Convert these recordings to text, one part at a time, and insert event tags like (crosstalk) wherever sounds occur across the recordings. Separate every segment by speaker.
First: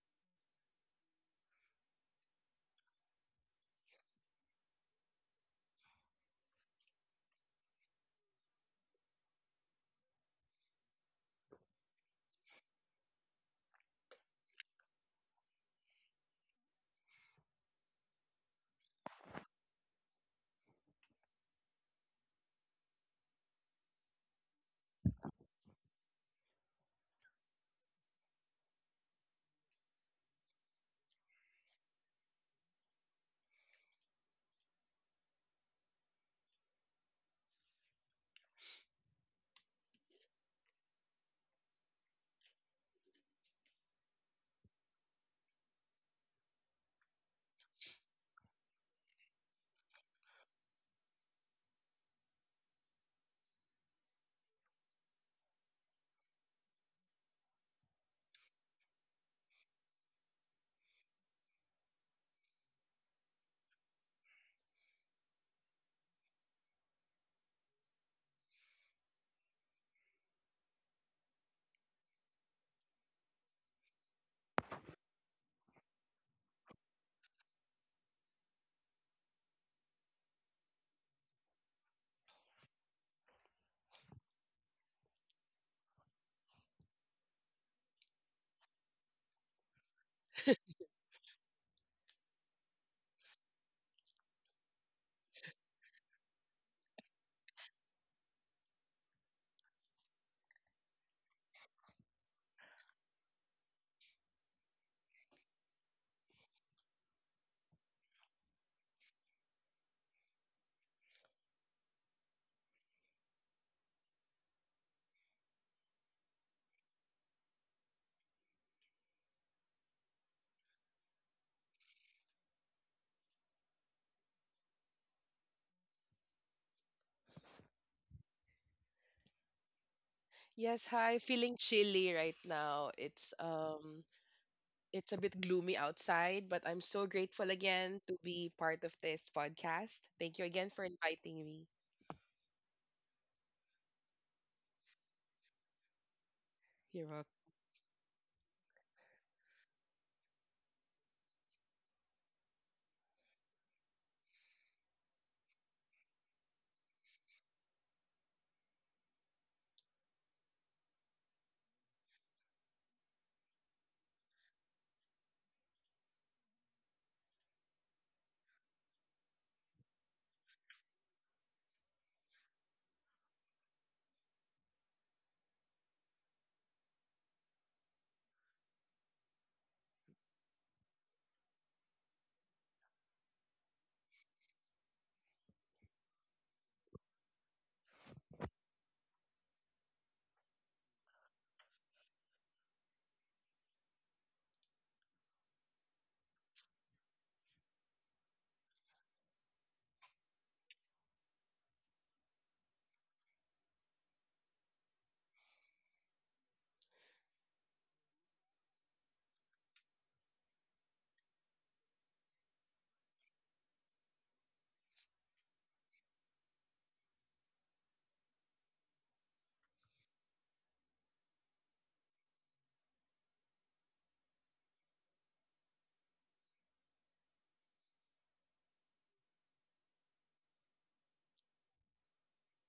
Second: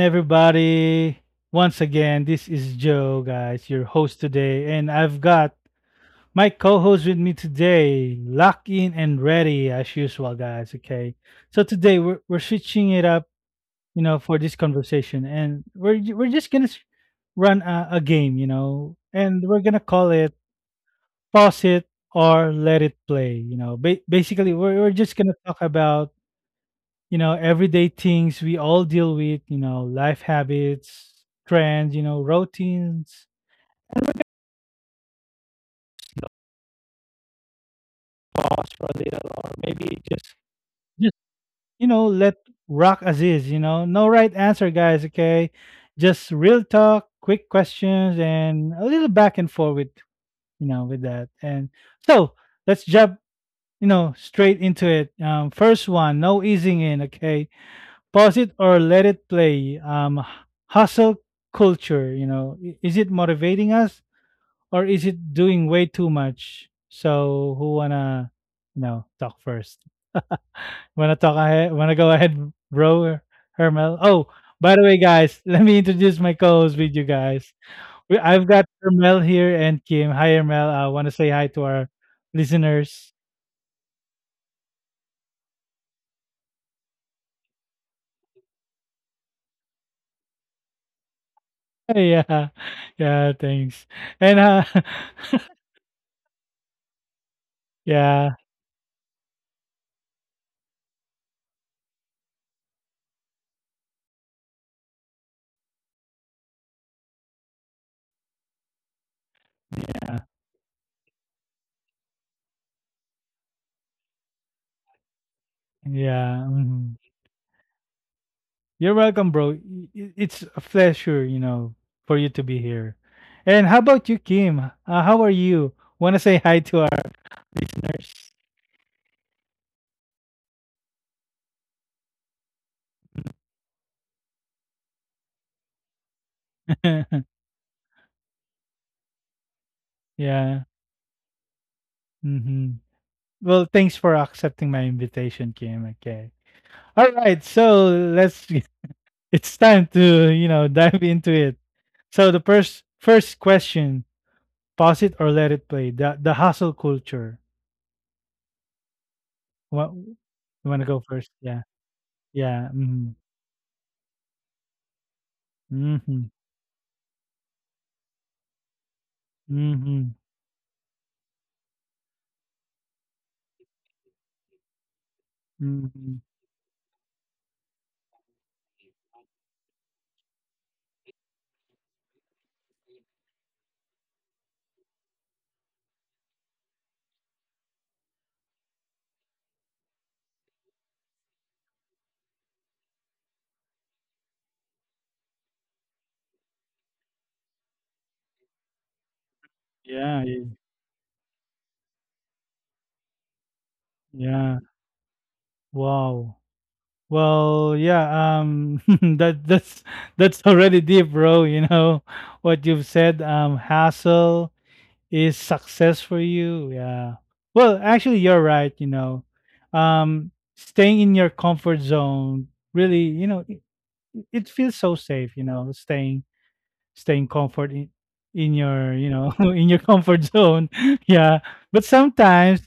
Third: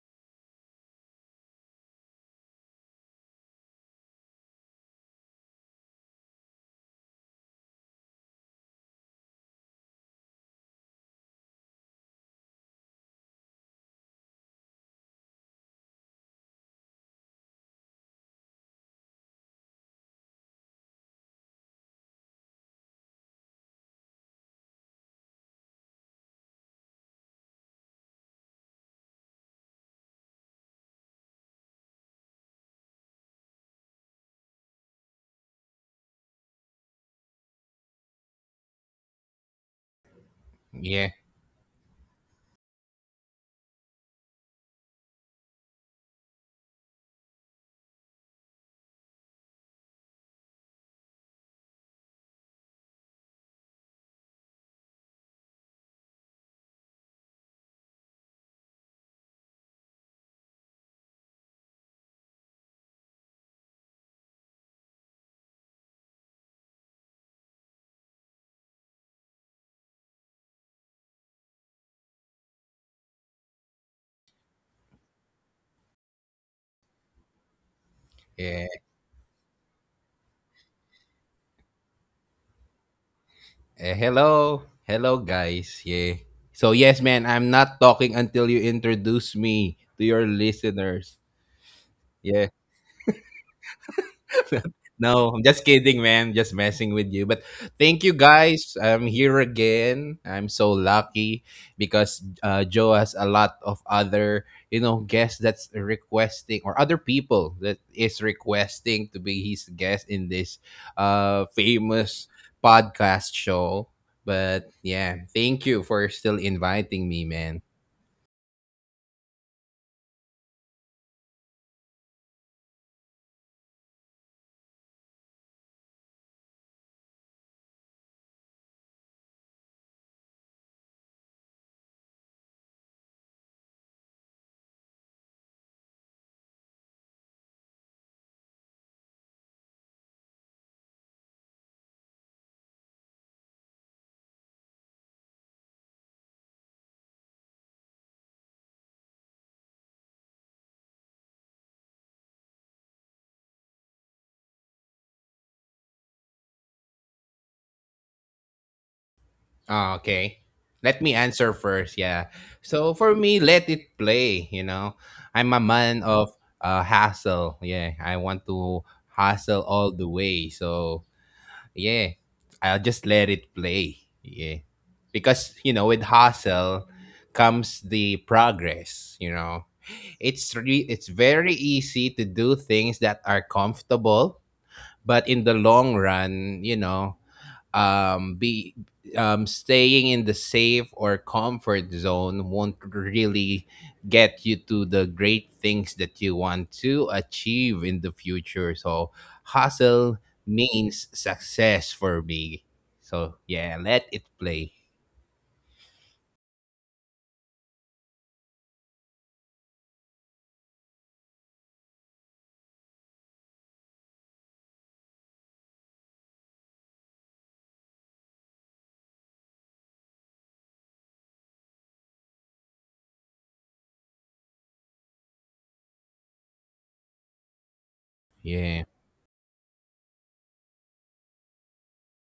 Speaker 1: everybody? Once again, this is Joe, guys, your host today, and I've got my co-host with me today, locked in and ready as usual, guys. Okay, so today we're switching it up, you know, for this conversation, and we're just gonna run a game, you know, and we're gonna call it pause it or let it play, you know. Basically, we're just gonna talk about you know, everyday things we all deal with, you know, life habits, trends, you know, routines for a little, or maybe just,
Speaker 2: Yeah,
Speaker 1: just you know, let rock as is, you know. No right answer, guys, okay? Just real talk, quick questions, and a little back and forth with, you know, with that. And so let's jump, you know, straight into it. First one, no easing in, okay? Pause it or let it play. Hustle culture, you know, is it motivating us or is it doing way too much? So who wanna you know talk first? Wanna talk ahead? Wanna go (laughs) ahead, bro, Hermel? Oh, by the way, guys, (laughs) let me introduce my co-host with you guys. I've got
Speaker 2: yeah.
Speaker 1: Hermel here and Kim. Hi, Hermel. I want to say hi to our listeners.
Speaker 2: Hello, hello, guys. Yeah. So yes, man, I'm not talking until you introduce me to your listeners.
Speaker 1: (laughs) Yeah,
Speaker 2: Yeah.
Speaker 1: yeah, thanks. And
Speaker 2: (laughs) No, I'm just kidding, man. Just messing with you. But
Speaker 1: (laughs)
Speaker 2: thank
Speaker 1: yeah,
Speaker 2: you guys. I'm here again. I'm so lucky because Joe has a lot of other, guests that's requesting or other people that is requesting to be his guest in this famous podcast show. But yeah, thank you for
Speaker 1: yeah.
Speaker 2: still
Speaker 1: Mhm.
Speaker 2: inviting me, man.
Speaker 1: You're welcome, bro. It's a pleasure, you know, for you to be here. And how about you, Kim? How are you? Want to say hi to our.
Speaker 3: Yes, hi. Feeling chilly right now. It's it's a bit gloomy outside, but I'm so
Speaker 1: (laughs)
Speaker 3: grateful again to be part of this podcast. Thank you
Speaker 1: Yeah.
Speaker 3: again for inviting me.
Speaker 1: Hmm. Well, thanks for accepting my invitation, Kim. Okay.
Speaker 3: You're
Speaker 1: All
Speaker 3: welcome.
Speaker 1: right. So let's. (laughs) It's time to, you know, dive into it. So the first question, pause it or let it play. The hustle culture. What, you
Speaker 2: Okay.
Speaker 1: want to go
Speaker 2: Let
Speaker 1: first?
Speaker 2: me
Speaker 1: Yeah.
Speaker 2: answer first. Yeah.
Speaker 1: Yeah. Mm-hmm.
Speaker 2: So for me, let it play. You know, I'm a man
Speaker 1: Mm-hmm.
Speaker 2: of hassle. Yeah, I want to hustle
Speaker 1: Mm-hmm.
Speaker 2: all the way. So yeah, I'll just let it play. Yeah, because you know,
Speaker 1: Mm-hmm.
Speaker 2: with hustle comes the progress. You know, it's very easy to do things that are comfortable, but in the long run, you know, be staying in the safe or comfort zone won't really get you to the great things that you want to achieve in the future, so
Speaker 1: Yeah, yeah.
Speaker 2: hustle means success for me. So yeah, let it
Speaker 1: Yeah.
Speaker 2: play.
Speaker 1: Wow. Well, yeah, (laughs) that's that's already deep, bro, you know. (laughs) What you've said, hassle is success for you. Yeah. Well, actually you're right, you know. Staying in your comfort zone really, you know, it feels so safe, you know, staying comfort in your you
Speaker 2: Yeah,
Speaker 1: know (laughs) in your comfort zone. (laughs) Yeah, but sometimes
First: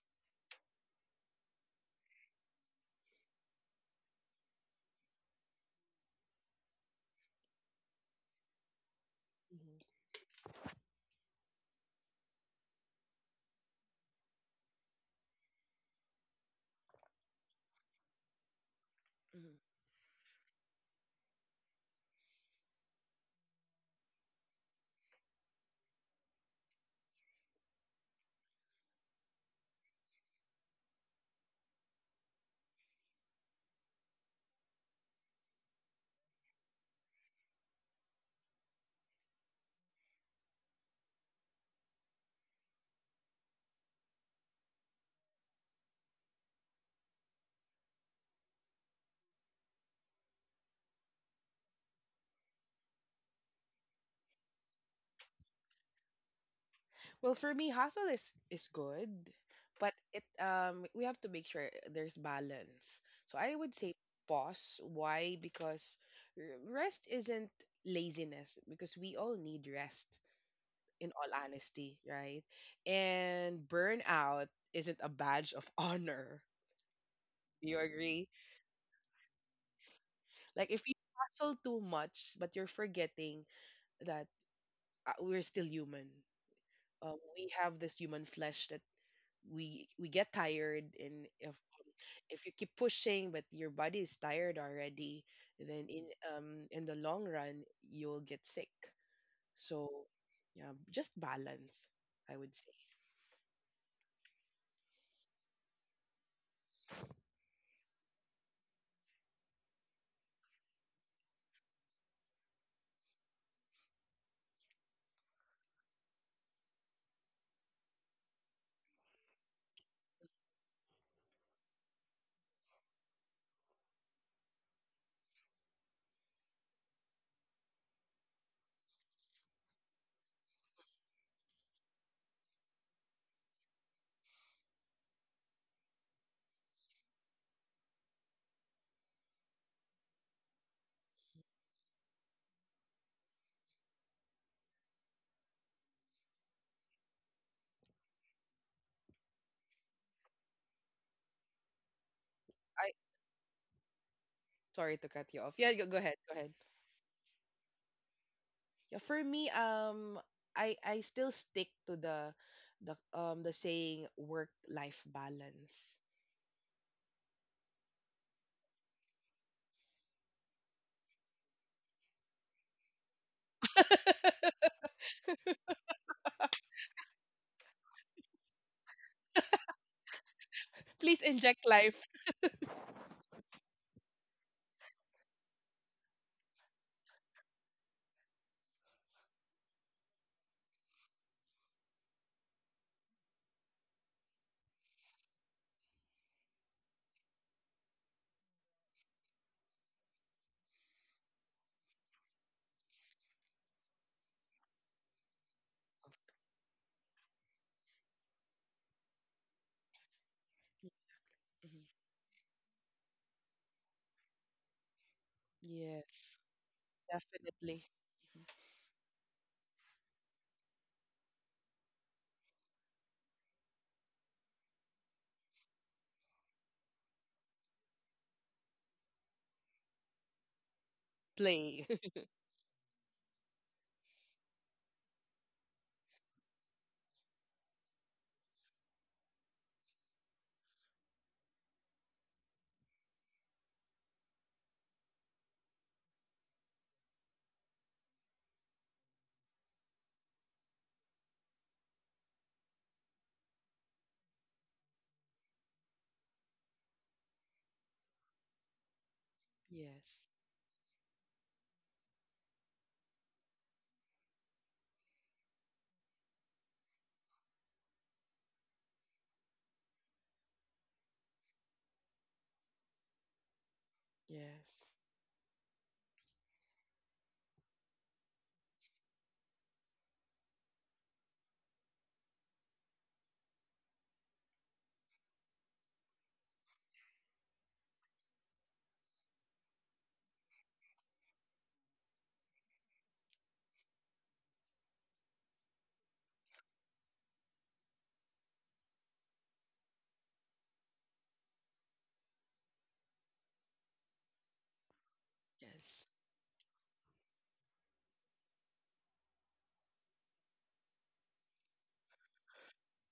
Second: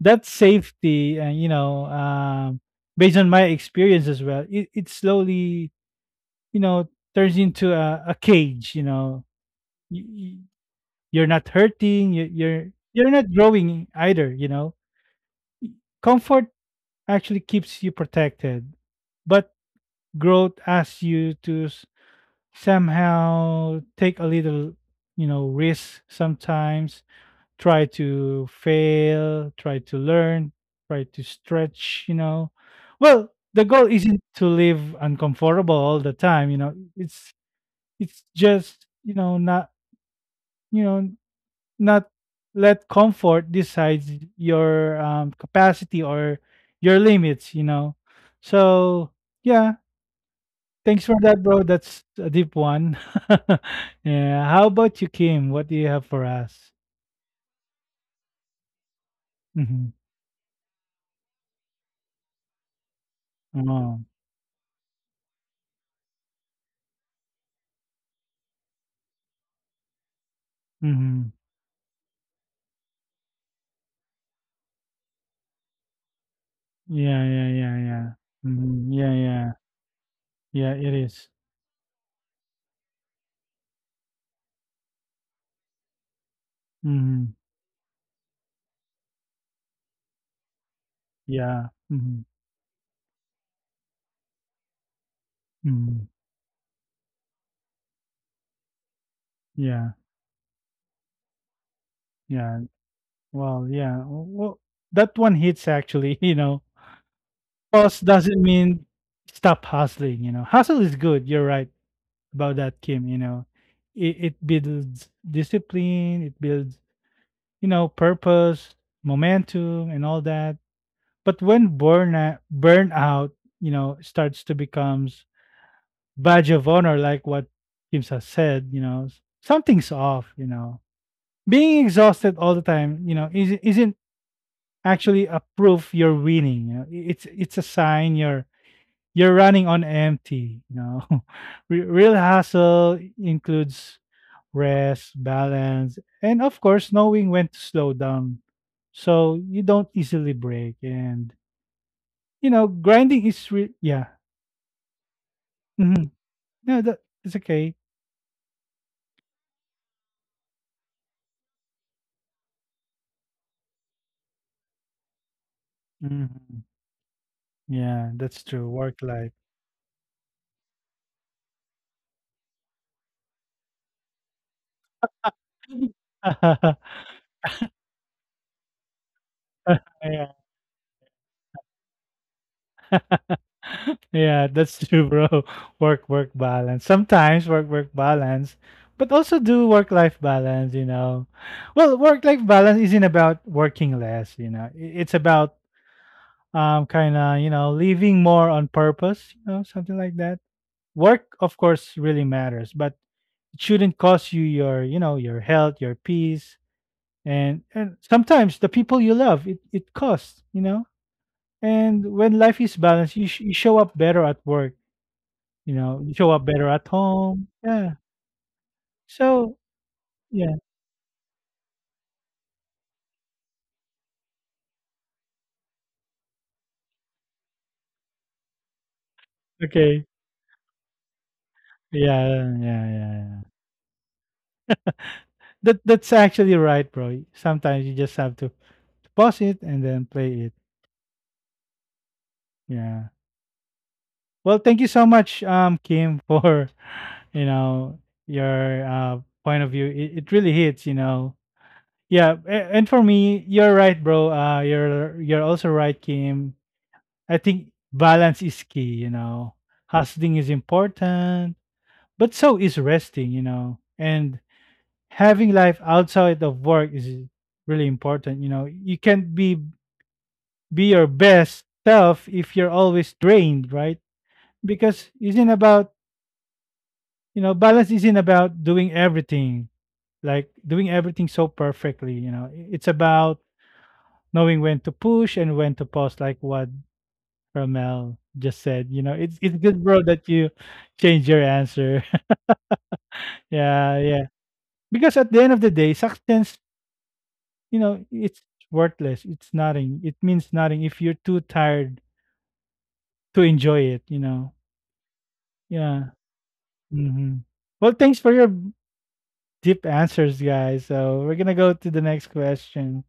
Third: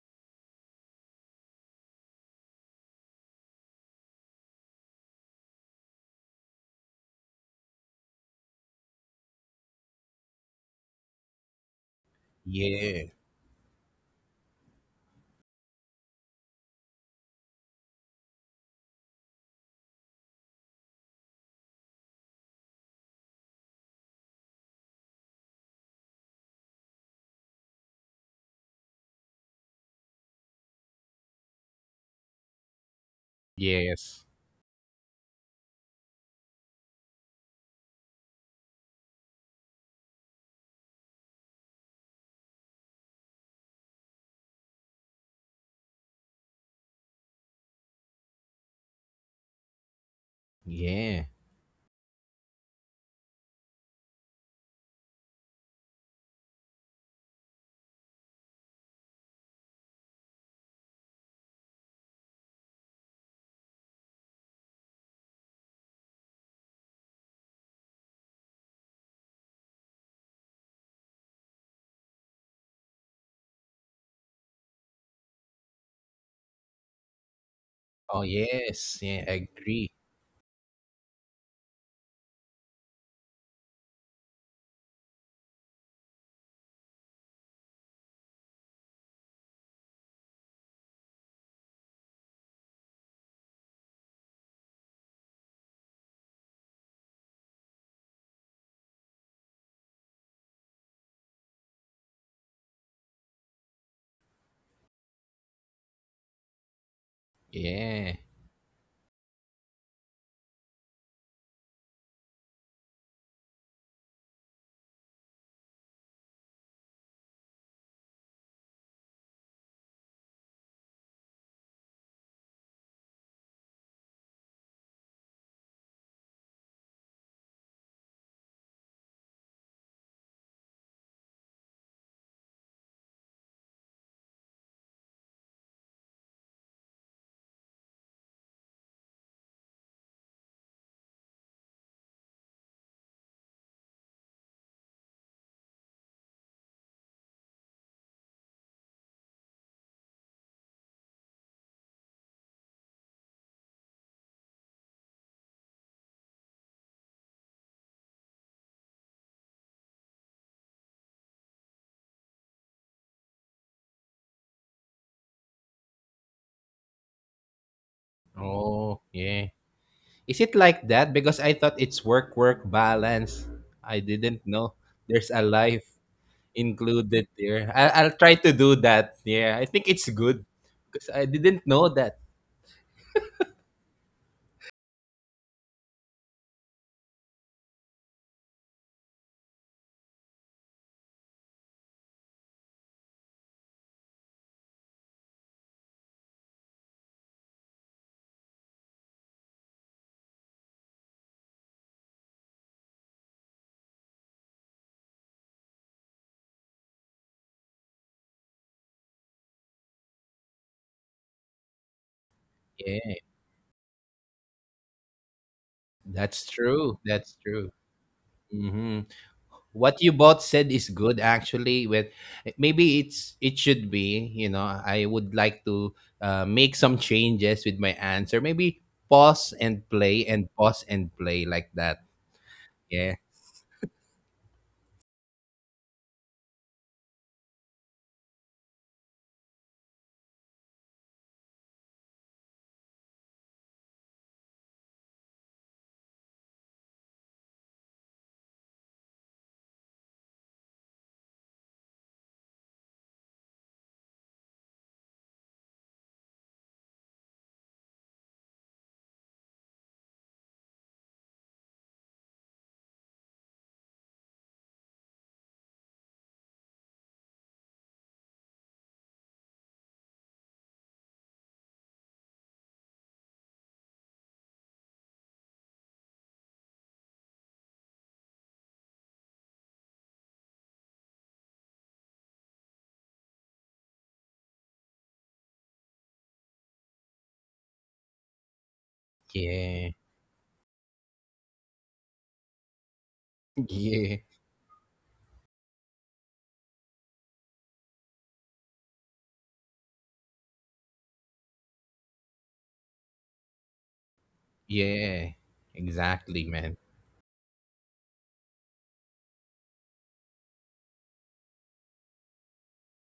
Speaker 1: that safety and you know based on my experience as well, it slowly you know turns into a cage, you know. you, you- you're not hurting you,
Speaker 2: yeah.
Speaker 1: you're not growing either, you know. Comfort actually keeps you protected, but
Speaker 3: Mhm.
Speaker 1: growth asks you to somehow take a little, you know, risk sometimes. Try to fail, try to learn, try to stretch, you know. Well, the goal isn't
Speaker 2: Yes.
Speaker 1: to live uncomfortable all the time, you know. It's just, you know, not, you know, not let comfort decides your capacity or your limits, you know. So yeah. Thanks for
Speaker 2: Yeah.
Speaker 1: that, bro. That's a deep one. (laughs) Yeah. How about you, Kim? What do you have for us?
Speaker 3: Well, for me, hustle is good,
Speaker 1: Mm-hmm.
Speaker 3: but it we have to make sure there's balance. So I would say
Speaker 1: Oh.
Speaker 3: pause. Why? Because rest isn't laziness because we all need rest. In
Speaker 1: Mm-hmm.
Speaker 3: all honesty, right? And burnout isn't a badge of (laughs) honor.
Speaker 1: Yeah, yeah,
Speaker 3: Do
Speaker 1: yeah,
Speaker 3: you
Speaker 1: yeah.
Speaker 2: Oh
Speaker 3: agree?
Speaker 1: Mm-hmm.
Speaker 2: yes,
Speaker 1: Yeah,
Speaker 2: yeah,
Speaker 1: yeah.
Speaker 2: agree.
Speaker 3: Like
Speaker 1: Yeah,
Speaker 3: if
Speaker 1: it
Speaker 3: you
Speaker 1: is.
Speaker 3: hustle too much, but you're forgetting that we're still human.
Speaker 1: Mm-hmm.
Speaker 3: We have this human flesh that we get tired, and if
Speaker 1: Yeah. Mm-hmm.
Speaker 3: if you keep pushing, but your body is tired already, then
Speaker 1: Mm-hmm.
Speaker 3: in the long run you'll get sick. So
Speaker 1: Yeah.
Speaker 3: yeah, just balance, I would
Speaker 1: Yeah.
Speaker 3: say.
Speaker 1: Well, yeah. Well, that one hits actually, (laughs) you know. Pause
Speaker 2: Yeah.
Speaker 1: doesn't mean stop hustling, you know. Hustle is good. You're right about that, Kim, you know. It builds discipline, it builds, you know, purpose, momentum, and all that. But when burnout, you know, starts to becomes badge of honor, like what Kim has said, you know, something's off. You know, being exhausted all the time, you know, isn't actually a proof you're winning. You know, it's a sign you're running on empty. You know, (laughs) real hustle includes rest, balance, and of course, knowing when to slow down so you don't easily break. And, you know,
Speaker 3: I
Speaker 1: grinding is yeah.
Speaker 3: sorry to cut you off. Yeah, go
Speaker 1: Hmm.
Speaker 3: ahead, go ahead.
Speaker 1: No, that it's okay.
Speaker 3: Yeah, for me, I still stick to the the saying work life balance.
Speaker 1: Hmm. Yeah, that's true.
Speaker 2: Oh
Speaker 1: Work life.
Speaker 2: yeah. Is it like that? Because I thought it's work work balance. I didn't know there's a life
Speaker 1: (laughs)
Speaker 2: included there. I'll try to do that. Yeah, I think it's
Speaker 1: Yeah,
Speaker 2: good because
Speaker 3: Please
Speaker 2: I
Speaker 3: inject
Speaker 2: didn't know
Speaker 3: life.
Speaker 2: that.
Speaker 1: yeah, that's true, bro. (laughs) Work, work balance. Sometimes work, work balance, but also do work life balance, you know. Well, work life balance isn't about working less, you know. It's about kind of you know living more on purpose, you know, something like that. Work, of course, really matters, but it shouldn't cost you your you know your health, your peace, and sometimes the people you love. It costs, you know.
Speaker 3: Mhm.
Speaker 1: And when life is balanced,
Speaker 2: Yeah,
Speaker 1: you show up better at work, you know, you show
Speaker 3: Yes,
Speaker 1: up
Speaker 2: that's
Speaker 1: better at
Speaker 2: true. That's
Speaker 1: home.
Speaker 2: true.
Speaker 3: definitely.
Speaker 1: Yeah.
Speaker 2: Hmm.
Speaker 1: So
Speaker 2: What you both
Speaker 1: yeah.
Speaker 2: said is good actually. With Maybe it should be. You know, I would like to make some changes with my answer. Maybe pause and
Speaker 1: Okay.
Speaker 2: play and pause and play like
Speaker 3: Play.
Speaker 2: that.
Speaker 3: (laughs)
Speaker 1: Yeah, yeah, yeah,
Speaker 2: Yeah.
Speaker 1: yeah. That that's actually right, bro. Sometimes you just have to pause it and then play it. Yeah. Well, thank you so much, Kim, for (laughs) you know your point of view. It really hits, you know. Yeah, and for me, you're right, bro. You're also right, Kim. I think balance is key. You know,
Speaker 3: Yes,
Speaker 1: hustling is important, but so is resting. You know, and having life outside of work is really important. You know, you can't be your best self if you're always drained, right?
Speaker 3: yes,
Speaker 1: Because isn't about you know, balance isn't about doing everything, like doing everything so perfectly, you know. It's about knowing when to push and when to pause, like what Ramel just said. You know, it's good,
Speaker 2: Yeah.
Speaker 1: bro, that you change your answer. (laughs)
Speaker 2: (laughs)
Speaker 1: Yeah,
Speaker 2: Yeah.
Speaker 1: yeah. Because at the end of the day, substance, you know, it's worthless. It's nothing. It means nothing if you're too tired to enjoy it, you know.
Speaker 2: Yeah,
Speaker 1: Yeah.
Speaker 3: Yes.
Speaker 2: exactly, man.
Speaker 1: Hmm. Well, thanks for your deep answers, guys. So we're gonna go to the next question.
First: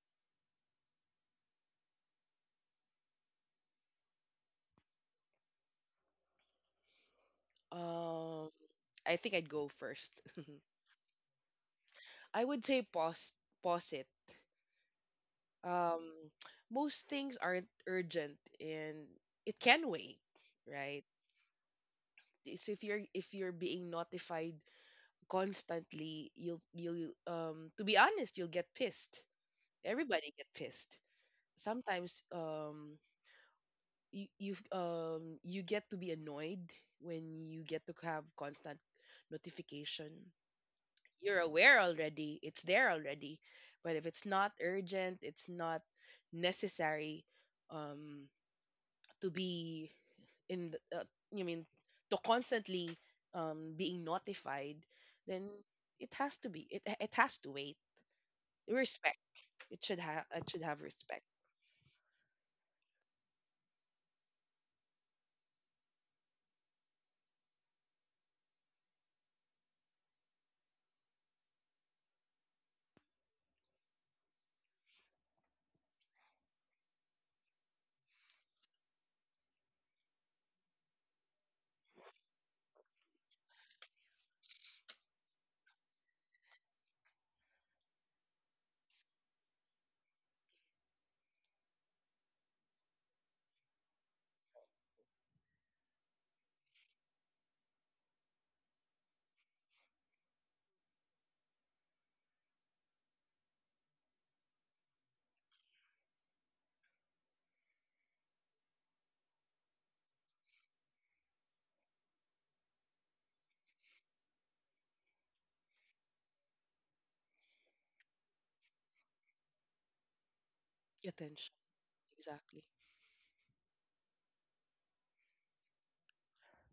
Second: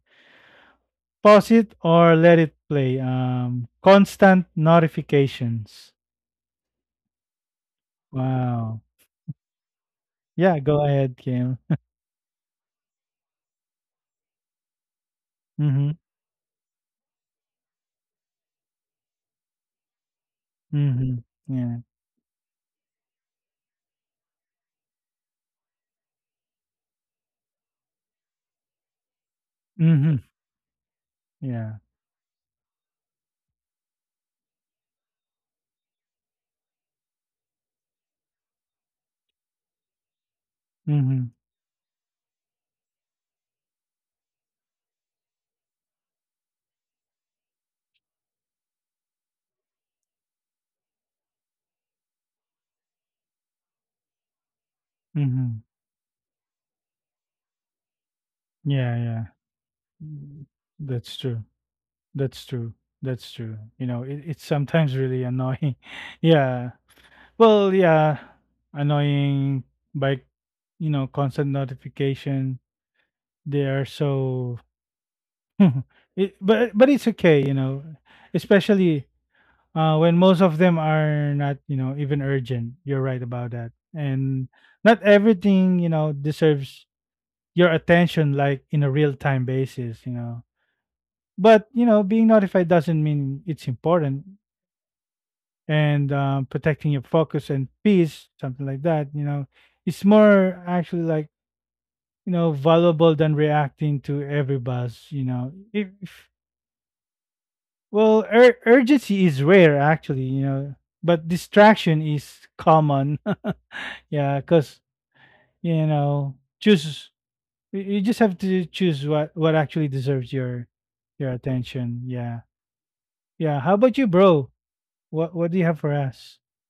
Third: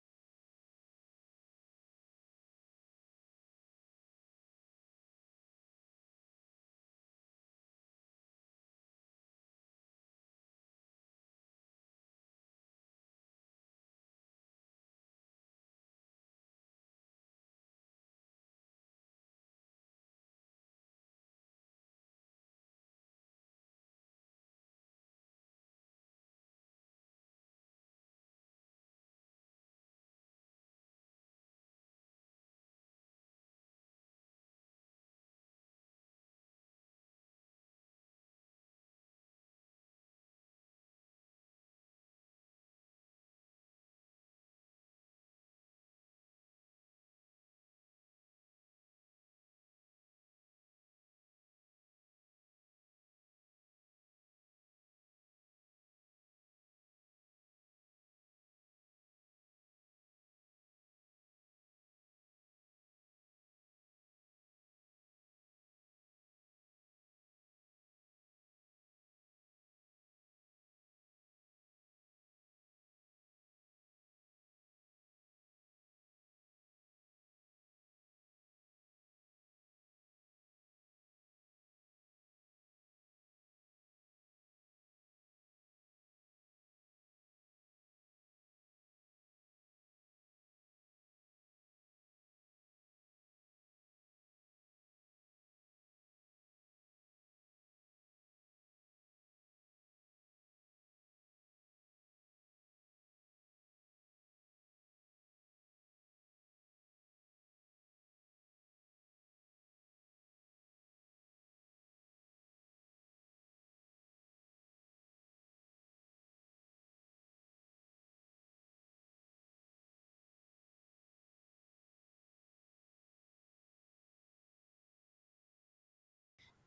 Speaker 1: Pause it or let it play. Constant notifications.
Speaker 3: Um,
Speaker 1: Wow.
Speaker 3: I think I'd go first. (laughs)
Speaker 1: Yeah, go ahead, Kim.
Speaker 3: I would say pause it.
Speaker 1: Mm-hmm.
Speaker 3: Um, (tsk) most things aren't urgent and it can wait, right?
Speaker 1: Mm-hmm. Yeah.
Speaker 3: So if you're being notified constantly you'll to be honest you'll get pissed,
Speaker 1: Mm-hmm.
Speaker 3: everybody get pissed
Speaker 1: Yeah.
Speaker 3: sometimes. You get to be annoyed when you get to have constant notification.
Speaker 1: Mm-hmm.
Speaker 3: You're aware already, it's there already, but if it's not urgent, it's not necessary um to be in you mean to constantly being notified, then
Speaker 1: Mm-hmm.
Speaker 3: it has to wait.
Speaker 1: Yeah,
Speaker 3: Respect.
Speaker 1: yeah.
Speaker 3: It
Speaker 1: Mm,
Speaker 3: should have
Speaker 1: that's
Speaker 3: respect,
Speaker 1: true. That's true. That's true. You know, it's sometimes really annoying. (laughs) Yeah. Well, yeah. Annoying by, you know, constant notification. They are so (laughs) it, but it's okay, you know, especially when most of them are not, you know, even urgent. You're right about that. And not everything, you know, deserves your attention like in a real time basis, you know. But, you know, being notified doesn't mean it's important. And protecting your focus and peace, something like that, you know, it's more actually like, you know, valuable than reacting to every buzz, you know. If well, urgency is rare actually, you know, but distraction is common. (laughs) Yeah, because you know, choose you you just have to choose what actually deserves your
Speaker 3: attention.
Speaker 1: attention. Yeah,
Speaker 3: Exactly.
Speaker 1: yeah. How about you, bro? What do you have for us? (laughs)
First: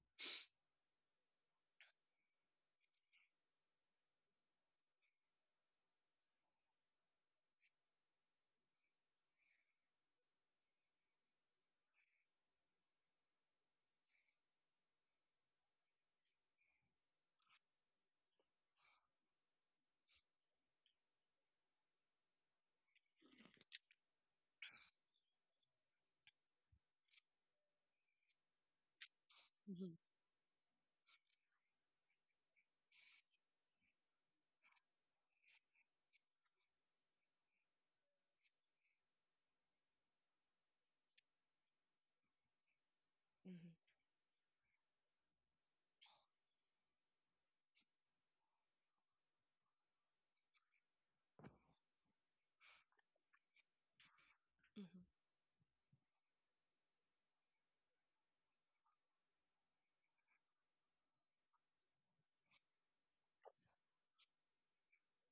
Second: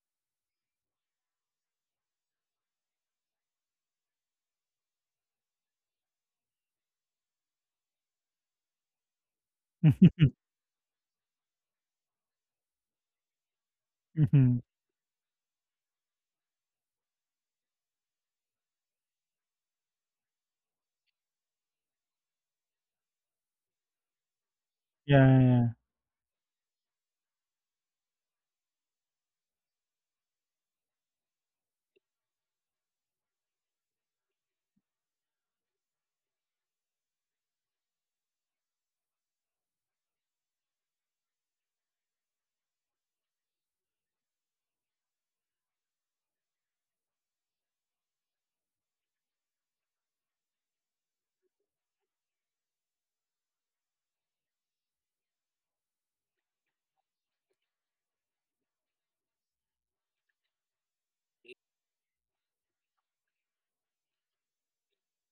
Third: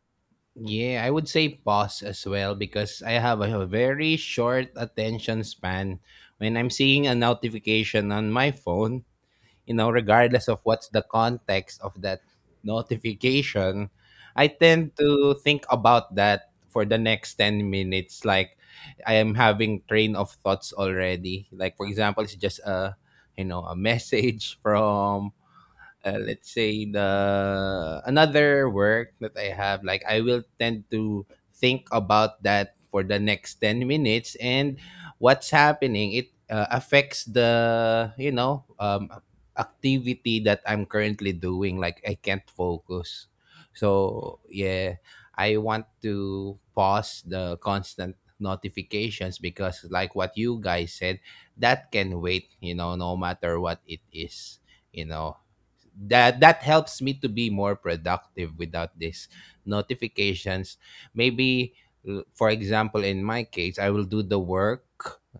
Speaker 2: Yeah, I would say pause as well because I have a very short attention span when I'm seeing a notification on my phone, you know, regardless of what's the context of that notification. I
Speaker 1: Mhm.
Speaker 2: tend to think about that for the next 10 minutes, like I am having train of thoughts already. Like for example, it's just a message (laughs) from
Speaker 1: Yeah, yeah.
Speaker 2: let's say the another work that I have,
Speaker 3: hmm
Speaker 2: like I will tend to think about that for the next 10 minutes, and what's happening, it affects the activity that I'm currently doing. Like I can't focus.
Speaker 3: hmm
Speaker 2: So yeah, I want to pause the constant notifications because like what you guys said, that can wait, you know, no matter what it is. You
Speaker 3: hmm
Speaker 2: know, that helps me to be more productive without these notifications. Maybe for example, in my case, I will do the work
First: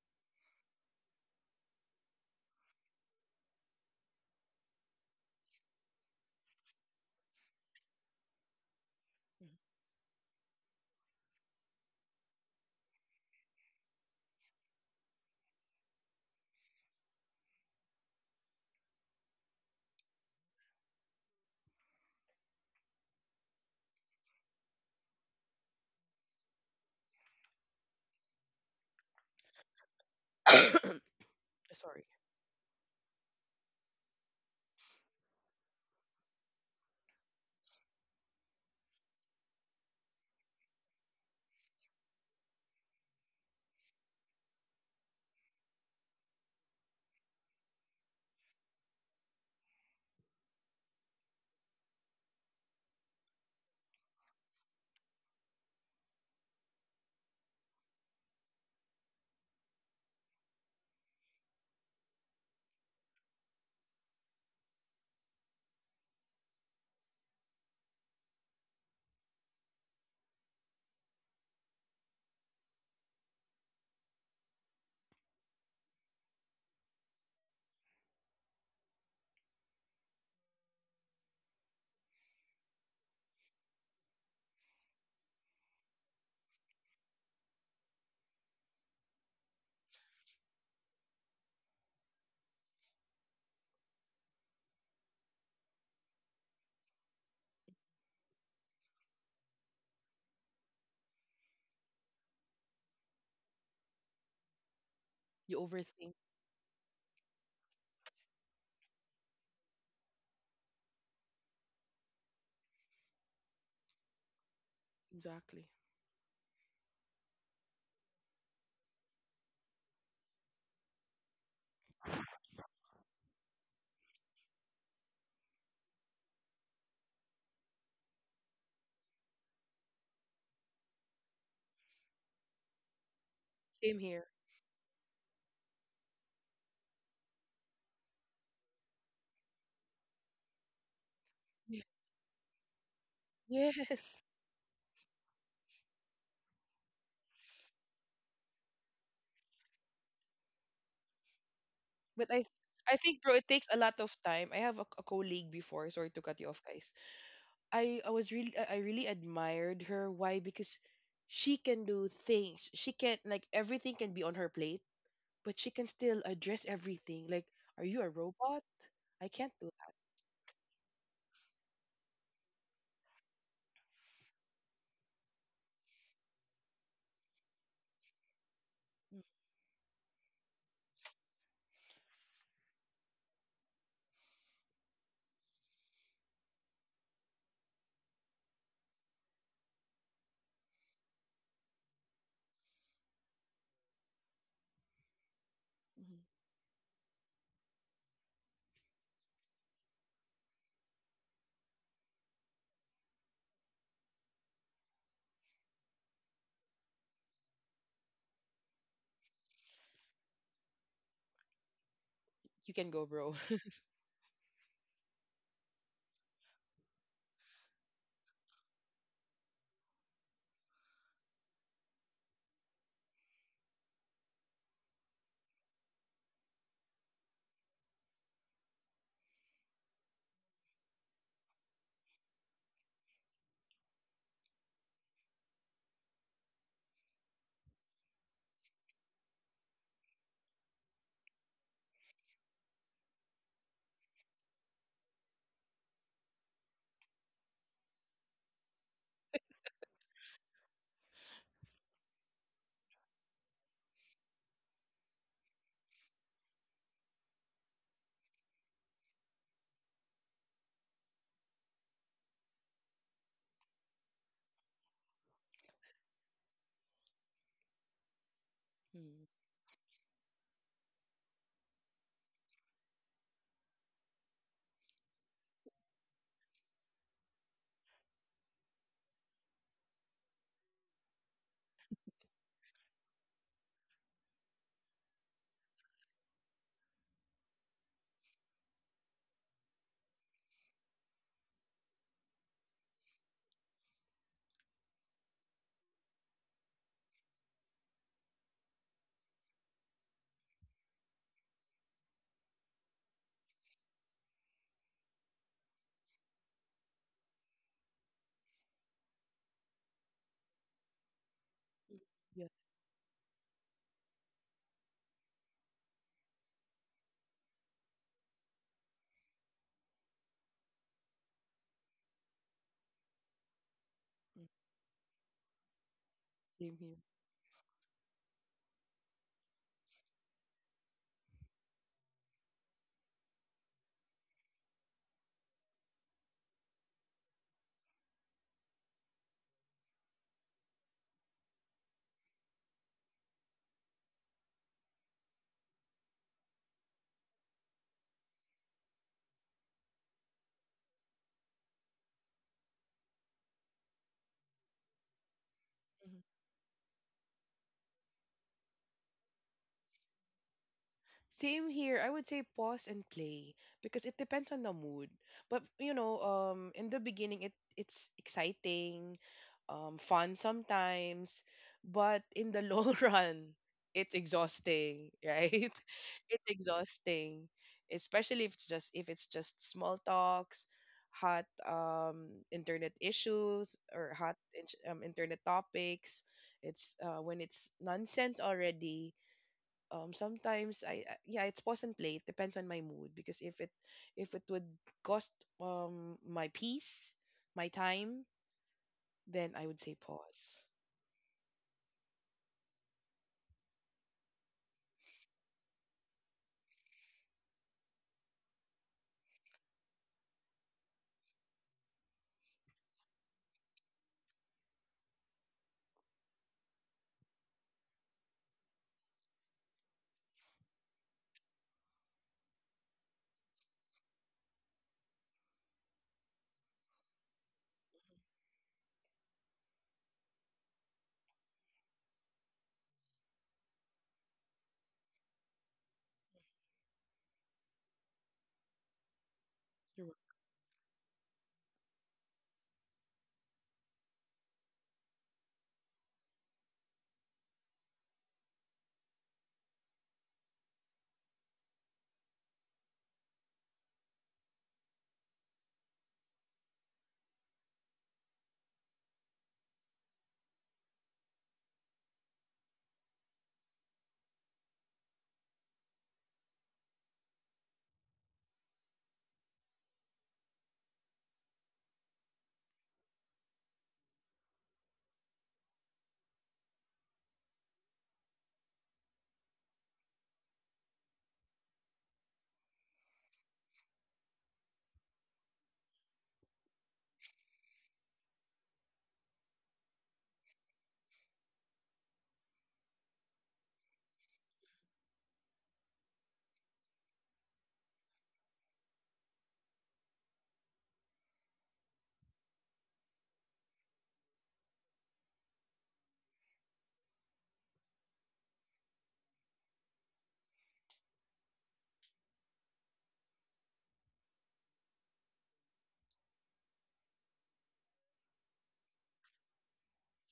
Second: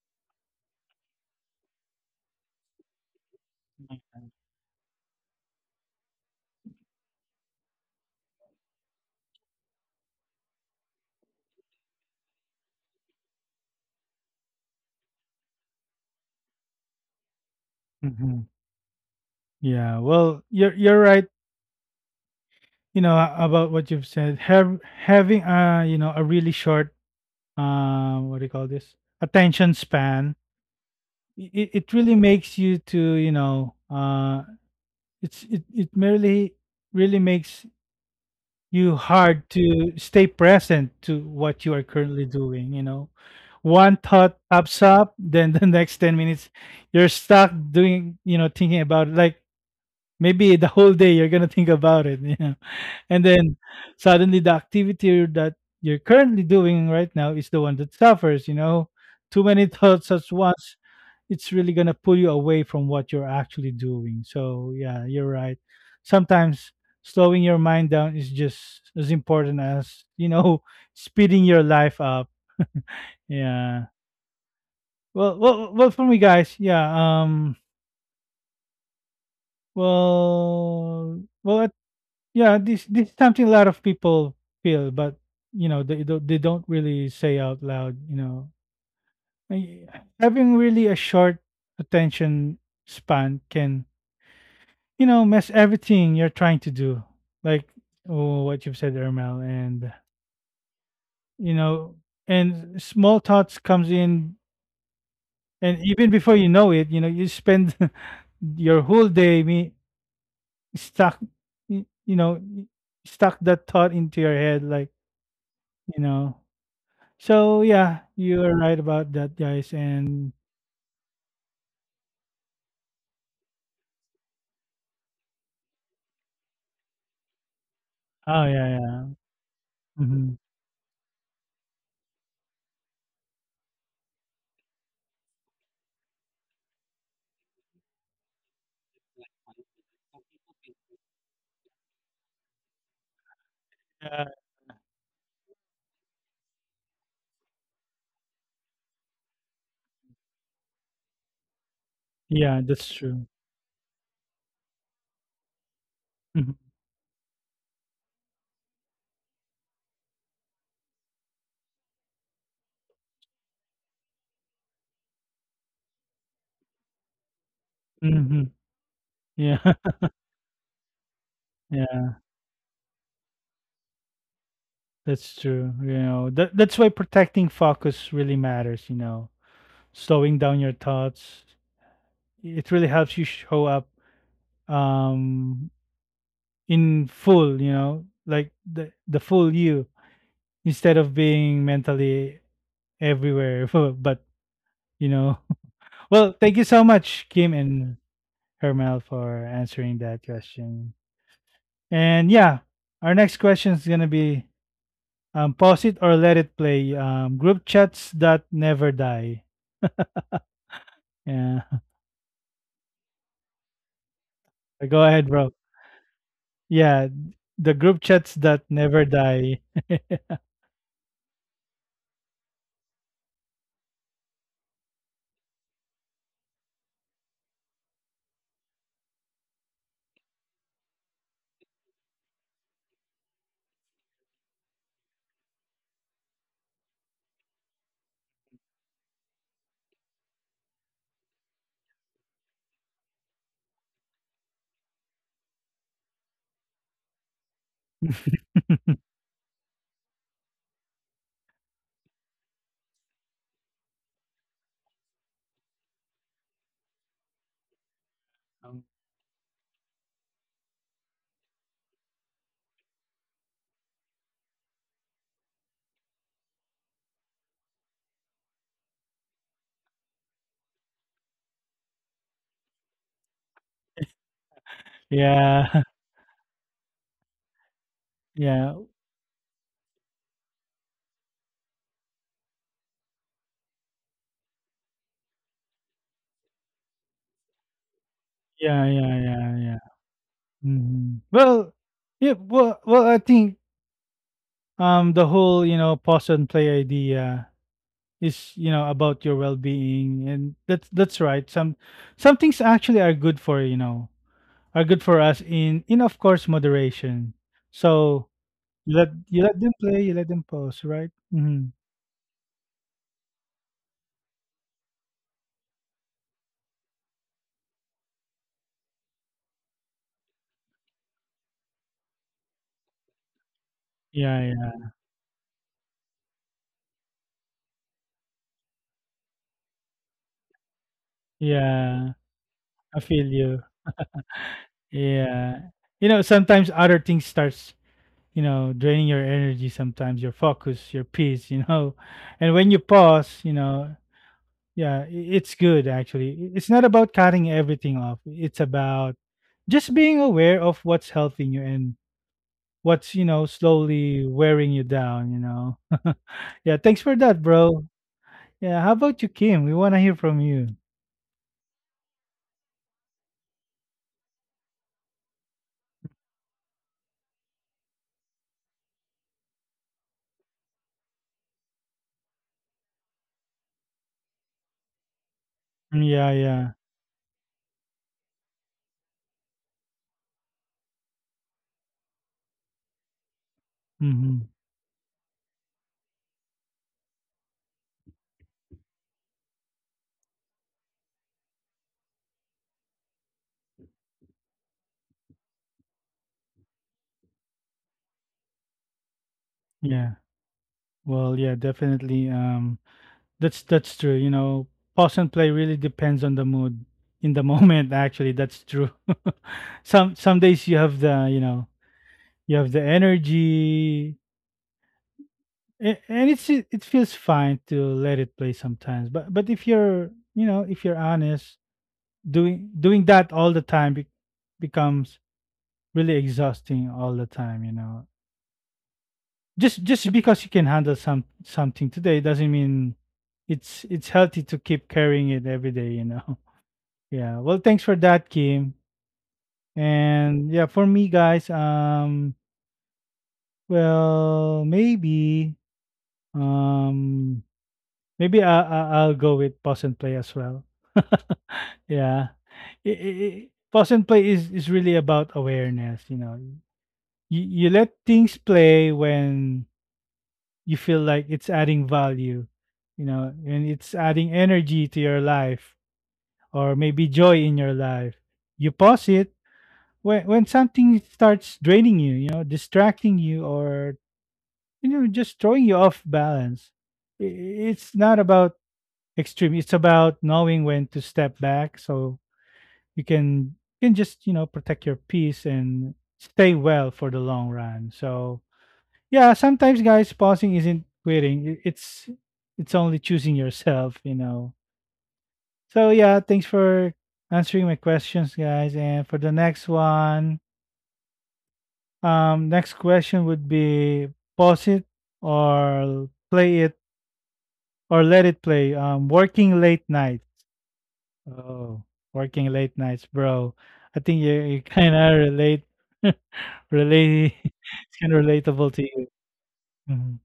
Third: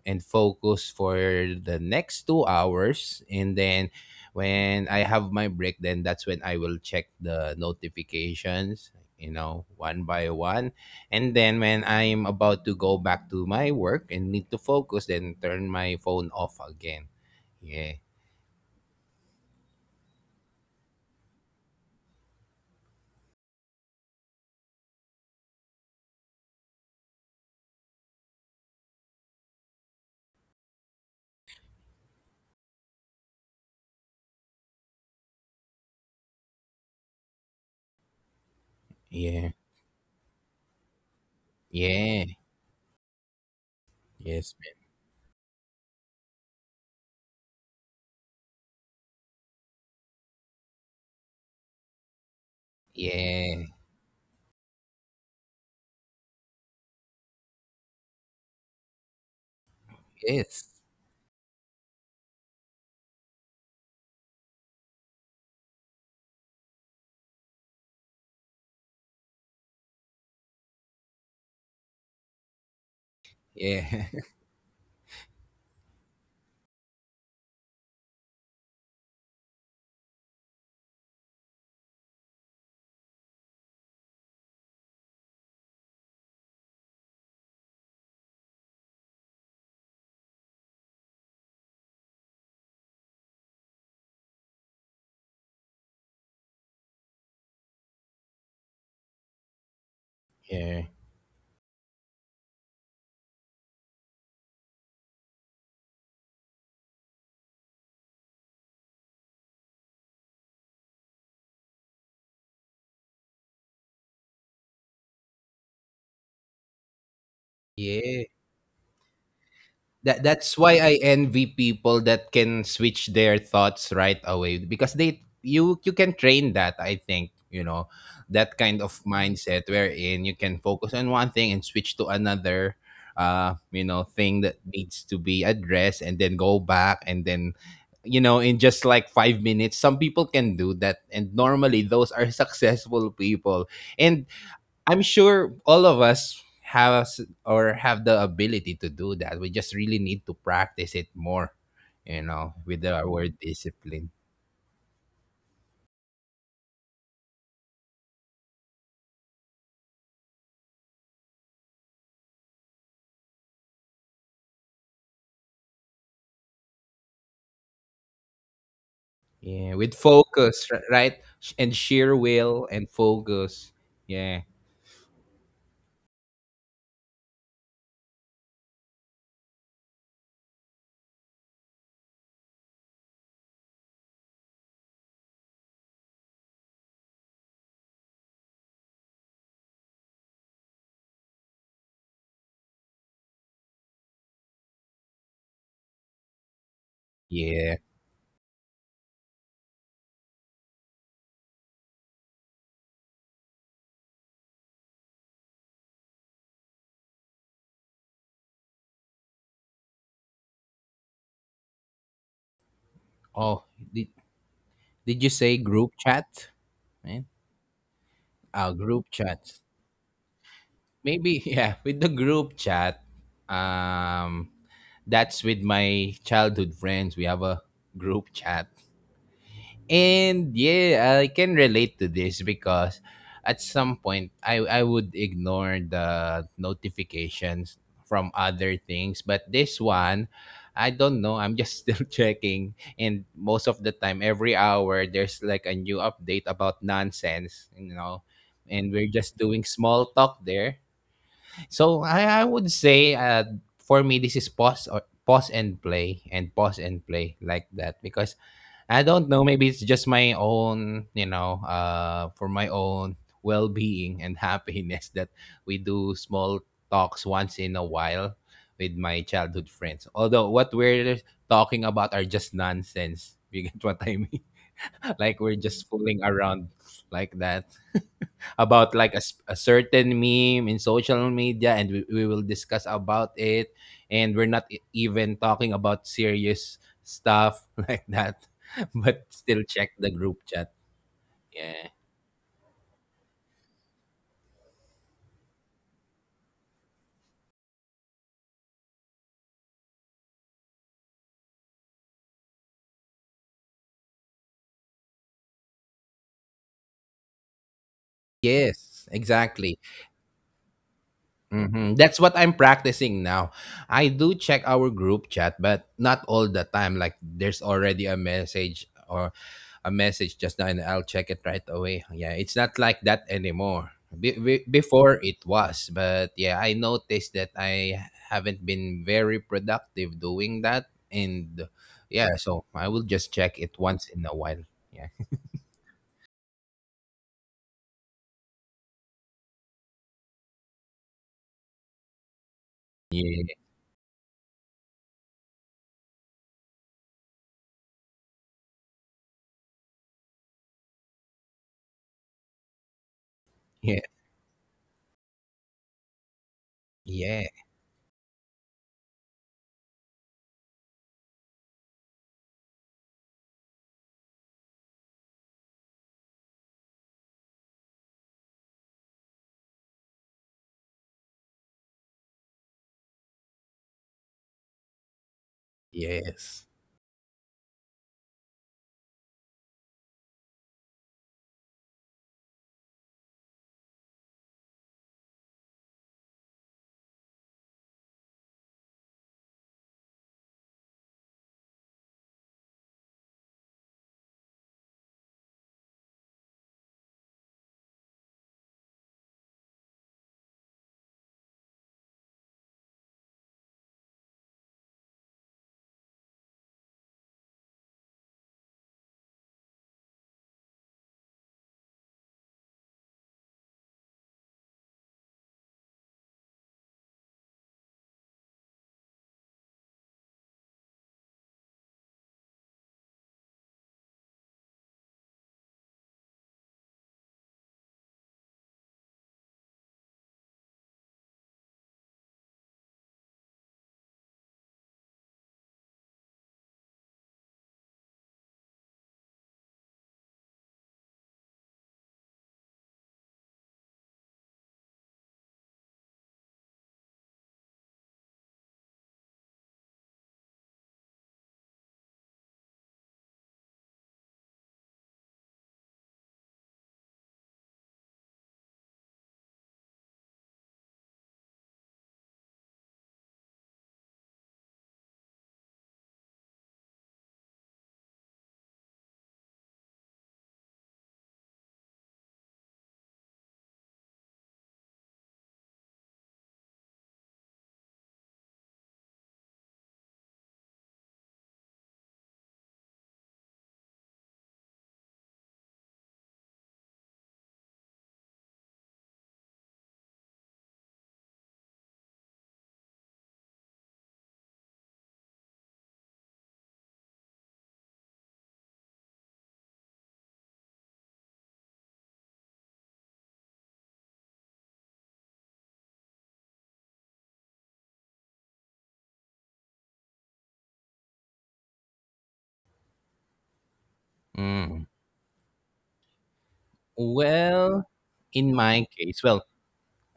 Speaker 2: and focus for the next 2 hours, and then when I have my break, then that's when I will check the notifications, you know, one by one. And then when I'm about to go back to my work and need to focus, then turn my phone off again. Yeah.
Speaker 1: Hmm. Yeah. Well, you're right. You know about what you've said. Have Having you know a really short what do you call this attention span.
Speaker 3: hmm
Speaker 1: It
Speaker 3: (coughs)
Speaker 1: it
Speaker 3: Sorry,
Speaker 1: really makes you to you know it's it it merely really makes you hard
Speaker 2: Yeah,
Speaker 1: to stay present to what you are currently
Speaker 2: yeah.
Speaker 1: doing, you know. One thought
Speaker 2: Yes.
Speaker 1: pops up then the (laughs) next 10 minutes you're stuck doing you know thinking about it. Like maybe the whole day you're gonna think about it. (laughs) Yeah, and then
Speaker 2: Yeah.
Speaker 1: suddenly the activity that you're currently doing right now is the one that suffers, you know, too many (laughs) thoughts at
Speaker 2: Yes.
Speaker 1: once. It's really going to pull you away from what you're actually doing, so yeah, you're right. Sometimes slowing your mind down is just as important as you know (laughs) speeding your life up. (laughs) Yeah,
Speaker 2: Yeah. (laughs)
Speaker 1: for me guys, yeah, I yeah, this is something a lot of people feel, but you know they don't really say out loud. You know, I- having really a short attention span can you know mess everything you're trying to do, like oh, what you've said, Ermel, and
Speaker 2: Yeah.
Speaker 1: you know, and small thoughts comes in,
Speaker 3: you
Speaker 1: and even
Speaker 3: overthink.
Speaker 1: before you know it, you know, you spend (laughs) your whole day me stuck, you know, stuck that thought into your head, like
Speaker 3: Exactly.
Speaker 1: you know. So yeah,
Speaker 2: Yeah.
Speaker 1: you are right about that, guys.
Speaker 2: That
Speaker 1: And
Speaker 2: that's why I envy people that can switch their thoughts right away, because they you you can train that I think, you know, that
Speaker 1: oh yeah,
Speaker 2: kind of
Speaker 1: yeah,
Speaker 2: mindset wherein you
Speaker 1: hmm,
Speaker 2: can focus on one thing and switch to another you know,
Speaker 3: Same here.
Speaker 2: thing that needs to be addressed, and then go back, and then, you know, in just like 5 minutes, some people can do that. And normally
Speaker 3: Ye-
Speaker 2: those are (laughs) successful people. And
Speaker 3: Yes,
Speaker 1: yeah,
Speaker 2: I'm sure all of us have the ability to do that. We just really need to practice it more, you
Speaker 3: but I
Speaker 2: know,
Speaker 1: yeah,
Speaker 2: with
Speaker 1: that's
Speaker 3: I
Speaker 2: our
Speaker 3: think
Speaker 1: true.
Speaker 3: bro, it takes a lot
Speaker 2: discipline.
Speaker 3: of time. I have a colleague before. Sorry to cut you off,
Speaker 1: Hmm.
Speaker 3: guys. I was really I really admired her. Why? Because she can do things. She can like everything can be on her plate, but she can still address everything. Like, are you a
Speaker 1: Hmm.
Speaker 3: robot? I can't
Speaker 1: Yeah,
Speaker 2: Yeah,
Speaker 3: do
Speaker 2: with focus, right? And
Speaker 1: (laughs)
Speaker 2: sheer
Speaker 1: yeah,
Speaker 2: will and focus. Yeah.
Speaker 1: that's true. You know that that's why protecting focus really matters. You
Speaker 3: that.
Speaker 1: know, slowing down your thoughts, it really helps you show up um in full. You know, like the full you instead of being mentally everywhere. (laughs) But you know, (laughs) well, thank you so much, Kim
Speaker 2: Yeah.
Speaker 1: and Hermel, for answering that question. And yeah, our next question is gonna be pause it or let it play. Group chats that never die. Yeah,
Speaker 3: You can go, bro.
Speaker 2: Oh,
Speaker 3: (laughs)
Speaker 2: did,
Speaker 1: (laughs) go
Speaker 2: did you
Speaker 1: ahead,
Speaker 2: say
Speaker 1: bro.
Speaker 2: group chat?
Speaker 1: Yeah,
Speaker 2: Man?
Speaker 1: the group chats
Speaker 2: Oh,
Speaker 1: that
Speaker 2: group
Speaker 1: never
Speaker 2: chats.
Speaker 1: die.
Speaker 2: Maybe, (laughs) yeah, with the group chat. Um, that's with my childhood friends. We have a group chat. And yeah, I can relate to this because at some point I would ignore the notifications from other things, but this one, I don't know. I'm just (laughs) still checking, and most of the time every hour there's like a new update about nonsense, you know. And we're
Speaker 1: (laughs)
Speaker 2: just doing small talk there. So I would say, for me this is pause, or pause and play and pause and play like that, because
Speaker 1: Um,
Speaker 2: I don't know. Maybe it's just my own, you know, for my own well being and (laughs) happiness that we do small talks once in a while with my
Speaker 3: Mm.
Speaker 2: childhood friends. Although what we're talking about are just nonsense. You get (laughs) what I mean? (laughs) Like we're
Speaker 1: yeah,
Speaker 2: just fooling around like that,
Speaker 1: yeah,
Speaker 2: about like a certain meme in social media, and we will discuss about it. And we're not even talking about serious stuff (laughs) like that,
Speaker 1: yeah, yeah,
Speaker 2: but
Speaker 1: yeah,
Speaker 2: still
Speaker 1: yeah.
Speaker 2: check the group chat.
Speaker 1: Mhm. Well,
Speaker 2: Yeah.
Speaker 1: yeah, well, well, I think the whole pause and play idea is about your well-being, and that's right. Some things actually are good for are good for us in of course moderation. So you
Speaker 2: Yes,
Speaker 1: let, you let them
Speaker 2: exactly.
Speaker 1: play, you let them pause, right? Hmm.
Speaker 2: Hmm, that's what
Speaker 3: Yeah,
Speaker 2: I'm practicing now. I do check our group chat, but not all the time. Like there's already a message, or a message just now, and I'll check it right away. Yeah, it's not like that anymore. Be-
Speaker 3: mm,
Speaker 1: Yeah,
Speaker 2: be-
Speaker 1: yeah,
Speaker 2: before it was, but yeah, I
Speaker 3: same here.
Speaker 2: noticed that I haven't been very productive doing that, and
Speaker 1: yeah,
Speaker 2: yeah, so
Speaker 1: I
Speaker 2: I will
Speaker 1: feel
Speaker 2: just
Speaker 1: you.
Speaker 2: check it once in a while. Yeah,
Speaker 1: Yeah, you know, sometimes other things starts, draining your energy, sometimes your focus, your peace, (laughs) you know. And when you pause, you
Speaker 2: yeah,
Speaker 1: know. Yeah, it's good actually. It's not about cutting everything off. It's about just being aware of what's helping you and what's,
Speaker 2: yeah,
Speaker 1: slowly wearing you down. (laughs)
Speaker 3: Mhm.
Speaker 1: Yeah, thanks for that,
Speaker 2: yeah,
Speaker 1: bro. Yeah, how about you, Kim? We want to hear from you.
Speaker 3: Same here. I would say pause and play because it depends on the mood. But you know, in the beginning, it's exciting, fun sometimes, but in the long (laughs) run, it's exhausting, right? (laughs)
Speaker 1: Yeah,
Speaker 3: It's
Speaker 1: yeah.
Speaker 2: yes.
Speaker 3: exhausting, especially if it's just small talks, hot internet issues or hot
Speaker 1: Mm-hmm.
Speaker 3: internet topics. It's when it's nonsense already, sometimes yeah, it's pause and play. It depends on my mood because if it would cost my peace, my time, then I would say
Speaker 1: Yeah.
Speaker 3: pause.
Speaker 1: Well, yeah, definitely. That's true. You know, pause and play really depends on the mood in the (laughs) moment. Actually, that's true. (laughs) Some days you have the you have the energy, and it it feels fine to let it play sometimes, but if you're, if you're honest, doing that all the time becomes really exhausting all the time, you know. Just because you can handle something today doesn't mean it's healthy to keep carrying it every day, you know. (laughs) Yeah, well thanks for that, Kim.
Speaker 3: You're
Speaker 1: And yeah, for me, guys, well maybe um maybe I'll go with pause and play as well. (laughs) Yeah. I pause and play is really about awareness, you know. You let things play when you feel like it's adding value, you know, and it's adding energy to your life, or maybe joy in your life. You pause it when something starts draining you, you know, distracting you, or just throwing you off balance. It's not about extreme. It's about knowing when to step back so you can just, you know, protect your peace and stay well for the long run. So, yeah, sometimes, guys, pausing isn't quitting. It's only choosing yourself, you know. So, yeah, thanks for answering my questions, guys. And for the next one, next question would be pause it or play it or let it play. Working late night. Oh, working late nights, bro. I think you you
Speaker 2: Mm.
Speaker 1: kinda relate (laughs) relate (laughs)
Speaker 2: Well,
Speaker 1: it's kinda
Speaker 2: in
Speaker 1: relatable to
Speaker 2: my
Speaker 1: you.
Speaker 2: case, well,
Speaker 1: Mhm.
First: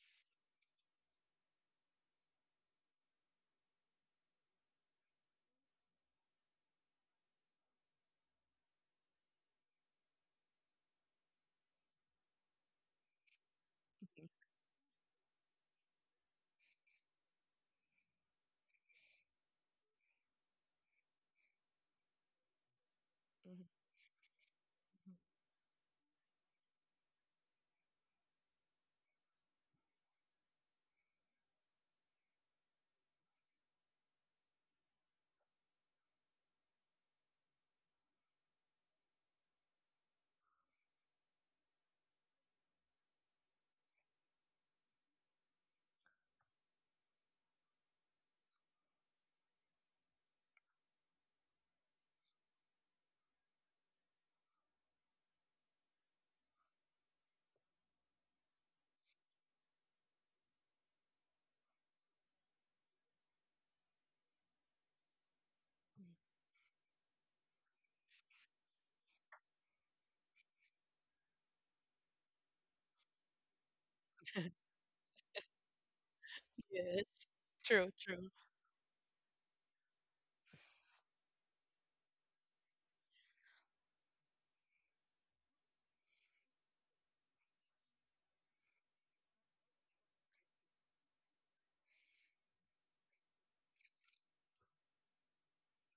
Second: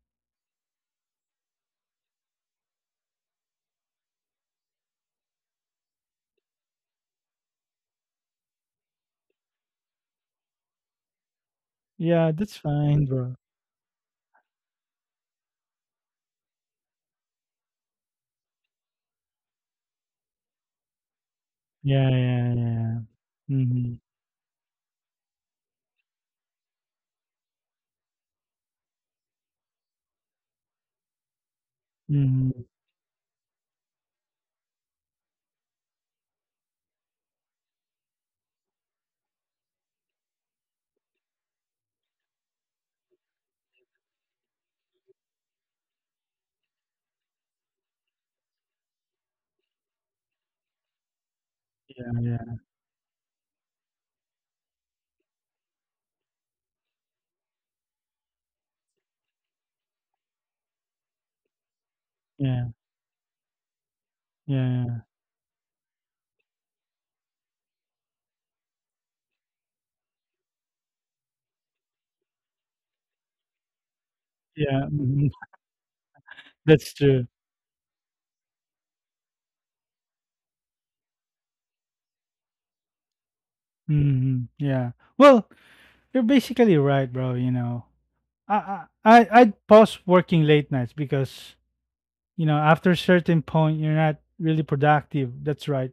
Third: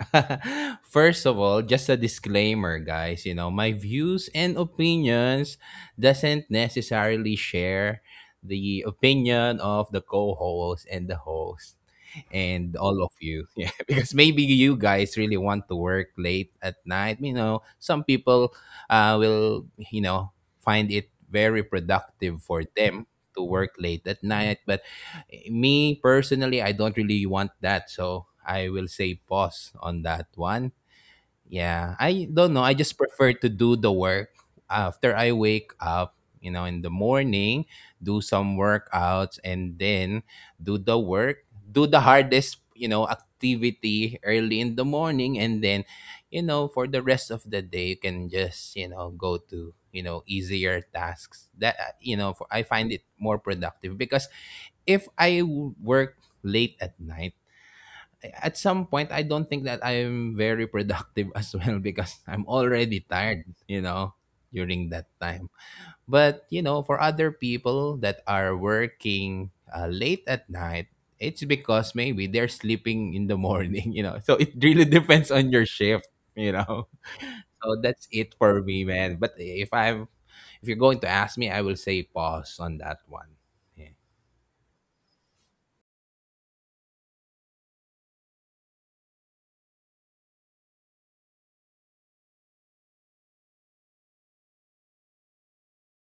Speaker 2: (laughs) first of all, just a disclaimer, guys. You know, my views and opinions doesn't necessarily share the opinion of the co-host and the host
Speaker 1: Yeah, that's
Speaker 2: and all of
Speaker 1: fine, bro.
Speaker 2: you. (laughs) Yeah, because maybe
Speaker 3: welcome.
Speaker 2: you guys really want to work late at night. You know, some people will, you know, find it very
Speaker 1: Yeah,
Speaker 2: productive
Speaker 1: yeah,
Speaker 2: for
Speaker 1: yeah.
Speaker 2: them to
Speaker 3: Mhm.
Speaker 2: work
Speaker 1: Mhm,
Speaker 2: late at night. But me personally, I don't really want that. So I will say pause on that one. Yeah, I don't
Speaker 1: mhm.
Speaker 2: know. I just prefer to do the work after I wake up, you know, in the morning, do some workouts, and then do the work, do the hardest, you know, activity early in the morning, and then, you know, for the rest of the day you can just, you know, go to, you know, easier tasks. That
Speaker 1: Yeah,
Speaker 2: you know, for,
Speaker 1: yeah,
Speaker 2: I find it more productive because if I work late at night, at some point I don't think that I'm very productive (laughs) as well, because I'm
Speaker 1: yeah,
Speaker 2: already tired, you know, during that
Speaker 1: yeah,
Speaker 2: time. But, you know, for other people that are working late at night, it's because maybe they're sleeping in the morning, (laughs) you know. So it really (laughs)
Speaker 1: yeah,
Speaker 2: depends
Speaker 1: mhm.
Speaker 2: on your shift, you know.
Speaker 1: That's
Speaker 3: Yes.
Speaker 1: true.
Speaker 2: (laughs) So
Speaker 3: True,
Speaker 2: that's it
Speaker 3: true.
Speaker 2: for me, man. But if you're going to ask me, I will say pause on that one. Yeah.
Speaker 1: Mhm, yeah. Well, you're basically right, bro, you know. I'd pause working late nights because, you know, after a certain point, you're not really productive. That's right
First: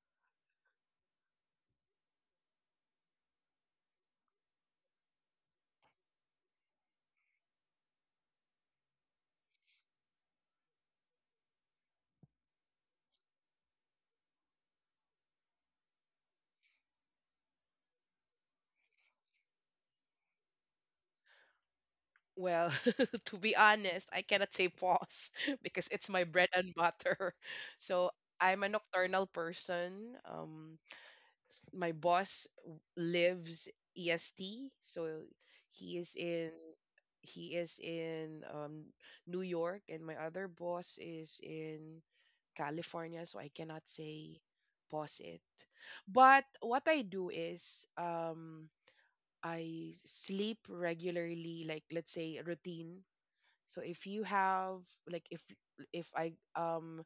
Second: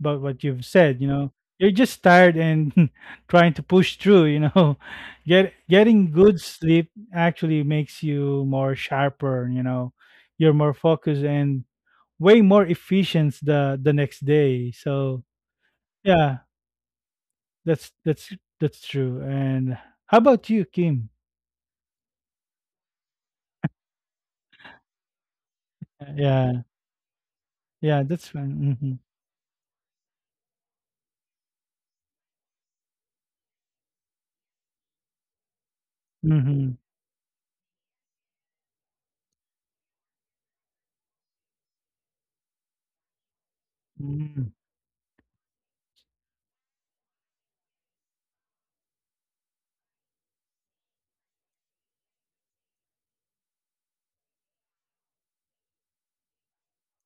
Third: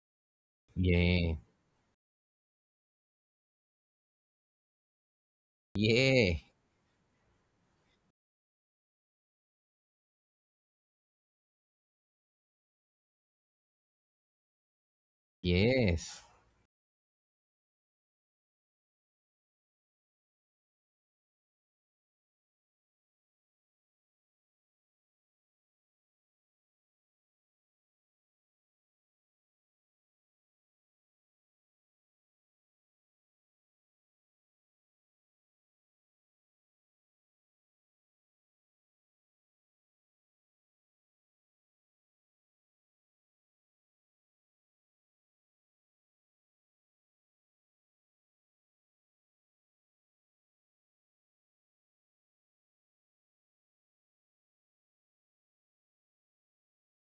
Speaker 1: about what you've said, you know.
Speaker 2: Yeah.
Speaker 1: You're just tired and (laughs) trying to push through, you know. (laughs) Getting
Speaker 2: Yeah.
Speaker 1: good sleep actually makes you more sharper, you know. You're more focused and way more efficient the next day. So,
Speaker 2: Yes.
Speaker 1: yeah, that's that's that's true. And how about you, Kim?
Speaker 3: Well, (laughs) to be honest, I cannot say pause (laughs) because it's my bread
Speaker 1: Yeah.
Speaker 3: and butter. (laughs)
Speaker 1: Yeah,
Speaker 3: So
Speaker 1: that's
Speaker 3: I'm a
Speaker 1: fine. Mhm.
Speaker 3: nocturnal person. My boss lives EST, so he is in
Speaker 1: Mhm.
Speaker 3: he is in New York, and my other boss is in California, so I cannot say
Speaker 1: Mhm.
Speaker 3: pause it. But what I do is I sleep regularly, like let's say routine. So if you have like if I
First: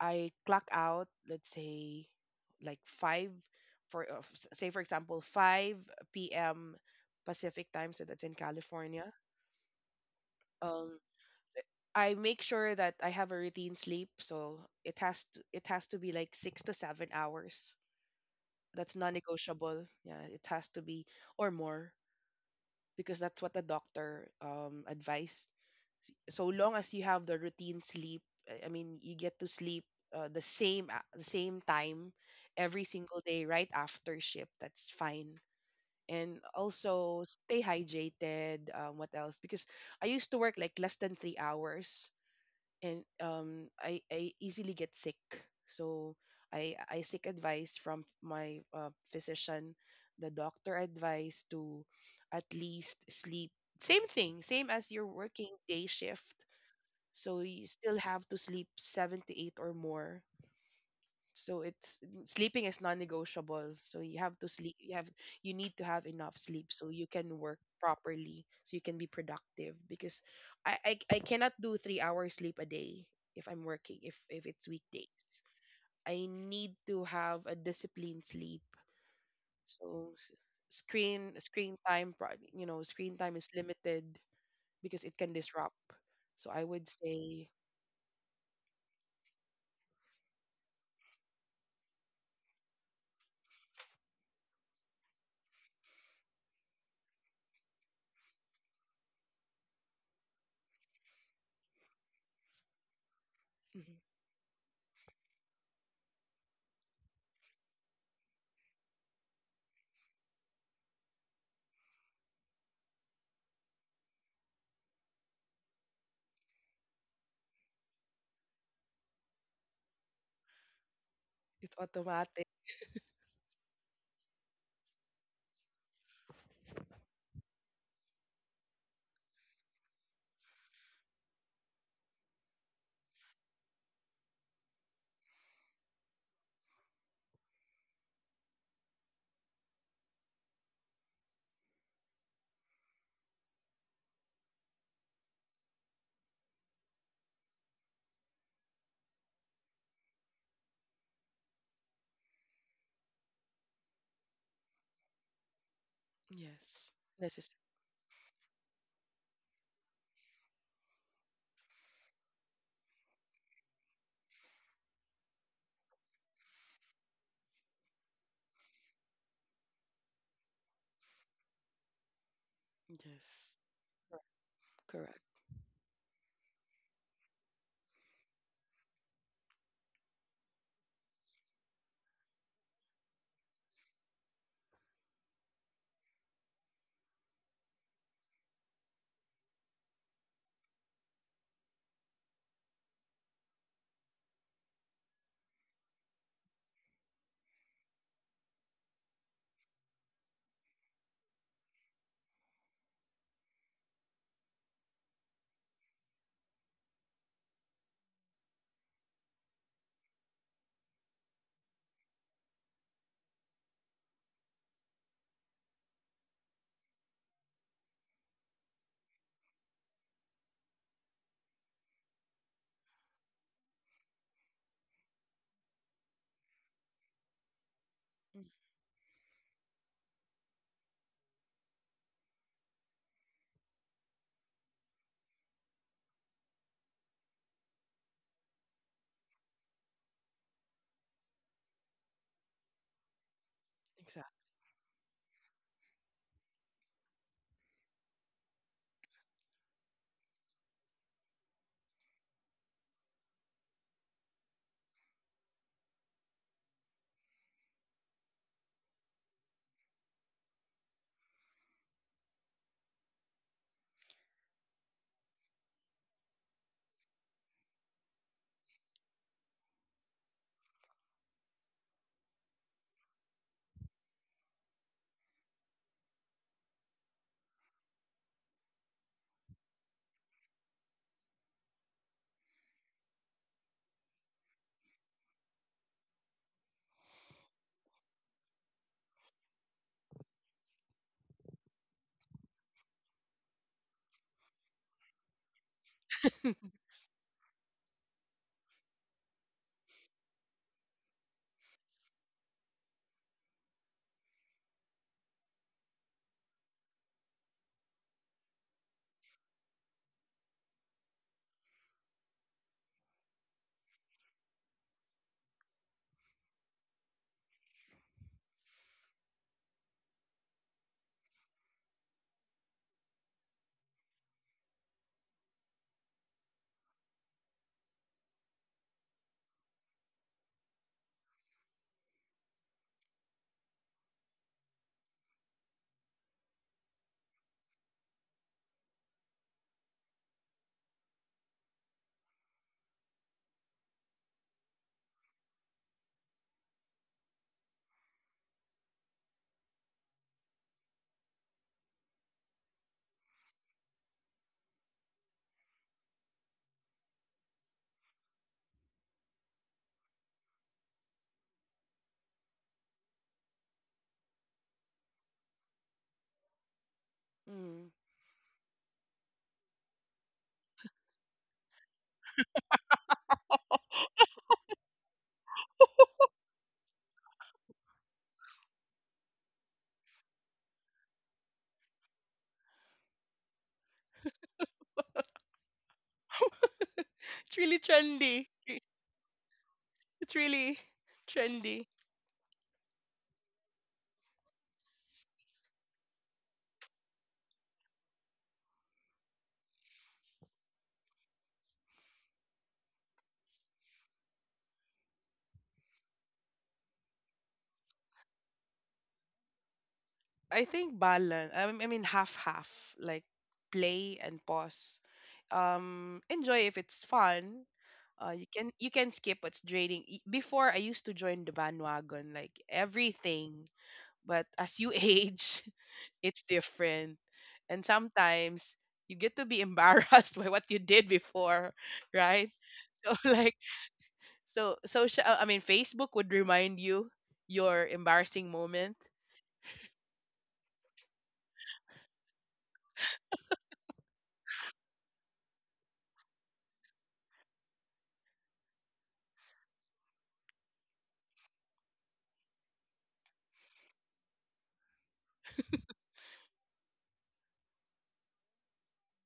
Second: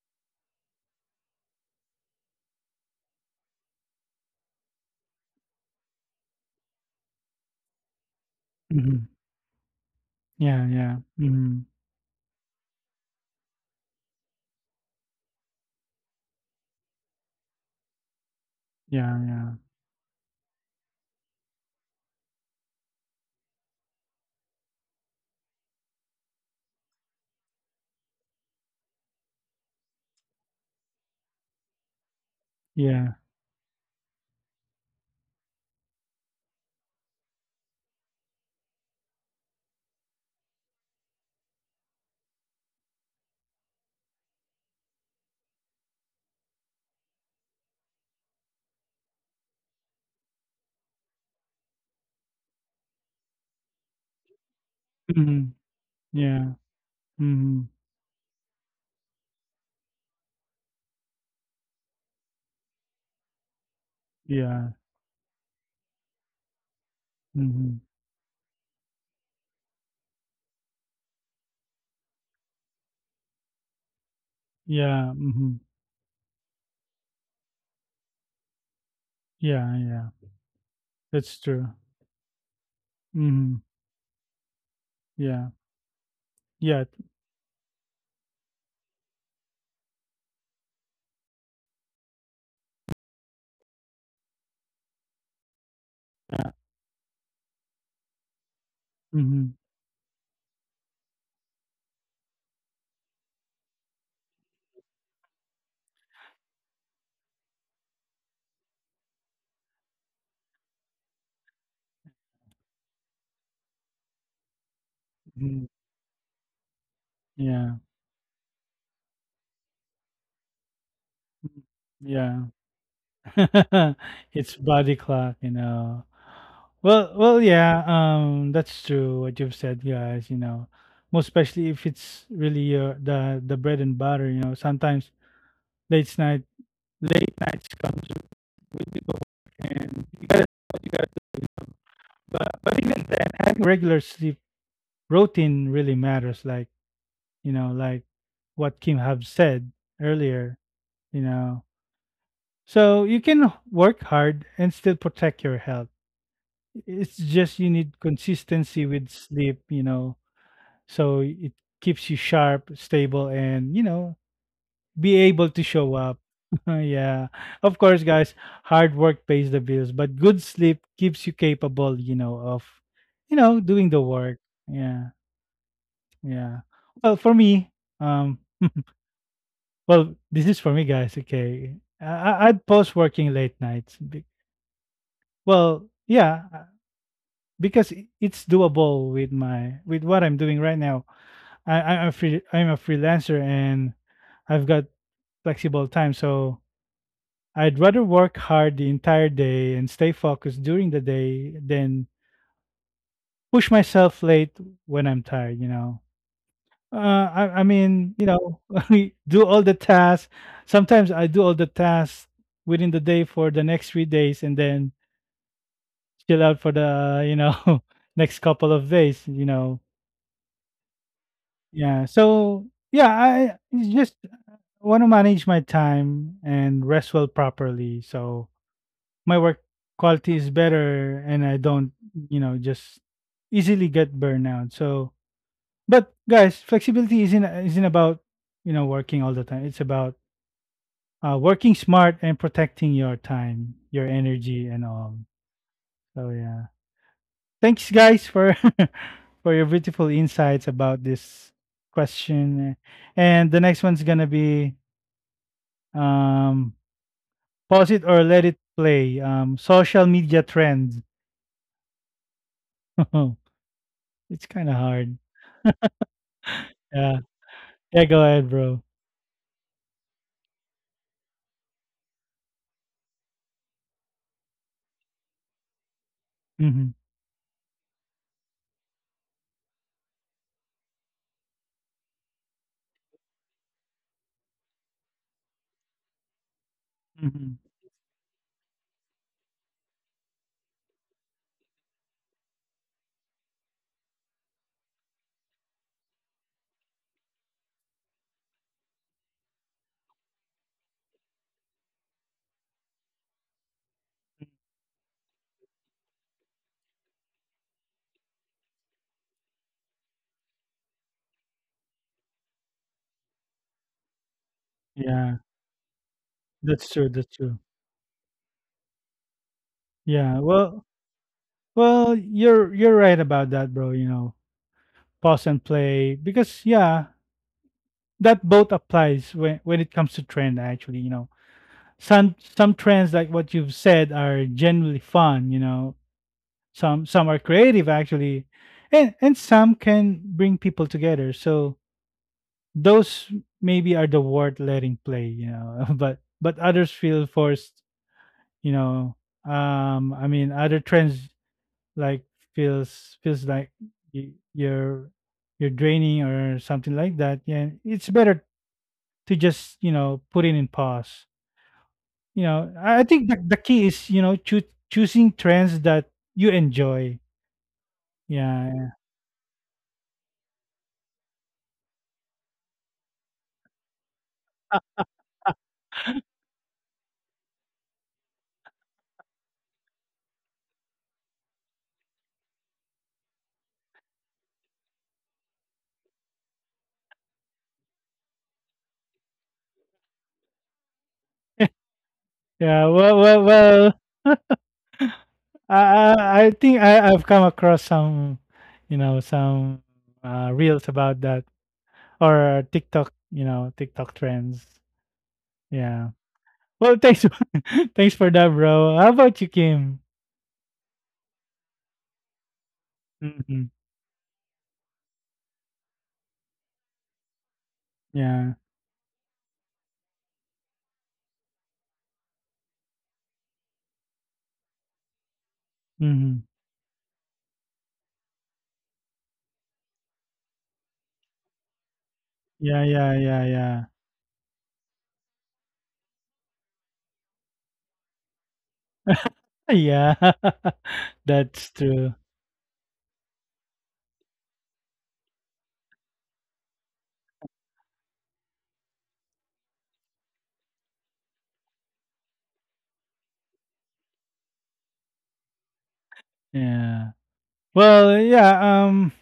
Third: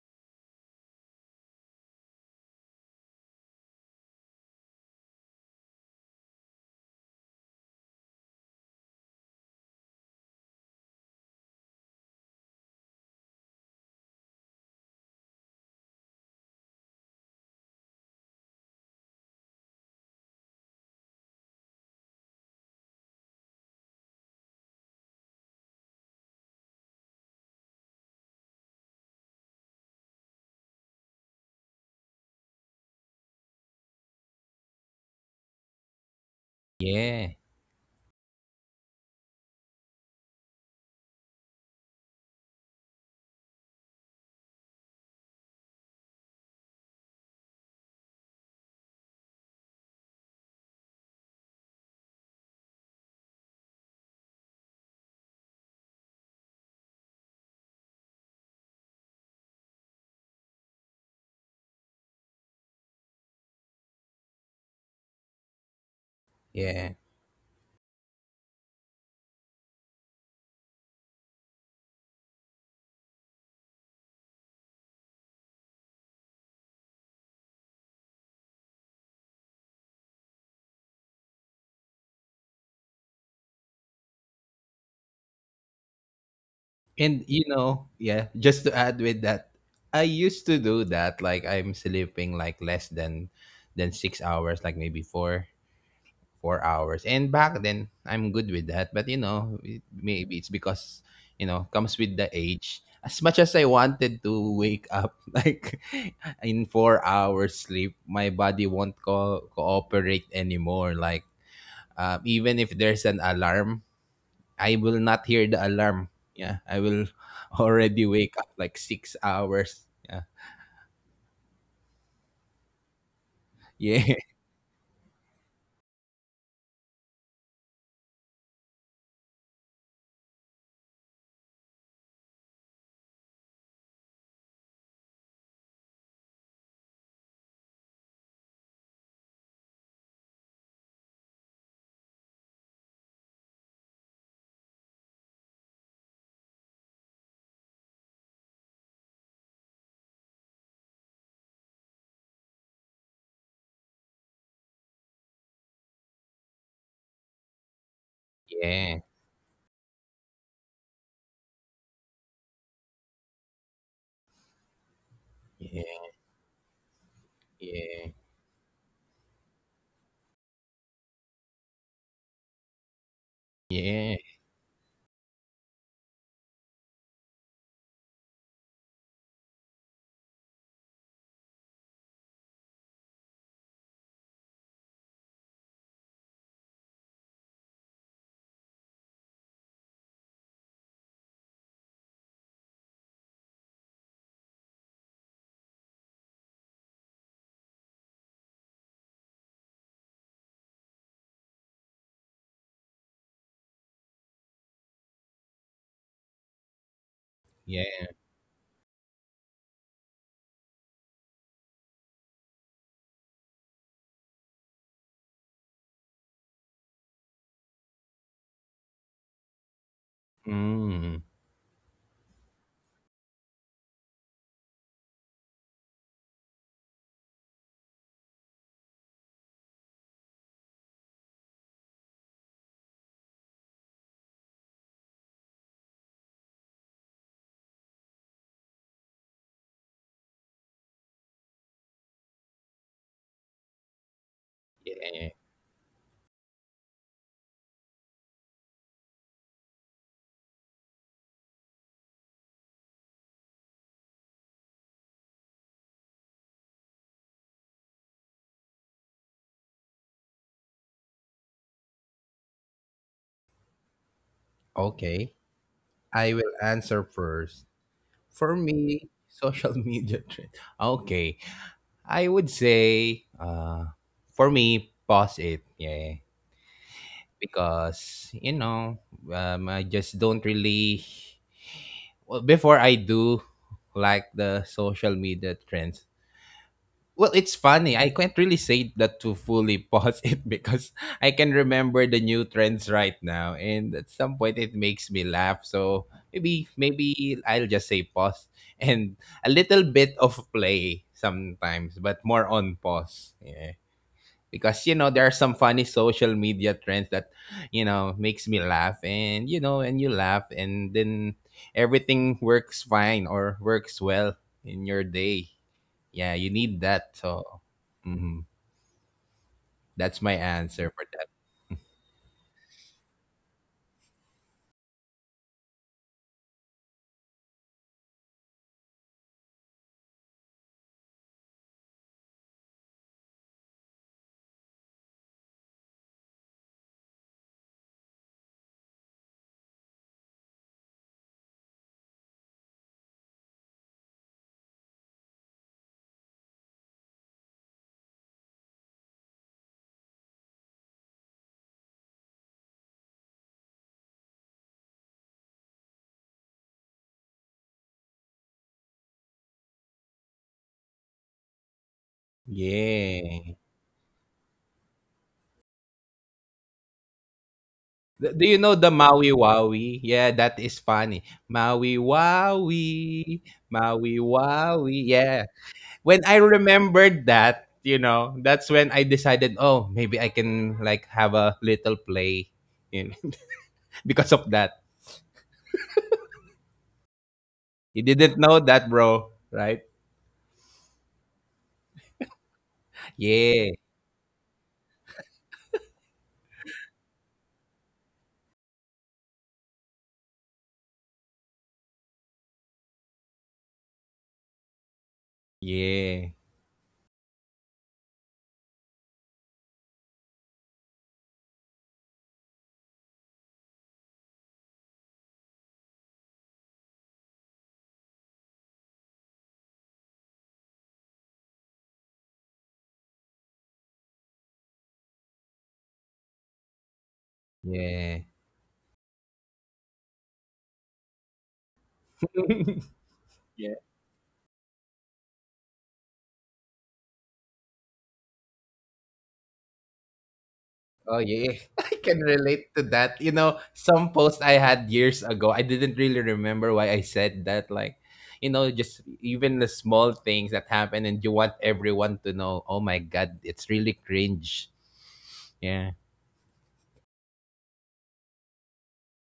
Speaker 3: I clock out, let's say, like five for say for example five p.m. Pacific time, so that's in
Speaker 1: Mhm.
Speaker 3: California.
Speaker 1: Yeah, yeah.
Speaker 3: Um,
Speaker 1: Mhm.
Speaker 3: I make sure that I have a routine sleep, so it has to be like 6 to 7 hours. That's
Speaker 1: Yeah, yeah.
Speaker 3: non-negotiable. Yeah, it has to be or more because that's what the doctor advised. So long as you have the routine sleep, I mean you get to sleep the same time every
Speaker 1: Yeah.
Speaker 3: single day right after shift, that's fine. And also
Speaker 2: Yeah.
Speaker 3: stay hydrated, what else, because I used to work like less than 3 hours and I easily get sick, so I seek advice from my physician. The doctor advice to at least sleep same thing, same as your
Speaker 1: Mhm.
Speaker 3: working day shift,
Speaker 1: Yeah.
Speaker 3: so you
Speaker 1: Mhm.
Speaker 3: still have to sleep seven to eight or more. So it's sleeping is non-negotiable. So you have to
Speaker 1: Yeah.
Speaker 3: sleep. You need to have enough sleep so
Speaker 2: Yeah.
Speaker 3: you can work
Speaker 1: Mhm.
Speaker 3: properly. So you can be productive because I cannot do 3 hours sleep a day if I'm working, if it's
Speaker 1: Yeah,
Speaker 3: weekdays.
Speaker 1: mhm.
Speaker 3: I need to have a disciplined sleep.
Speaker 1: Yeah, yeah.
Speaker 3: So
Speaker 1: That's true.
Speaker 3: screen time you know, screen time is
Speaker 1: Mhm.
Speaker 3: limited because it can
Speaker 1: Yeah.
Speaker 3: disrupt. So I
Speaker 1: Yeah.
Speaker 3: would
Speaker 2: And you
Speaker 3: say
Speaker 2: know, yeah, just to add with that, I used to do that. Like I'm sleeping like less than 6 hours, like maybe four hours. And back then I'm good with that. But you
Speaker 1: Mhm.
Speaker 2: know, maybe it's because, you know, comes with the age. As much as I wanted to wake up (laughs) like in 4 hours sleep, my body won't cooperate anymore. Like even if there's an alarm, I will not hear
Speaker 1: Mhm.
Speaker 2: the alarm. Yeah, I will (laughs)
Speaker 1: Yeah.
Speaker 2: already wake up like 6 hours. Yeah,
Speaker 3: (laughs)
Speaker 1: Mm.
Speaker 3: it's
Speaker 1: Yeah.
Speaker 3: automatic.
Speaker 1: (laughs)
Speaker 2: yeah,
Speaker 1: It's body clock, you know. Well, yeah, that's true what you've said, guys, you know. Most especially if it's really your the bread and butter, you know. Sometimes late night late nights comes with the work, and you gotta, you gotta, but even then having regular sleep routine really matters, like you know, like what Kim have said earlier, you know. So you can work hard and still protect your health.
Speaker 3: Yes.
Speaker 1: It's
Speaker 3: Necess-
Speaker 1: just you need
Speaker 2: (laughs)
Speaker 1: consistency
Speaker 2: yeah,
Speaker 1: with sleep, you know, so it keeps you sharp, stable, and you know, be able to
Speaker 2: yeah,
Speaker 1: show up. (laughs) Yeah. Of course,
Speaker 2: yeah,
Speaker 1: guys, hard work pays the bills, but good sleep keeps you capable, you know, of you
Speaker 3: yes.
Speaker 1: know, doing the
Speaker 2: yeah,
Speaker 1: work. Yeah.
Speaker 3: Correct.
Speaker 1: Yeah. Well, for me, um well, this is for me, guys. Okay, I'd post working late nights. Well, yeah, because it's doable with my with what I'm doing right now. I'm a freelancer, and I've got flexible time, so I'd rather work hard the entire day and stay focused during the day than push myself late when I'm tired. You know. I
Speaker 2: yeah.
Speaker 1: mean, you know, (laughs) we do all the tasks. Sometimes I do all the tasks within the day for the next 3 days, and then chill out for the (laughs) next couple of days. You know,
Speaker 2: Mm,
Speaker 1: yeah. So yeah, I it's just want to manage my time and rest well properly,
Speaker 3: Mm,
Speaker 1: so my work quality is better, and I don't just easily get burnout. So, but guys, flexibility isn't about you know working all the time. It's about working smart and protecting your time, your
Speaker 3: exactly.
Speaker 1: energy, and all.
Speaker 2: yeah.
Speaker 1: So yeah, thanks guys for (laughs) for your beautiful insights about this question. And the next one's gonna be um, pause it or let it play. Social media trends. (laughs) It's kind of hard.
Speaker 2: Okay, I will answer
Speaker 1: Yeah,
Speaker 2: first.
Speaker 1: yeah. Go ahead,
Speaker 2: For
Speaker 1: bro.
Speaker 2: me, social (laughs) media trend. Okay, I would say, for me, pause it. Yeah,
Speaker 1: Hmm.
Speaker 2: because you know, I just don't really, well, before I do, like the social media trends. Well, it's
Speaker 1: Hmm.
Speaker 2: funny. I can't really say that to fully pause (laughs) it because I can remember the new trends right now, and at some point it makes me laugh. So maybe I'll just say pause and a little bit of play sometimes, but more on pause. Yeah, because you know there are some funny social media trends that, you know, makes me laugh, and you know, and you laugh, and then everything works fine or works well in your
Speaker 1: Yeah,
Speaker 2: day. Yeah, you need
Speaker 1: that's true.
Speaker 2: that,
Speaker 1: That's
Speaker 2: so
Speaker 1: true.
Speaker 2: mhm, that's my
Speaker 1: Yeah. Well,
Speaker 2: answer for that.
Speaker 1: well, you're right about that, bro. You know, pause and play, because yeah, that both applies when it comes to trend actually, you know. Some trends like what you've said are generally fun, you know. Some are creative actually, and some can bring people together, so those maybe are the worth letting play, you know. (laughs) But others feel forced, you know. Other trends like feels like y- you're you're draining or something like that. Yeah, it's better to just, you know, put it in pause, you know. I think
Speaker 2: Yeah.
Speaker 1: the key is, you know, choosing trends that you enjoy.
Speaker 3: (laughs) mm.
Speaker 2: Do you know the
Speaker 1: Yeah.
Speaker 2: Maui Wowie? Yeah, that is funny. Maui Wowie. Maui Wowie, yeah. When I remembered that, you know, that's when I decided, oh, maybe I can like have a little play, you know, (laughs) because of that.
Speaker 3: (laughs) It's really
Speaker 2: You
Speaker 3: trendy.
Speaker 2: didn't know that, bro, right?
Speaker 3: It's really
Speaker 1: (laughs)
Speaker 3: trendy.
Speaker 1: yeah well well
Speaker 2: Yeah,
Speaker 1: well (laughs) I, I I think I've come across some, you know, some reels about that, or TikTok, you know, TikTok trends. Yeah.
Speaker 2: yeah,
Speaker 1: Well, thanks, (laughs) thanks for that, bro. How about you, Kim?
Speaker 3: I think balance. I mean half half, like
Speaker 1: Hmm.
Speaker 3: play and pause. Enjoy if it's fun.
Speaker 1: Yeah.
Speaker 3: You can skip what's draining. Before I used to join the bandwagon, like everything. But as you (laughs) age, it's
Speaker 1: Hmm.
Speaker 3: different. And
Speaker 2: yeah.
Speaker 3: sometimes you get to be embarrassed (laughs) by what you did before, right?
Speaker 1: Yeah.
Speaker 2: (laughs)
Speaker 3: So
Speaker 1: Yeah.
Speaker 3: (laughs)
Speaker 1: Yeah.
Speaker 3: like,
Speaker 2: Yeah.
Speaker 1: Yeah.
Speaker 3: so social, I mean Facebook would remind you your embarrassing moment.
Speaker 1: (laughs) Yeah. (laughs)
Speaker 2: Oh, yeah.
Speaker 1: That's
Speaker 2: (laughs) I
Speaker 1: true.
Speaker 2: can relate to that. You know, some post I had years ago, I didn't really remember why I said that. Like, you know, just even the small things that happen, and you want everyone to know, oh my God, it's really cringe. Yeah.
Speaker 1: Yeah. Well, yeah,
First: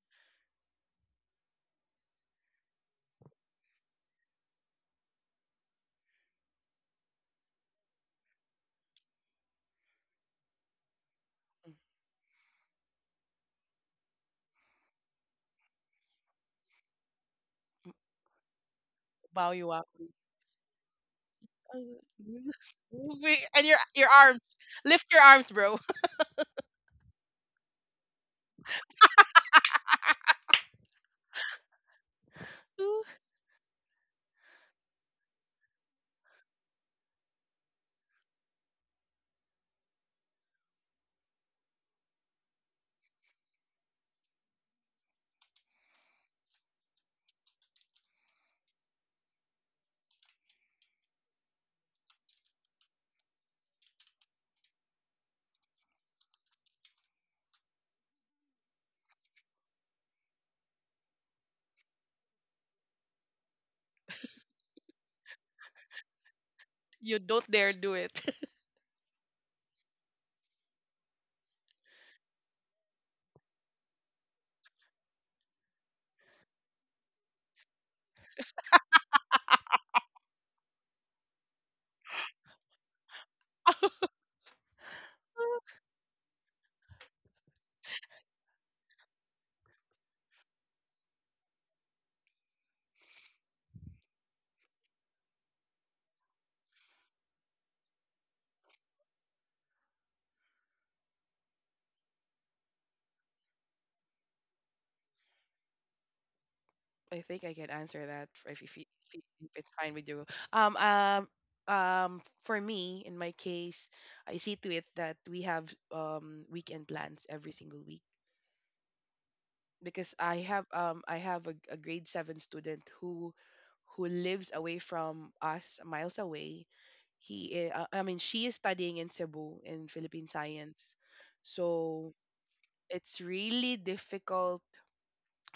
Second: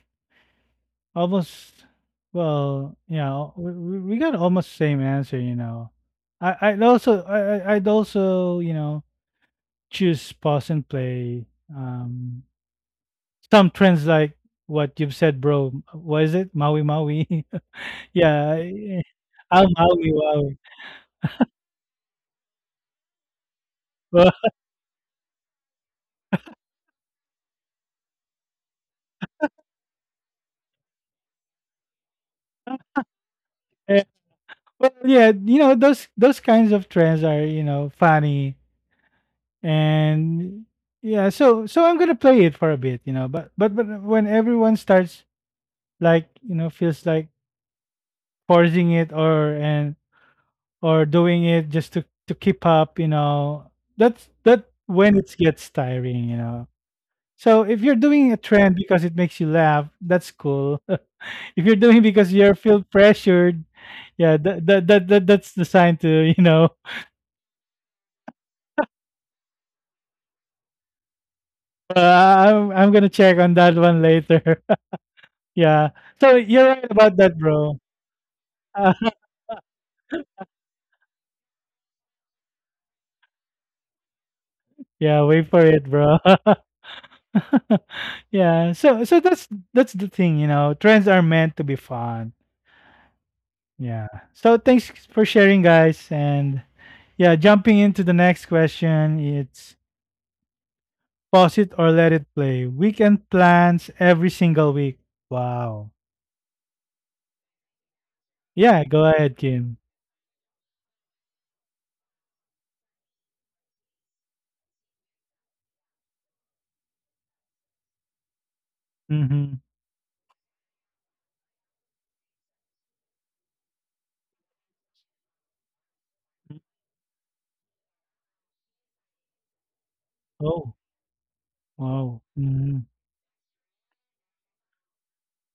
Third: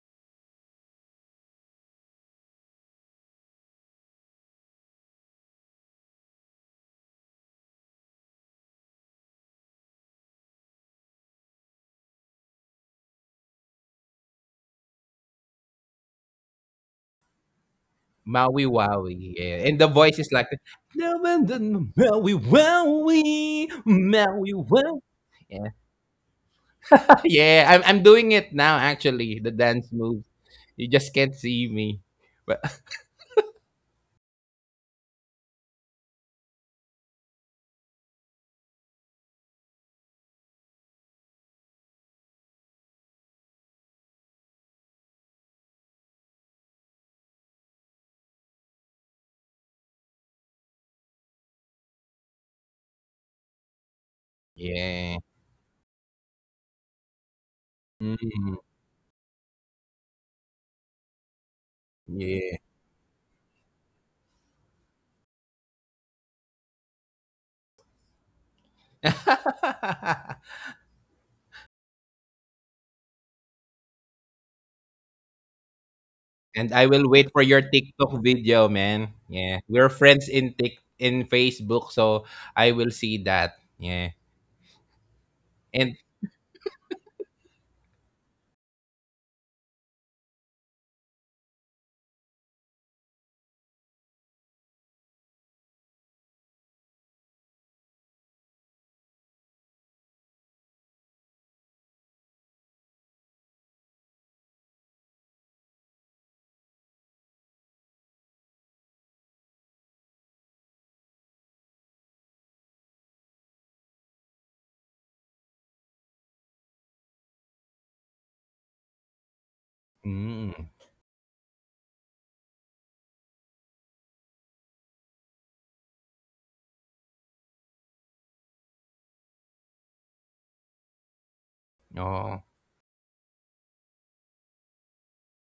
Speaker 1: almost, well, you know, we got almost same answer, you know. I'd also, I'd also, you know, choose pause and play. Um, some trends like what you've said, bro. What is it? Maui Maui. (laughs) Yeah.
Speaker 2: Maui Wowie,
Speaker 3: Bow
Speaker 2: yeah.
Speaker 1: I'll
Speaker 3: you
Speaker 2: And the
Speaker 3: up.
Speaker 1: Maui
Speaker 2: voice is like,
Speaker 1: Maui. (laughs)
Speaker 2: Maui
Speaker 3: Oh, (laughs) And
Speaker 2: Wowie,
Speaker 3: your
Speaker 1: Well,
Speaker 3: arms.
Speaker 2: Maui Wowie.
Speaker 3: Lift your arms,
Speaker 2: Yeah,
Speaker 3: bro.
Speaker 2: (laughs) yeah. I'm doing it now, actually, the dance move. You just can't see me. But (laughs)
Speaker 3: (laughs)
Speaker 1: eh, well, yeah, you know, those kinds of trends are, you know, funny, and yeah, so so I'm gonna play it for a bit, you know, but when everyone starts, like, you know, feels like forcing it, or and or doing it just to keep up, you know, that's that when
Speaker 2: yeah.
Speaker 1: it gets tiring, you know. So if you're doing a
Speaker 2: Mm,
Speaker 1: trend because it makes you laugh, that's cool. (laughs) If you're doing because you are
Speaker 2: yeah.
Speaker 1: feel pressured, yeah, that's the sign to you know.
Speaker 3: You don't dare do it. (laughs)
Speaker 2: (laughs)
Speaker 1: (laughs) Uh, I'm gonna check on that one later. (laughs) Yeah, so you're
Speaker 2: And
Speaker 1: right
Speaker 2: I will
Speaker 1: about that,
Speaker 2: wait for your
Speaker 1: bro.
Speaker 2: TikTok video,
Speaker 1: Uh, (laughs)
Speaker 2: man. Yeah. We're friends in Tik in Facebook, so I will see that. Yeah.
Speaker 1: yeah, wait for it,
Speaker 2: And
Speaker 1: bro. (laughs) Yeah, so so that's the thing, you know. Trends are meant to be fun. Yeah. So thanks for sharing, guys. And yeah, jumping into the next question, it's pause it or let it play. Weekend plans every single week. Wow.
Speaker 3: I think I can answer that for- if,
Speaker 1: Yeah,
Speaker 3: you-
Speaker 1: go
Speaker 3: if you-
Speaker 1: ahead,
Speaker 3: if it's
Speaker 1: Kim.
Speaker 3: fine with you. Um um for me in my case, I see to it that we have weekend plans every single week
Speaker 1: Mm-hmm.
Speaker 3: because I
Speaker 2: mm,
Speaker 3: have um I have a grade 7 student who lives away from us miles away. I mean she is studying in Cebu in Philippine
Speaker 1: Oh,
Speaker 3: science. So
Speaker 1: wow.
Speaker 2: oh,
Speaker 1: Mm-hmm.
Speaker 3: it's really difficult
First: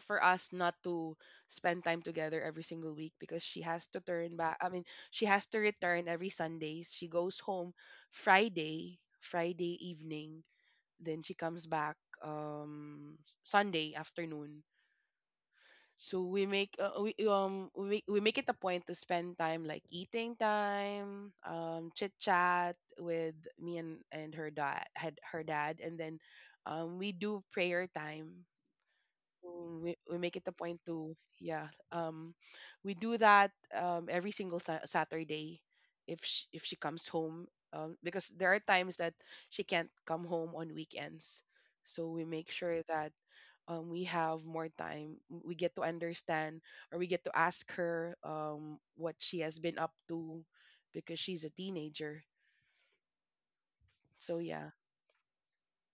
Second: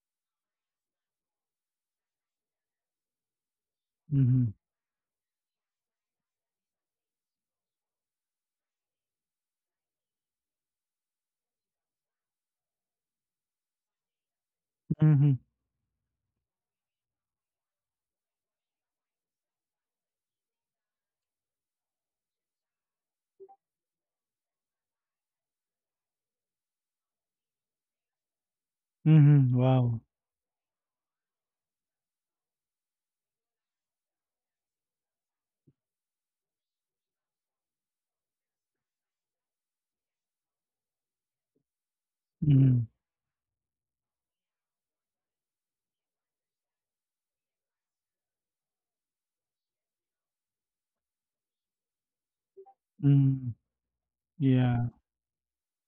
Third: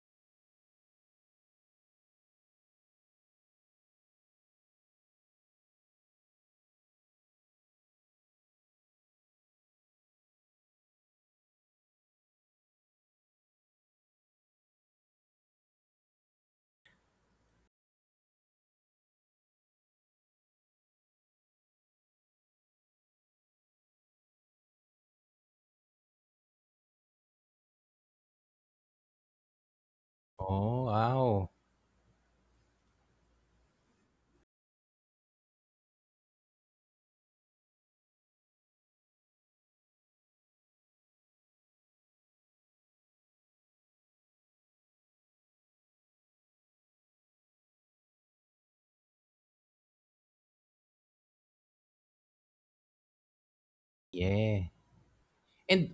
Speaker 3: for us not to spend time together every single week because she has to turn
Speaker 1: Mm-hmm.
Speaker 3: back I mean she has to return every Sunday. She goes home Friday evening, then she comes back Sunday afternoon.
Speaker 1: Mm-hmm.
Speaker 3: So we make it a point to spend time, like eating time, chit chat with me and her dad, and then we do prayer time.
Speaker 1: Mm-hmm.
Speaker 3: Mm,
Speaker 1: Wow.
Speaker 3: we make it a point
Speaker 2: oh
Speaker 3: to,
Speaker 2: wow.
Speaker 3: yeah, we do that every single Saturday if if she comes home, because there are times that she can't come home on weekends. So we make sure
Speaker 1: Mm-hmm.
Speaker 3: that we have more time. We get to understand, or we get to ask her what she has been up to because she's a teenager,
Speaker 1: Mm-hmm.
Speaker 3: so
Speaker 2: Yeah.
Speaker 3: yeah.
Speaker 1: Yeah.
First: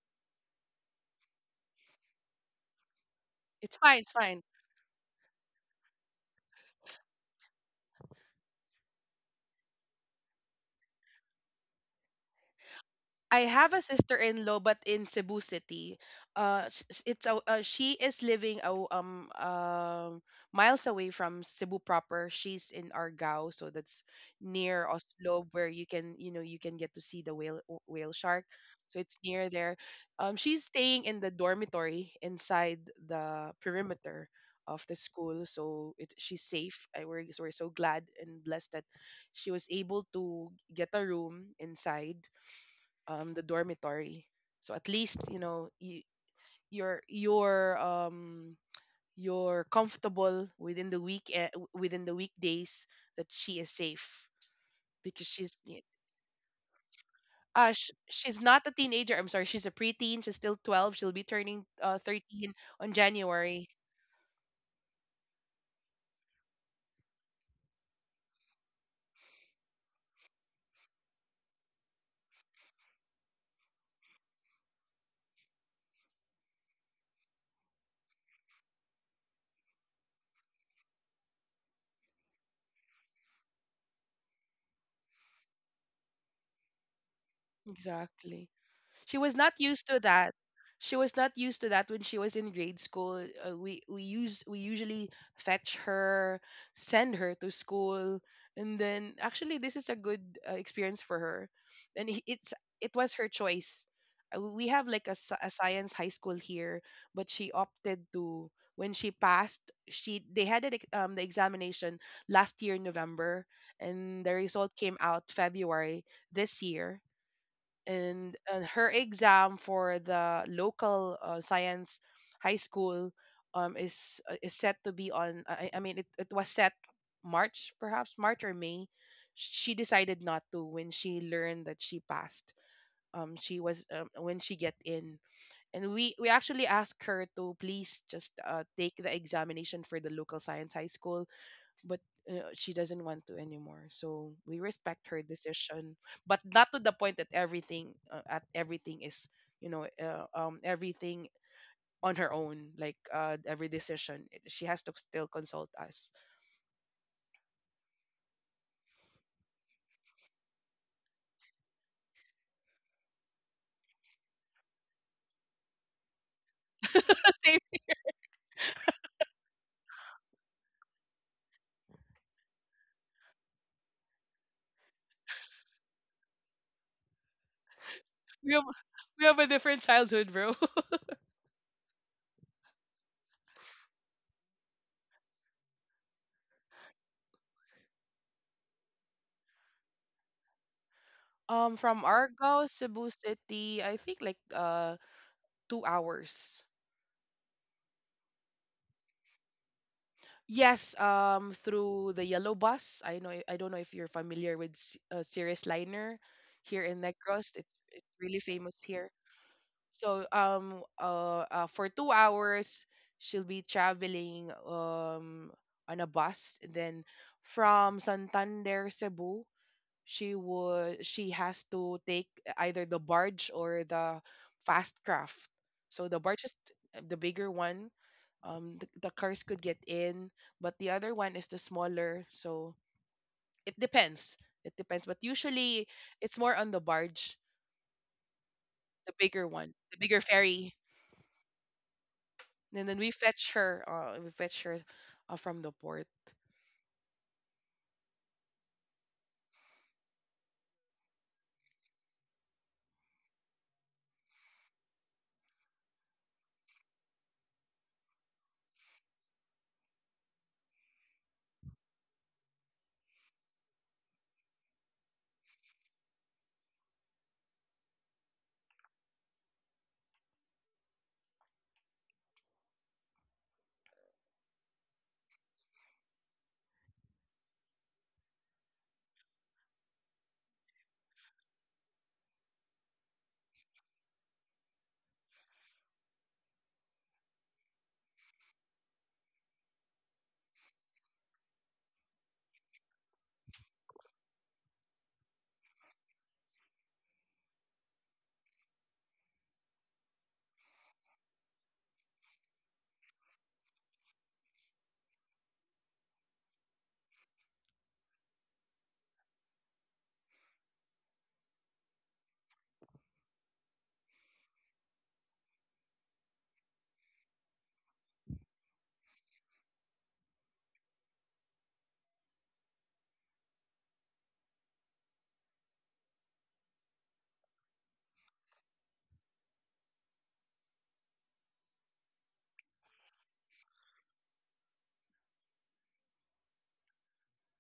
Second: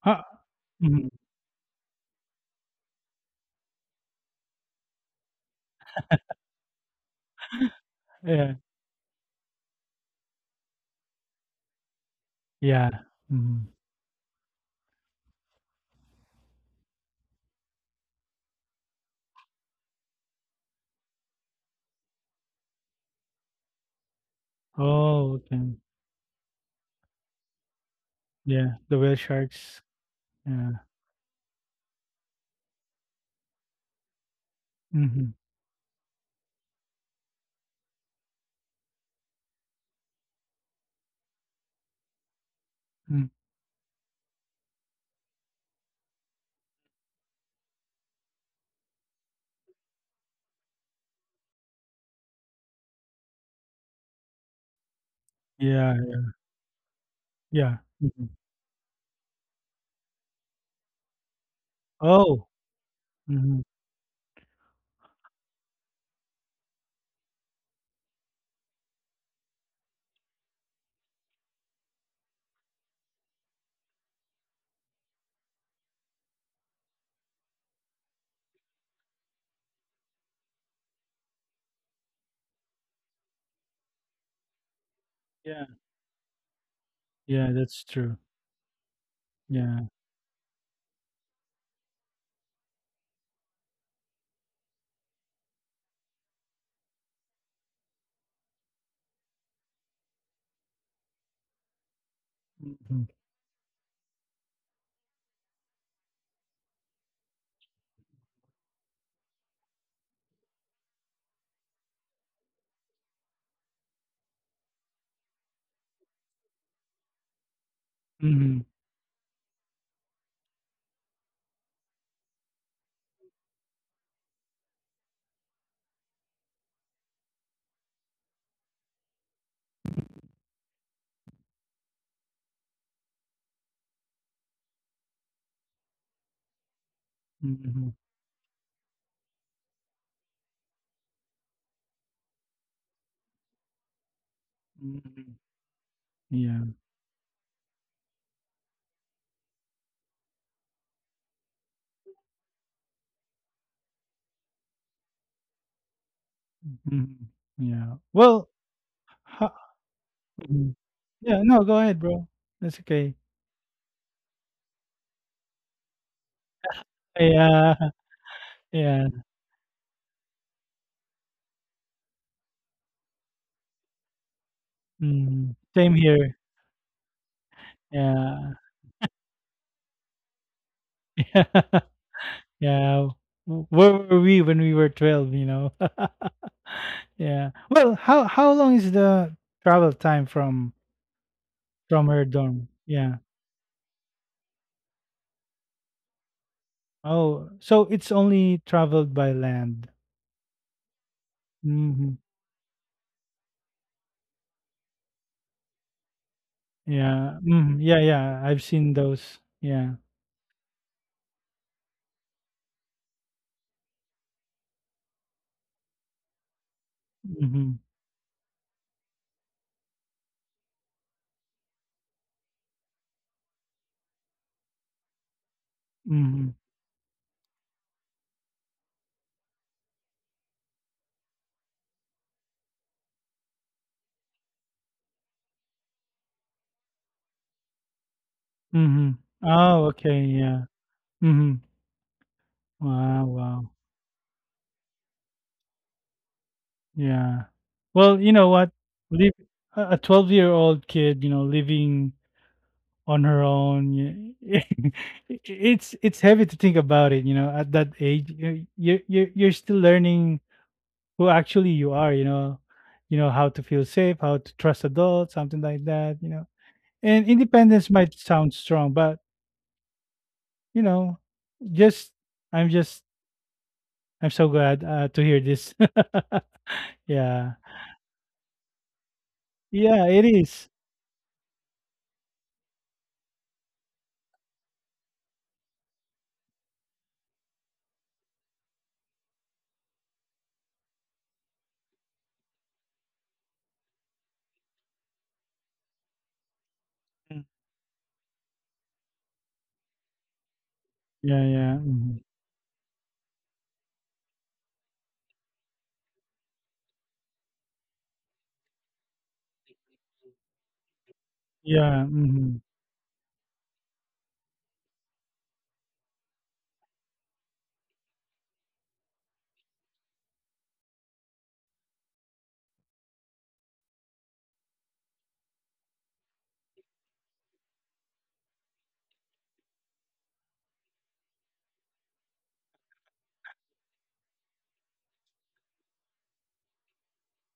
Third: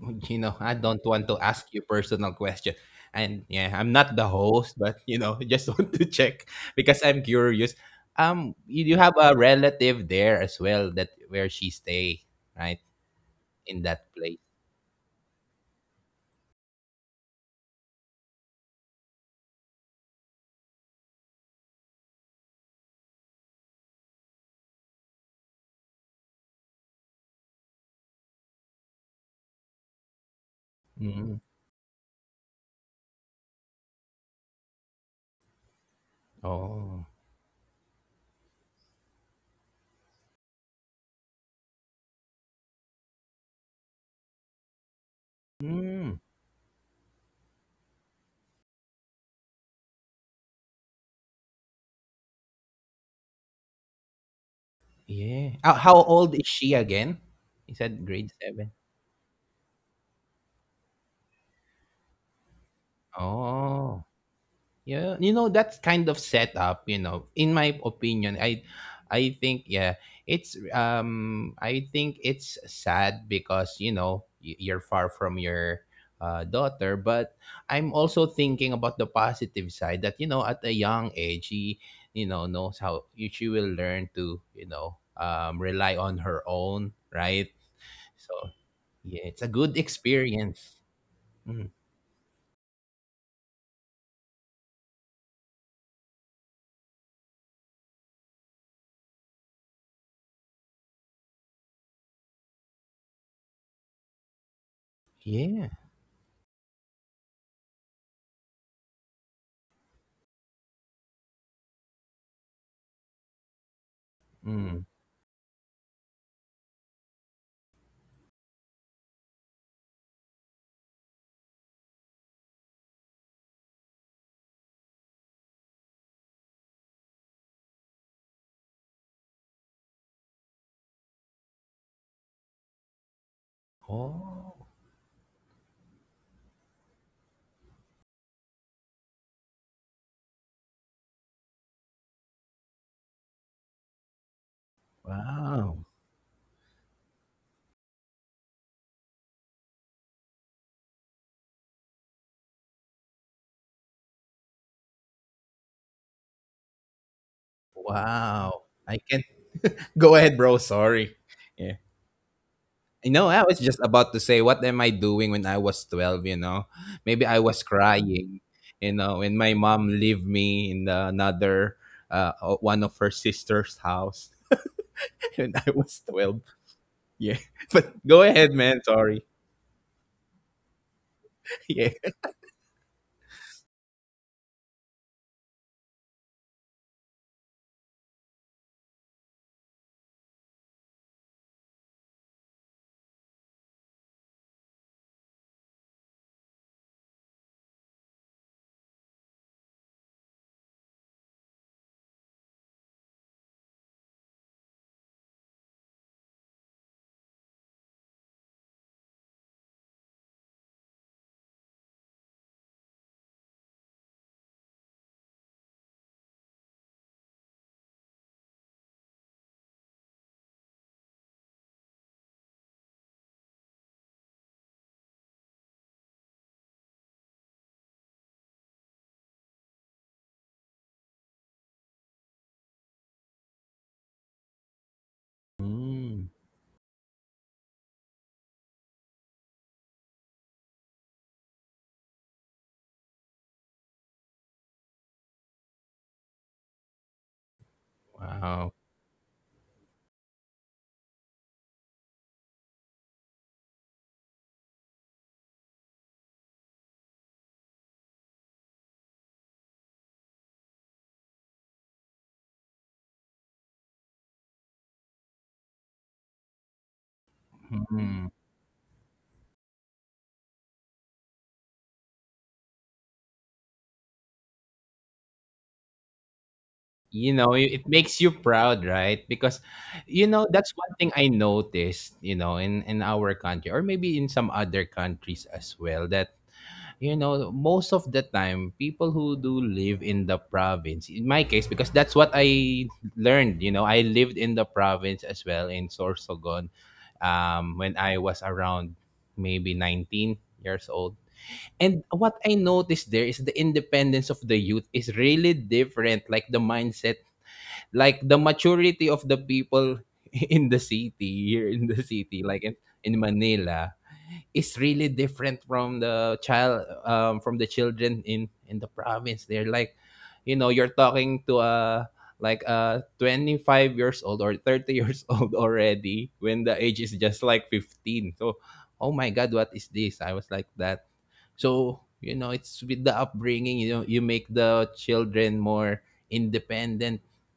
Speaker 1: Huh.
Speaker 2: you know, I don't
Speaker 1: Mhm.
Speaker 2: want to ask you personal question. And yeah,
Speaker 3: It's
Speaker 2: I'm
Speaker 3: fine, it's
Speaker 2: not the
Speaker 3: fine.
Speaker 2: host, but you know, (laughs) just want to check because I'm curious. You have a relative there as well that where she stay, right?
Speaker 1: Yeah,
Speaker 3: I
Speaker 1: mhm.
Speaker 3: have
Speaker 2: In
Speaker 3: a
Speaker 2: that place.
Speaker 3: sister-in-law, but in Cebu City. She is living miles away from Cebu proper. She's in Argao, so that's near
Speaker 1: Oh,
Speaker 3: Oslo, where
Speaker 1: okay.
Speaker 3: you can you know you can get to see the whale shark.
Speaker 1: Yeah, the
Speaker 3: So
Speaker 1: whale
Speaker 3: it's near there.
Speaker 1: sharks.
Speaker 3: She's
Speaker 1: Yeah.
Speaker 3: staying in
Speaker 2: Mm.
Speaker 3: the dormitory inside the perimeter of the
Speaker 1: Mhm.
Speaker 3: school, so it she's safe.
Speaker 2: Oh.
Speaker 3: I, we're so glad and blessed that she was able to get a room inside
Speaker 1: Mm.
Speaker 3: the dormitory. So at least you know you,
Speaker 2: Mm.
Speaker 3: you're you're um, you're comfortable within the week, within the weekdays, that she is safe because
Speaker 2: Yeah.
Speaker 3: she's
Speaker 2: How
Speaker 1: Yeah,
Speaker 2: old is she again? You
Speaker 1: yeah.
Speaker 2: said grade
Speaker 1: Mhm.
Speaker 3: she's
Speaker 2: seven.
Speaker 3: not a teenager. I'm sorry, she's a preteen. She's still 12. She'll be turning
Speaker 1: Oh,
Speaker 3: 13 on
Speaker 1: mhm.
Speaker 3: January.
Speaker 2: Oh. Yeah, you know that kind of setup, you know, in my opinion, I think yeah, it's I think it's sad because, you know, you're far from your daughter, but I'm also thinking about the positive side that, you know, at a young age, she, you know, knows how she will learn to, you know,
Speaker 1: Yeah,
Speaker 2: rely on her own,
Speaker 1: yeah,
Speaker 2: right?
Speaker 1: that's true.
Speaker 2: So,
Speaker 3: Exactly. She
Speaker 2: yeah,
Speaker 3: was
Speaker 2: it's a
Speaker 3: not
Speaker 2: good
Speaker 1: Yeah.
Speaker 3: used to that.
Speaker 2: experience.
Speaker 3: She was not used to
Speaker 2: Mm,
Speaker 3: that when she was in grade school. We use we usually fetch her, send her to school, and then actually this is a good experience for her, and it's it
Speaker 1: Mhm.
Speaker 3: was her choice. We have like a
Speaker 2: yeah.
Speaker 3: science high school here, but she opted to when she passed. She They had an, the examination last year in November, and the result
Speaker 2: Mm.
Speaker 3: came out February this year. And
Speaker 1: Mhm.
Speaker 3: her exam for the local science high school, is set to be on I mean, it was set March, perhaps March or May. She decided not to when she learned that she passed. She was When she
Speaker 2: Oh,
Speaker 3: get in, and we actually asked her to
Speaker 1: Mhm.
Speaker 3: please just take the examination for the local science high school, but she doesn't want to anymore. So we respect her
Speaker 1: Mhm.
Speaker 2: wow.
Speaker 3: decision, but
Speaker 1: Yeah.
Speaker 3: not to the point that everything is everything on her own. Like, every decision, she has to still consult us.
Speaker 1: Mhm. Yeah. Well,
Speaker 2: Wow. I can
Speaker 1: ho
Speaker 2: (laughs) go ahead, bro.
Speaker 1: mhm.
Speaker 2: Sorry.
Speaker 1: Yeah, no, go
Speaker 2: Yeah.
Speaker 1: ahead, bro. That's okay.
Speaker 2: You know, I was just about to say, what am I doing when I was twelve? You know, maybe I
Speaker 3: (laughs)
Speaker 2: was
Speaker 1: Yeah,
Speaker 3: Same.
Speaker 2: crying, you
Speaker 1: yeah.
Speaker 2: know, when my mom leave me in the, another one of her sister's house (laughs) when
Speaker 1: Mhm.
Speaker 2: I was
Speaker 1: Same
Speaker 2: twelve.
Speaker 1: here.
Speaker 2: Yeah. (laughs) But go ahead,
Speaker 1: Yeah.
Speaker 3: We have,
Speaker 2: man. Sorry.
Speaker 3: we have
Speaker 2: (laughs)
Speaker 3: a different childhood, bro. (laughs)
Speaker 1: (laughs) Yeah.
Speaker 2: Yeah.
Speaker 1: Yeah. Where were we when we were 12, you know? (laughs) Yeah. Well, how long is the travel time from
Speaker 3: From
Speaker 1: her dorm?
Speaker 3: Argao Cebu
Speaker 1: Yeah.
Speaker 3: City, I think like 2 hours.
Speaker 1: Oh, so it's only traveled by land.
Speaker 3: Yes, through
Speaker 1: Hmm.
Speaker 3: the yellow bus. I know. I don't know if you're familiar with Cirrus Liner here in
Speaker 1: Yeah.
Speaker 3: Negros.
Speaker 1: Hmm. Yeah,
Speaker 3: It's
Speaker 1: yeah.
Speaker 3: really
Speaker 1: I've
Speaker 3: famous
Speaker 1: seen
Speaker 3: here.
Speaker 1: those. Yeah.
Speaker 3: So for 2 hours she'll be traveling on a bus. And then
Speaker 1: Hmm.
Speaker 3: from Santander, Cebu, she has to take either the barge or the fast craft. So the barge
Speaker 1: Hmm.
Speaker 3: is the bigger one. The cars could get in, but the other one is the smaller. So it depends. It depends, but usually
Speaker 2: Mm,
Speaker 3: it's more on the barge,
Speaker 1: Hmm.
Speaker 3: the bigger one,
Speaker 1: Oh,
Speaker 3: the
Speaker 1: okay.
Speaker 3: bigger
Speaker 1: Yeah.
Speaker 3: ferry.
Speaker 1: Hmm.
Speaker 3: And then we
Speaker 1: Wow,
Speaker 3: fetch
Speaker 1: wow.
Speaker 3: her. We fetch her from the port.
Speaker 1: Yeah. Well, you know
Speaker 2: wow.
Speaker 1: what? Live a 12-year-old kid, you know, living on her own. (laughs) It's heavy to think about it, you know, at that age. You're still learning who actually you are, you know. You know how to feel safe, how to trust adults, something like that, you know. And independence might sound strong, but you know, just I'm just I'm so glad to hear this. (laughs)
Speaker 2: You know
Speaker 1: Yeah.
Speaker 2: it makes you proud, right? Because
Speaker 1: Yeah,
Speaker 2: you
Speaker 1: it
Speaker 2: know
Speaker 1: is.
Speaker 2: that's one thing I noticed, you know, in our country or maybe in some other countries as well, that you know most of the time people who do live in the province, in my case, because that's what I learned, you know, I lived in the province as well in Sorsogon
Speaker 1: Mm.
Speaker 2: when I was around maybe 19 years old.
Speaker 1: Yeah, yeah.
Speaker 2: And
Speaker 1: Mhm.
Speaker 2: what I noticed there is the independence of the youth is really different. Like the mindset, like the maturity of the people (laughs) in the city, here in the
Speaker 1: Yeah,
Speaker 2: city, like
Speaker 1: mhm.
Speaker 2: in Manila is really different from the child from the children in the province. They're like, you know, you're talking to a like a 25 years old or 30 years (laughs) old already when the age is just like 15. So oh my god, what is this? I was like that. So, you know, it's with the upbringing, you know, you make the children more independent.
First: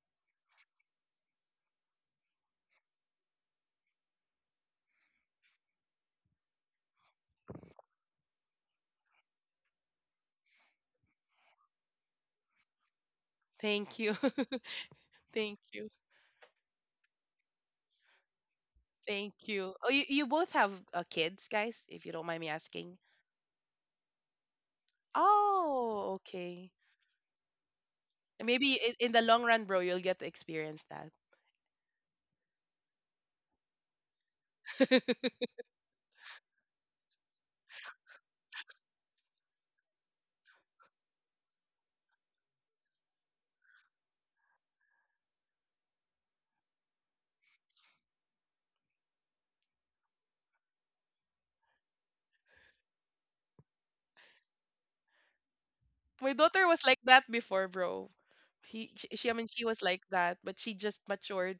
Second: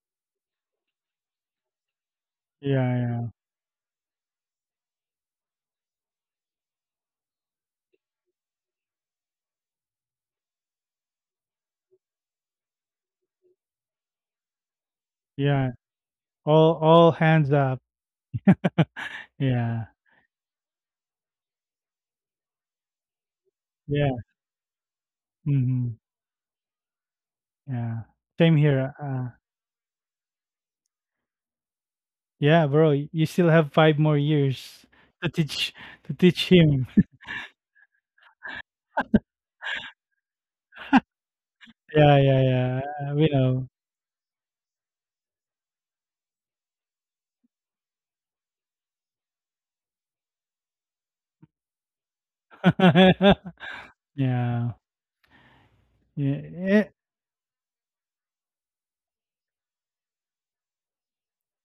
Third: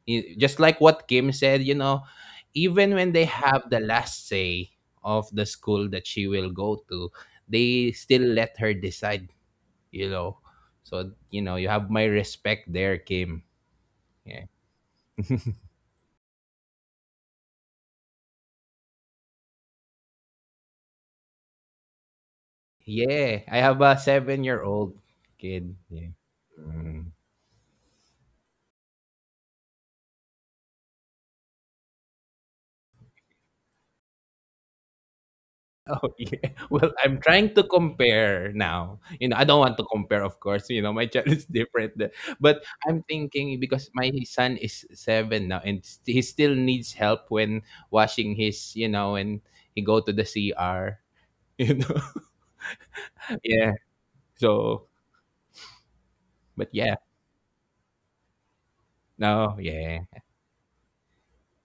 Speaker 2: You- Just like what Kim said, you know, even
Speaker 1: Yeah,
Speaker 2: when
Speaker 1: yeah.
Speaker 2: they have the last say of the school that she will go to, they still let her decide, you know. So, you know, you have my respect there, Kim.
Speaker 3: Thank you.
Speaker 2: Yeah.
Speaker 3: (laughs)
Speaker 2: (laughs)
Speaker 3: Thank
Speaker 1: Yeah.
Speaker 3: you.
Speaker 1: All hands up.
Speaker 3: Thank you.
Speaker 1: Yeah.
Speaker 3: Oh, you both have kids, guys, if you don't mind me asking.
Speaker 2: Yeah. I have a
Speaker 1: Yeah.
Speaker 2: 7 year old kid.
Speaker 1: Mhm.
Speaker 2: Yeah.
Speaker 3: Oh, okay.
Speaker 2: Mm.
Speaker 1: Yeah. Same
Speaker 3: Maybe
Speaker 1: here.
Speaker 3: in the long run, bro, you'll get to experience that.
Speaker 1: Yeah, bro, you still have 5 more years to
Speaker 3: (laughs)
Speaker 1: teach to
Speaker 2: Oh
Speaker 1: teach
Speaker 2: yeah. (laughs)
Speaker 1: him. (laughs)
Speaker 2: Well, I'm trying to compare now. You know, I don't want to compare, of course. You know, my child (laughs) is different,
Speaker 1: Yeah, yeah,
Speaker 2: but
Speaker 1: yeah.
Speaker 2: I'm
Speaker 1: Uh, we
Speaker 2: thinking
Speaker 1: know.
Speaker 2: because my son is seven now, and he still needs help when washing his, you know, when he go to the CR. (laughs) You know, yeah.
Speaker 1: (laughs) Yeah.
Speaker 2: So,
Speaker 1: Yeah.
Speaker 3: My
Speaker 2: but
Speaker 3: daughter was
Speaker 1: eh,
Speaker 2: yeah,
Speaker 3: like that before, bro. I mean,
Speaker 2: no,
Speaker 3: she was
Speaker 2: yeah.
Speaker 3: like that, but she just matured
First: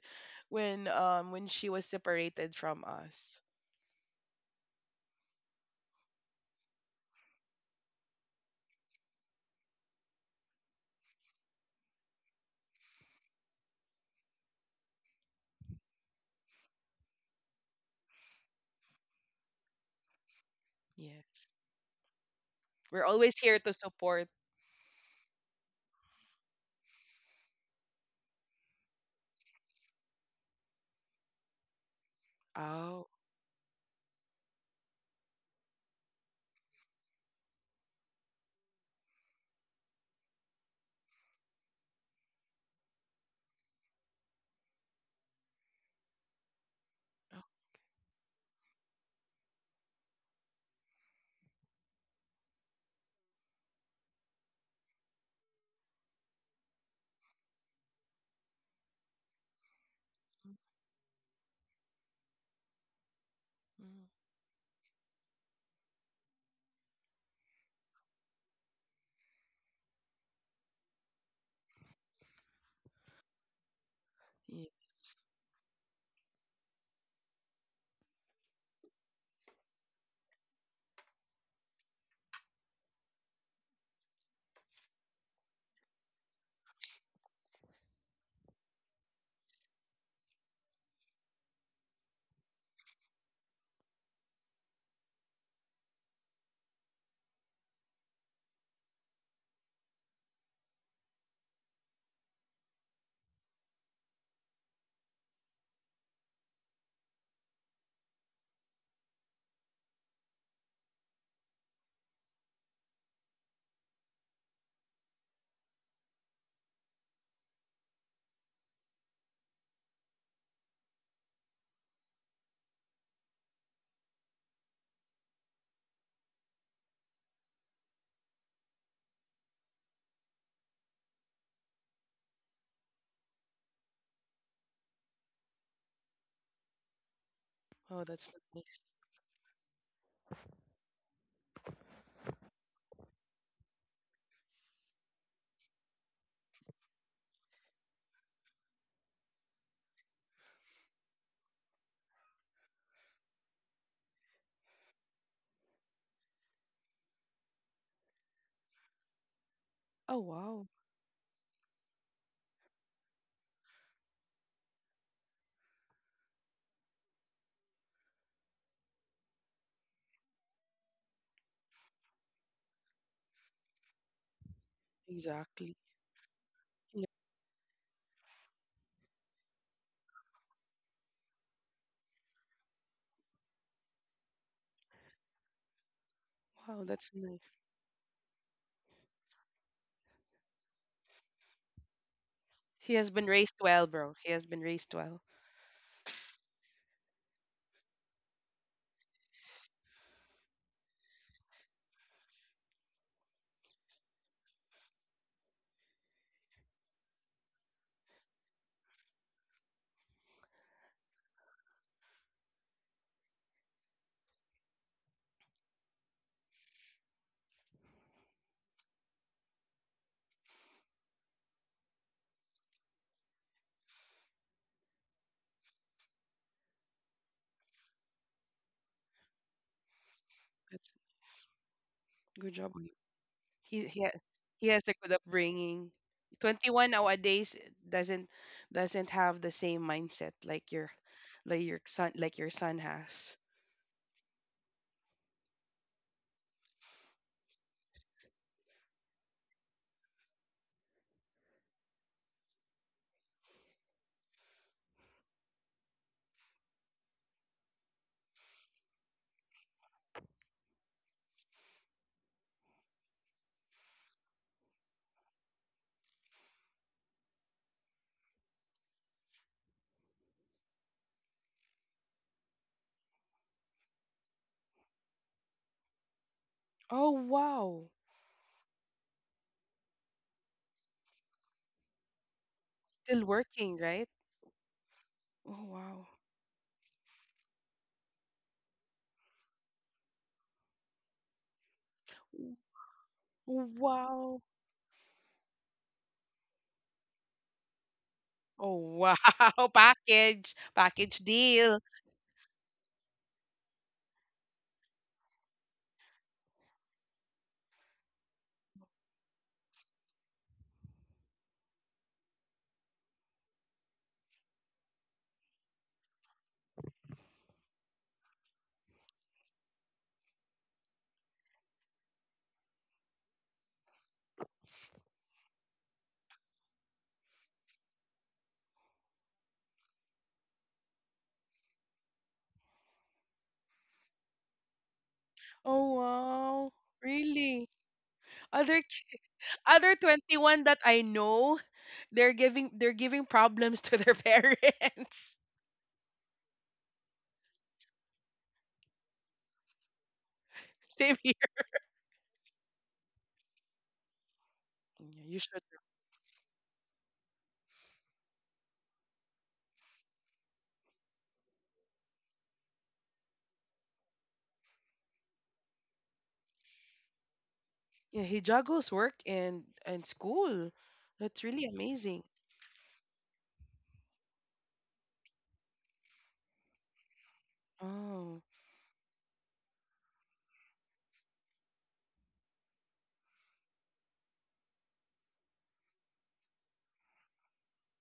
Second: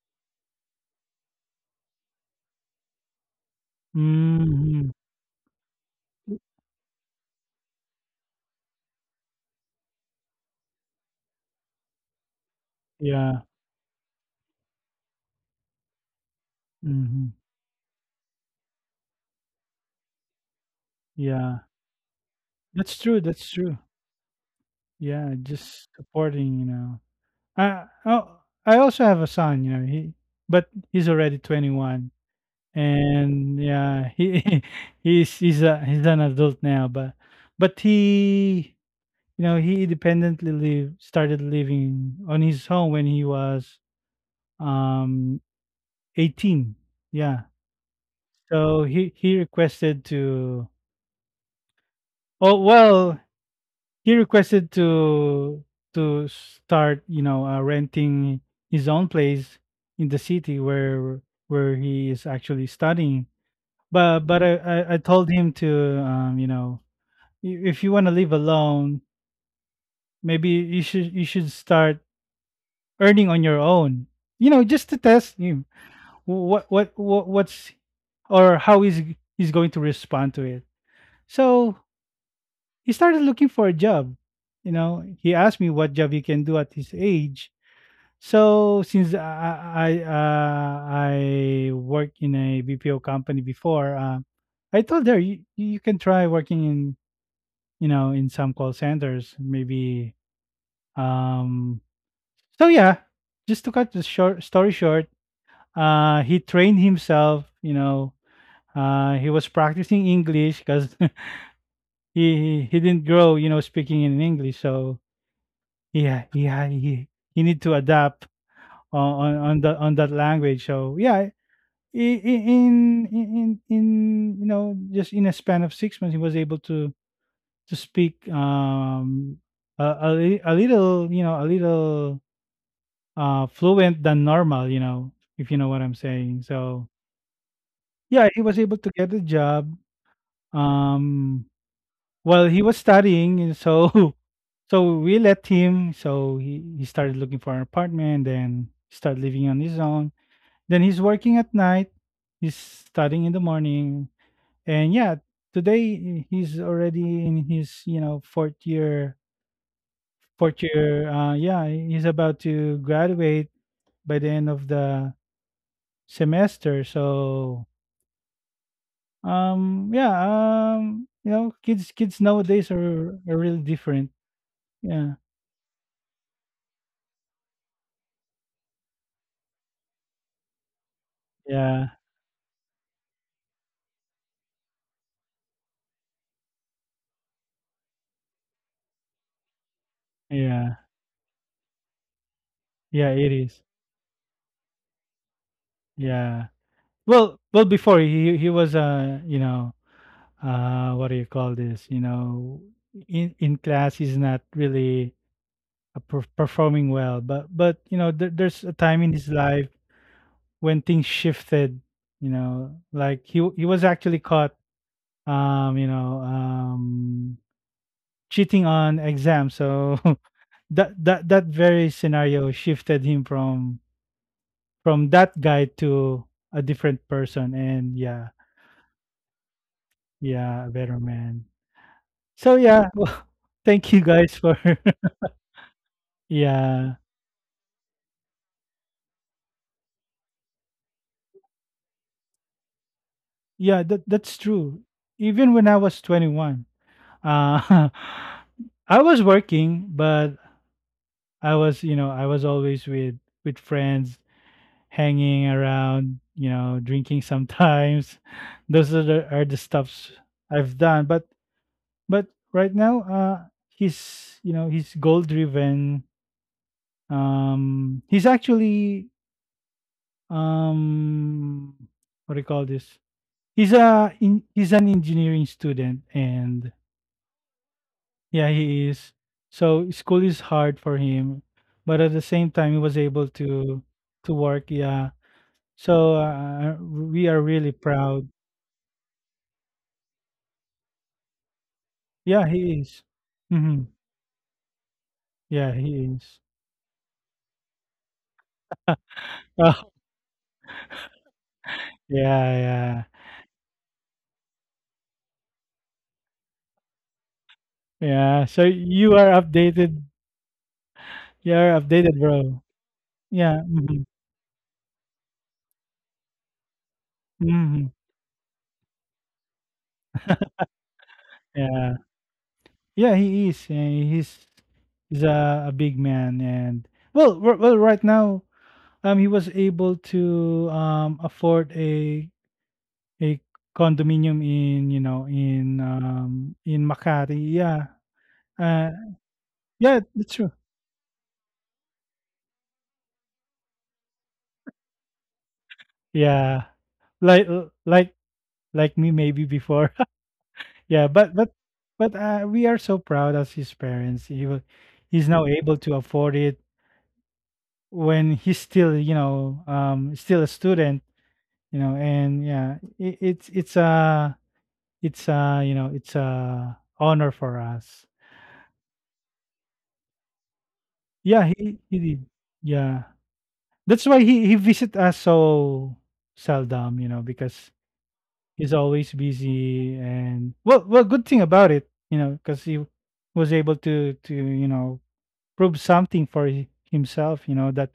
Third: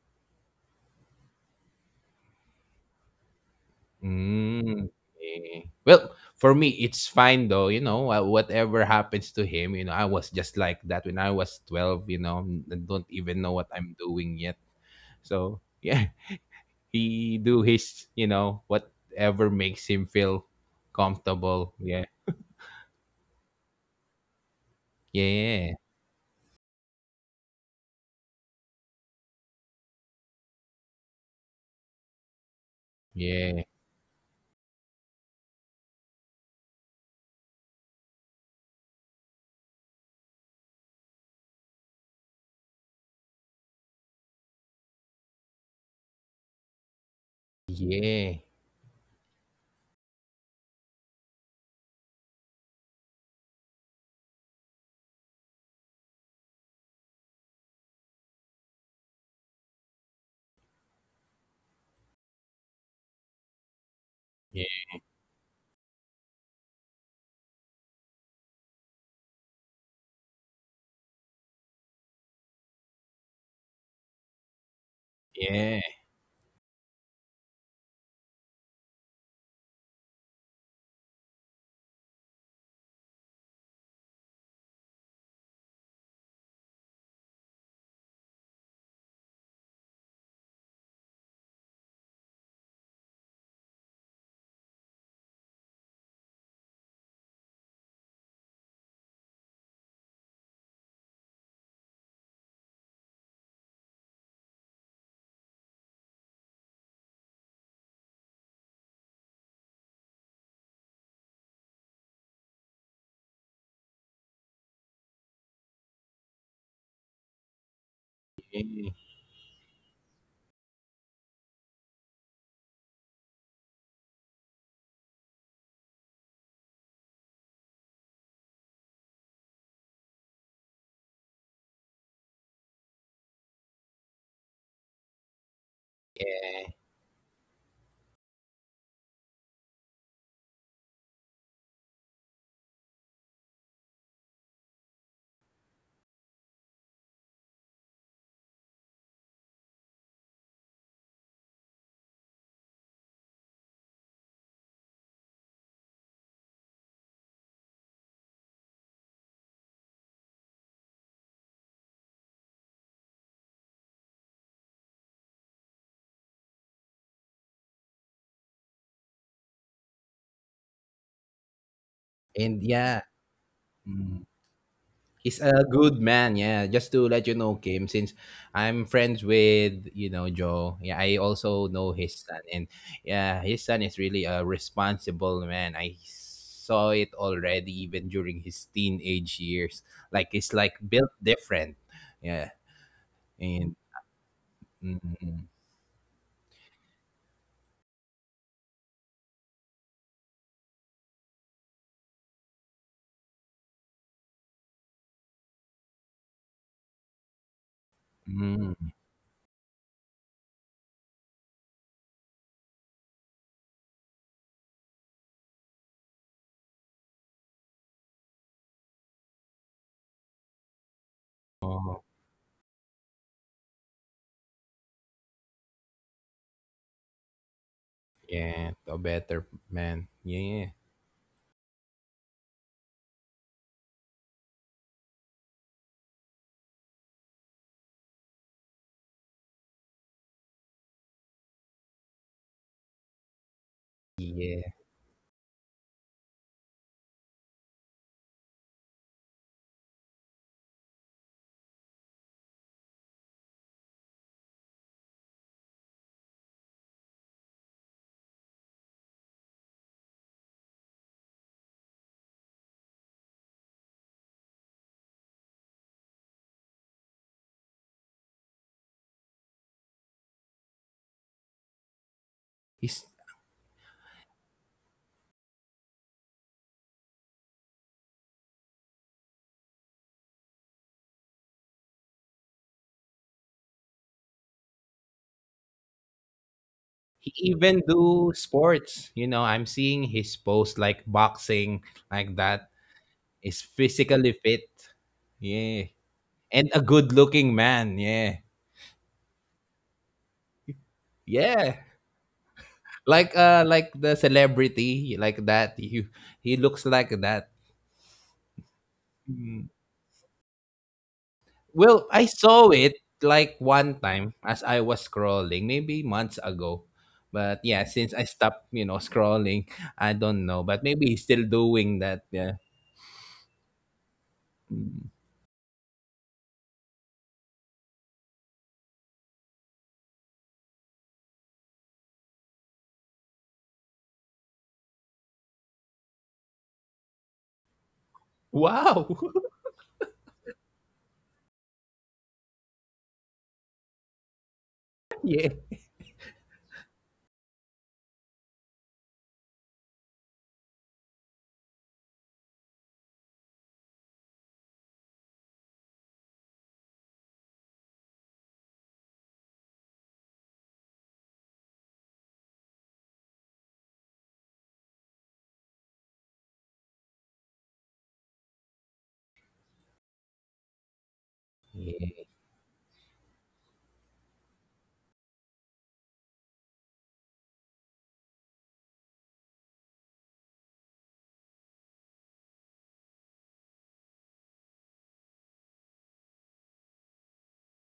Speaker 3: when when she was separated from us.
Speaker 2: Mm,
Speaker 1: mhm.
Speaker 2: yeah. Well, for me, it's fine though. You know, whatever happens to him, you know, I was just like that when I was 12. You know, don't
Speaker 1: Yeah.
Speaker 2: even know what I'm doing yet. So (laughs) yeah,
Speaker 1: Mhm.
Speaker 2: he do his, you know, whatever makes him feel
Speaker 3: Yes,
Speaker 1: Yeah.
Speaker 2: comfortable. Yeah,
Speaker 1: That's
Speaker 3: we're
Speaker 1: true.
Speaker 3: always
Speaker 1: That's
Speaker 3: here to
Speaker 1: true.
Speaker 3: support.
Speaker 1: Yeah,
Speaker 2: yeah,
Speaker 1: just supporting, you know. I Oh, I also have a son, you know. He But he's already 21,
Speaker 3: Oh,
Speaker 1: and
Speaker 2: yeah,
Speaker 1: yeah, he (laughs) he's an adult now, but he you know he independently live, started living on his own when he was um 18, yeah.
Speaker 3: oh,
Speaker 2: yeah,
Speaker 1: So he requested to, oh well, he requested to start, you know, renting his own place in the city where he is actually studying.
Speaker 3: mm,
Speaker 1: But
Speaker 2: yeah,
Speaker 1: I told him to, you know, "I- if you want to live alone, maybe you should, start earning on your own. You know,
Speaker 3: yeah.
Speaker 1: just to test him.
Speaker 2: yeah.
Speaker 1: What's or how is he's going to respond to it." So he started looking for a job. You know, he asked me what job he can do at his age. So since I worked in a BPO company before, I told her you, you can try working in, you know, in some call centers maybe. Um, so yeah, just to cut the short story short, he trained himself. You know, he was practicing English because (laughs) he didn't grow, you know, speaking in English. So yeah, he need to adapt on that on that language. So yeah, i- in in in in, you know, just in a span of 6 months, he was able to speak a little, you know, a little fluent than normal. You know, if you know what I'm saying. So
Speaker 3: Oh,
Speaker 1: yeah,
Speaker 3: that's
Speaker 1: he was able
Speaker 3: nice.
Speaker 1: to get a job. Um, well, he was studying, and so (laughs) so we let him. So he started looking for an apartment, then started living on his own. Then he's working at night. He's studying in the morning, and yeah, today, he's already in his, you know, fourth year.
Speaker 3: Oh,
Speaker 1: Fourth
Speaker 3: wow,
Speaker 1: year, yeah, he's about to graduate by the end of the semester. So yeah, you know, kids
Speaker 2: And
Speaker 1: nowadays
Speaker 2: yeah,
Speaker 1: are really different.
Speaker 2: mm,
Speaker 1: Yeah,
Speaker 2: he's a
Speaker 3: exactly.
Speaker 2: good man. Yeah, just
Speaker 3: Yeah.
Speaker 2: to let you know, Kim, since I'm friends with you know Joe. Yeah, I also
Speaker 1: yeah,
Speaker 2: know his son, and yeah, his son is really a responsible man. I
Speaker 3: Wow,
Speaker 2: saw it
Speaker 3: that's nice.
Speaker 2: already even during his teenage years. Like it's
Speaker 1: yeah,
Speaker 2: like built different. Yeah.
Speaker 3: He has
Speaker 1: yeah,
Speaker 3: been
Speaker 1: it
Speaker 3: raised
Speaker 1: is.
Speaker 2: And
Speaker 3: well, bro. He has been raised well.
Speaker 2: Mm,
Speaker 1: Yeah. Well, before he was you know, what do you call this? You know, in class he's not really performing well, but there's a
Speaker 2: mm,
Speaker 1: time in his life when things shifted. You know, like he was actually caught you know cheating on exams, so (laughs) that very
Speaker 2: oh,
Speaker 1: scenario shifted him from that guy to a different person. And yeah,
Speaker 2: yeah, a better man.
Speaker 1: yeah,
Speaker 2: Yeah,
Speaker 1: a
Speaker 3: That's
Speaker 1: better man.
Speaker 3: good
Speaker 1: So
Speaker 3: job.
Speaker 1: yeah, (laughs) well,
Speaker 3: he
Speaker 1: thank
Speaker 3: he
Speaker 1: you
Speaker 3: ha-
Speaker 1: guys for
Speaker 3: he has a good
Speaker 1: (laughs)
Speaker 3: upbringing. 21
Speaker 1: yeah,
Speaker 3: nowadays doesn't doesn't have the same mindset like your like your son has.
Speaker 1: yeah, that's
Speaker 2: yeah.
Speaker 1: true. Even when I was 21, uh (laughs) I was working, but I was, you know, I was always with friends, hanging around, you know, drinking sometimes. (laughs) Those are are the stuffs I've done, but but right now, he's, you know, he's goal driven. He's actually, um, what do you call this?
Speaker 2: He's
Speaker 1: He's an engineering student, and
Speaker 3: Oh wow,
Speaker 1: yeah, he is. So school is hard for him, but at the same time, he was
Speaker 3: still
Speaker 1: able
Speaker 3: working,
Speaker 1: to
Speaker 3: right?
Speaker 1: work. Yeah,
Speaker 3: Oh wow.
Speaker 1: so we
Speaker 2: he
Speaker 1: are really
Speaker 2: even
Speaker 1: proud.
Speaker 2: do sports. You know, I'm seeing his post like boxing, like
Speaker 1: Yeah,
Speaker 2: that.
Speaker 1: he is.
Speaker 2: He's
Speaker 3: W-
Speaker 1: Hmm.
Speaker 2: physically
Speaker 3: wow,
Speaker 2: fit.
Speaker 1: Yeah,
Speaker 2: Yeah,
Speaker 1: he is. (laughs)
Speaker 2: and a good-looking man. Yeah,
Speaker 3: oh wow, (laughs)
Speaker 1: Oh,
Speaker 3: package deal.
Speaker 2: yeah.
Speaker 1: yeah,
Speaker 2: Like the celebrity, like that. (laughs) He looks like that.
Speaker 1: yeah, yeah. So you are
Speaker 2: Mm-hmm.
Speaker 1: updated. You are
Speaker 2: Well,
Speaker 1: updated,
Speaker 2: I
Speaker 1: bro.
Speaker 2: saw it like
Speaker 1: Yeah.
Speaker 2: one
Speaker 1: Mm-hmm.
Speaker 2: time as I was scrolling, maybe months ago. But
Speaker 1: Hmm.
Speaker 2: yeah, since I stopped, you know, scrolling, I don't know. But maybe he's still
Speaker 1: Yeah.
Speaker 2: doing that. Yeah.
Speaker 1: Yeah, he is.
Speaker 2: Mm.
Speaker 1: A big man. And well, right now, he was able to afford a condominium in, you know, in,
Speaker 3: Oh wow,
Speaker 1: in Makati.
Speaker 3: really?
Speaker 1: Yeah,
Speaker 3: Other
Speaker 1: uh,
Speaker 2: Wow.
Speaker 3: other
Speaker 1: yeah, that's
Speaker 3: twenty
Speaker 1: true.
Speaker 3: one that I know, they're giving problems to their (laughs)
Speaker 2: (laughs)
Speaker 3: parents.
Speaker 2: yeah.
Speaker 1: Yeah, like like me maybe before. (laughs) Yeah,
Speaker 3: Same here.
Speaker 1: but we are so proud as his parents.
Speaker 3: Yeah,
Speaker 1: He's
Speaker 3: you
Speaker 1: now
Speaker 3: should.
Speaker 1: able to afford it when he's still, you know, still a student, you know. And yeah, it's you know, it's a honor for us.
Speaker 3: Yeah, he juggles work and school. That's
Speaker 1: Yeah,
Speaker 3: really
Speaker 1: he
Speaker 3: amazing.
Speaker 1: did.
Speaker 2: Yeah.
Speaker 1: Yeah, that's why he visit us so seldom, you know, because
Speaker 3: Oh,
Speaker 1: he's always busy. And well, good thing about it, you know, because he was able to you know prove something for himself, you know, that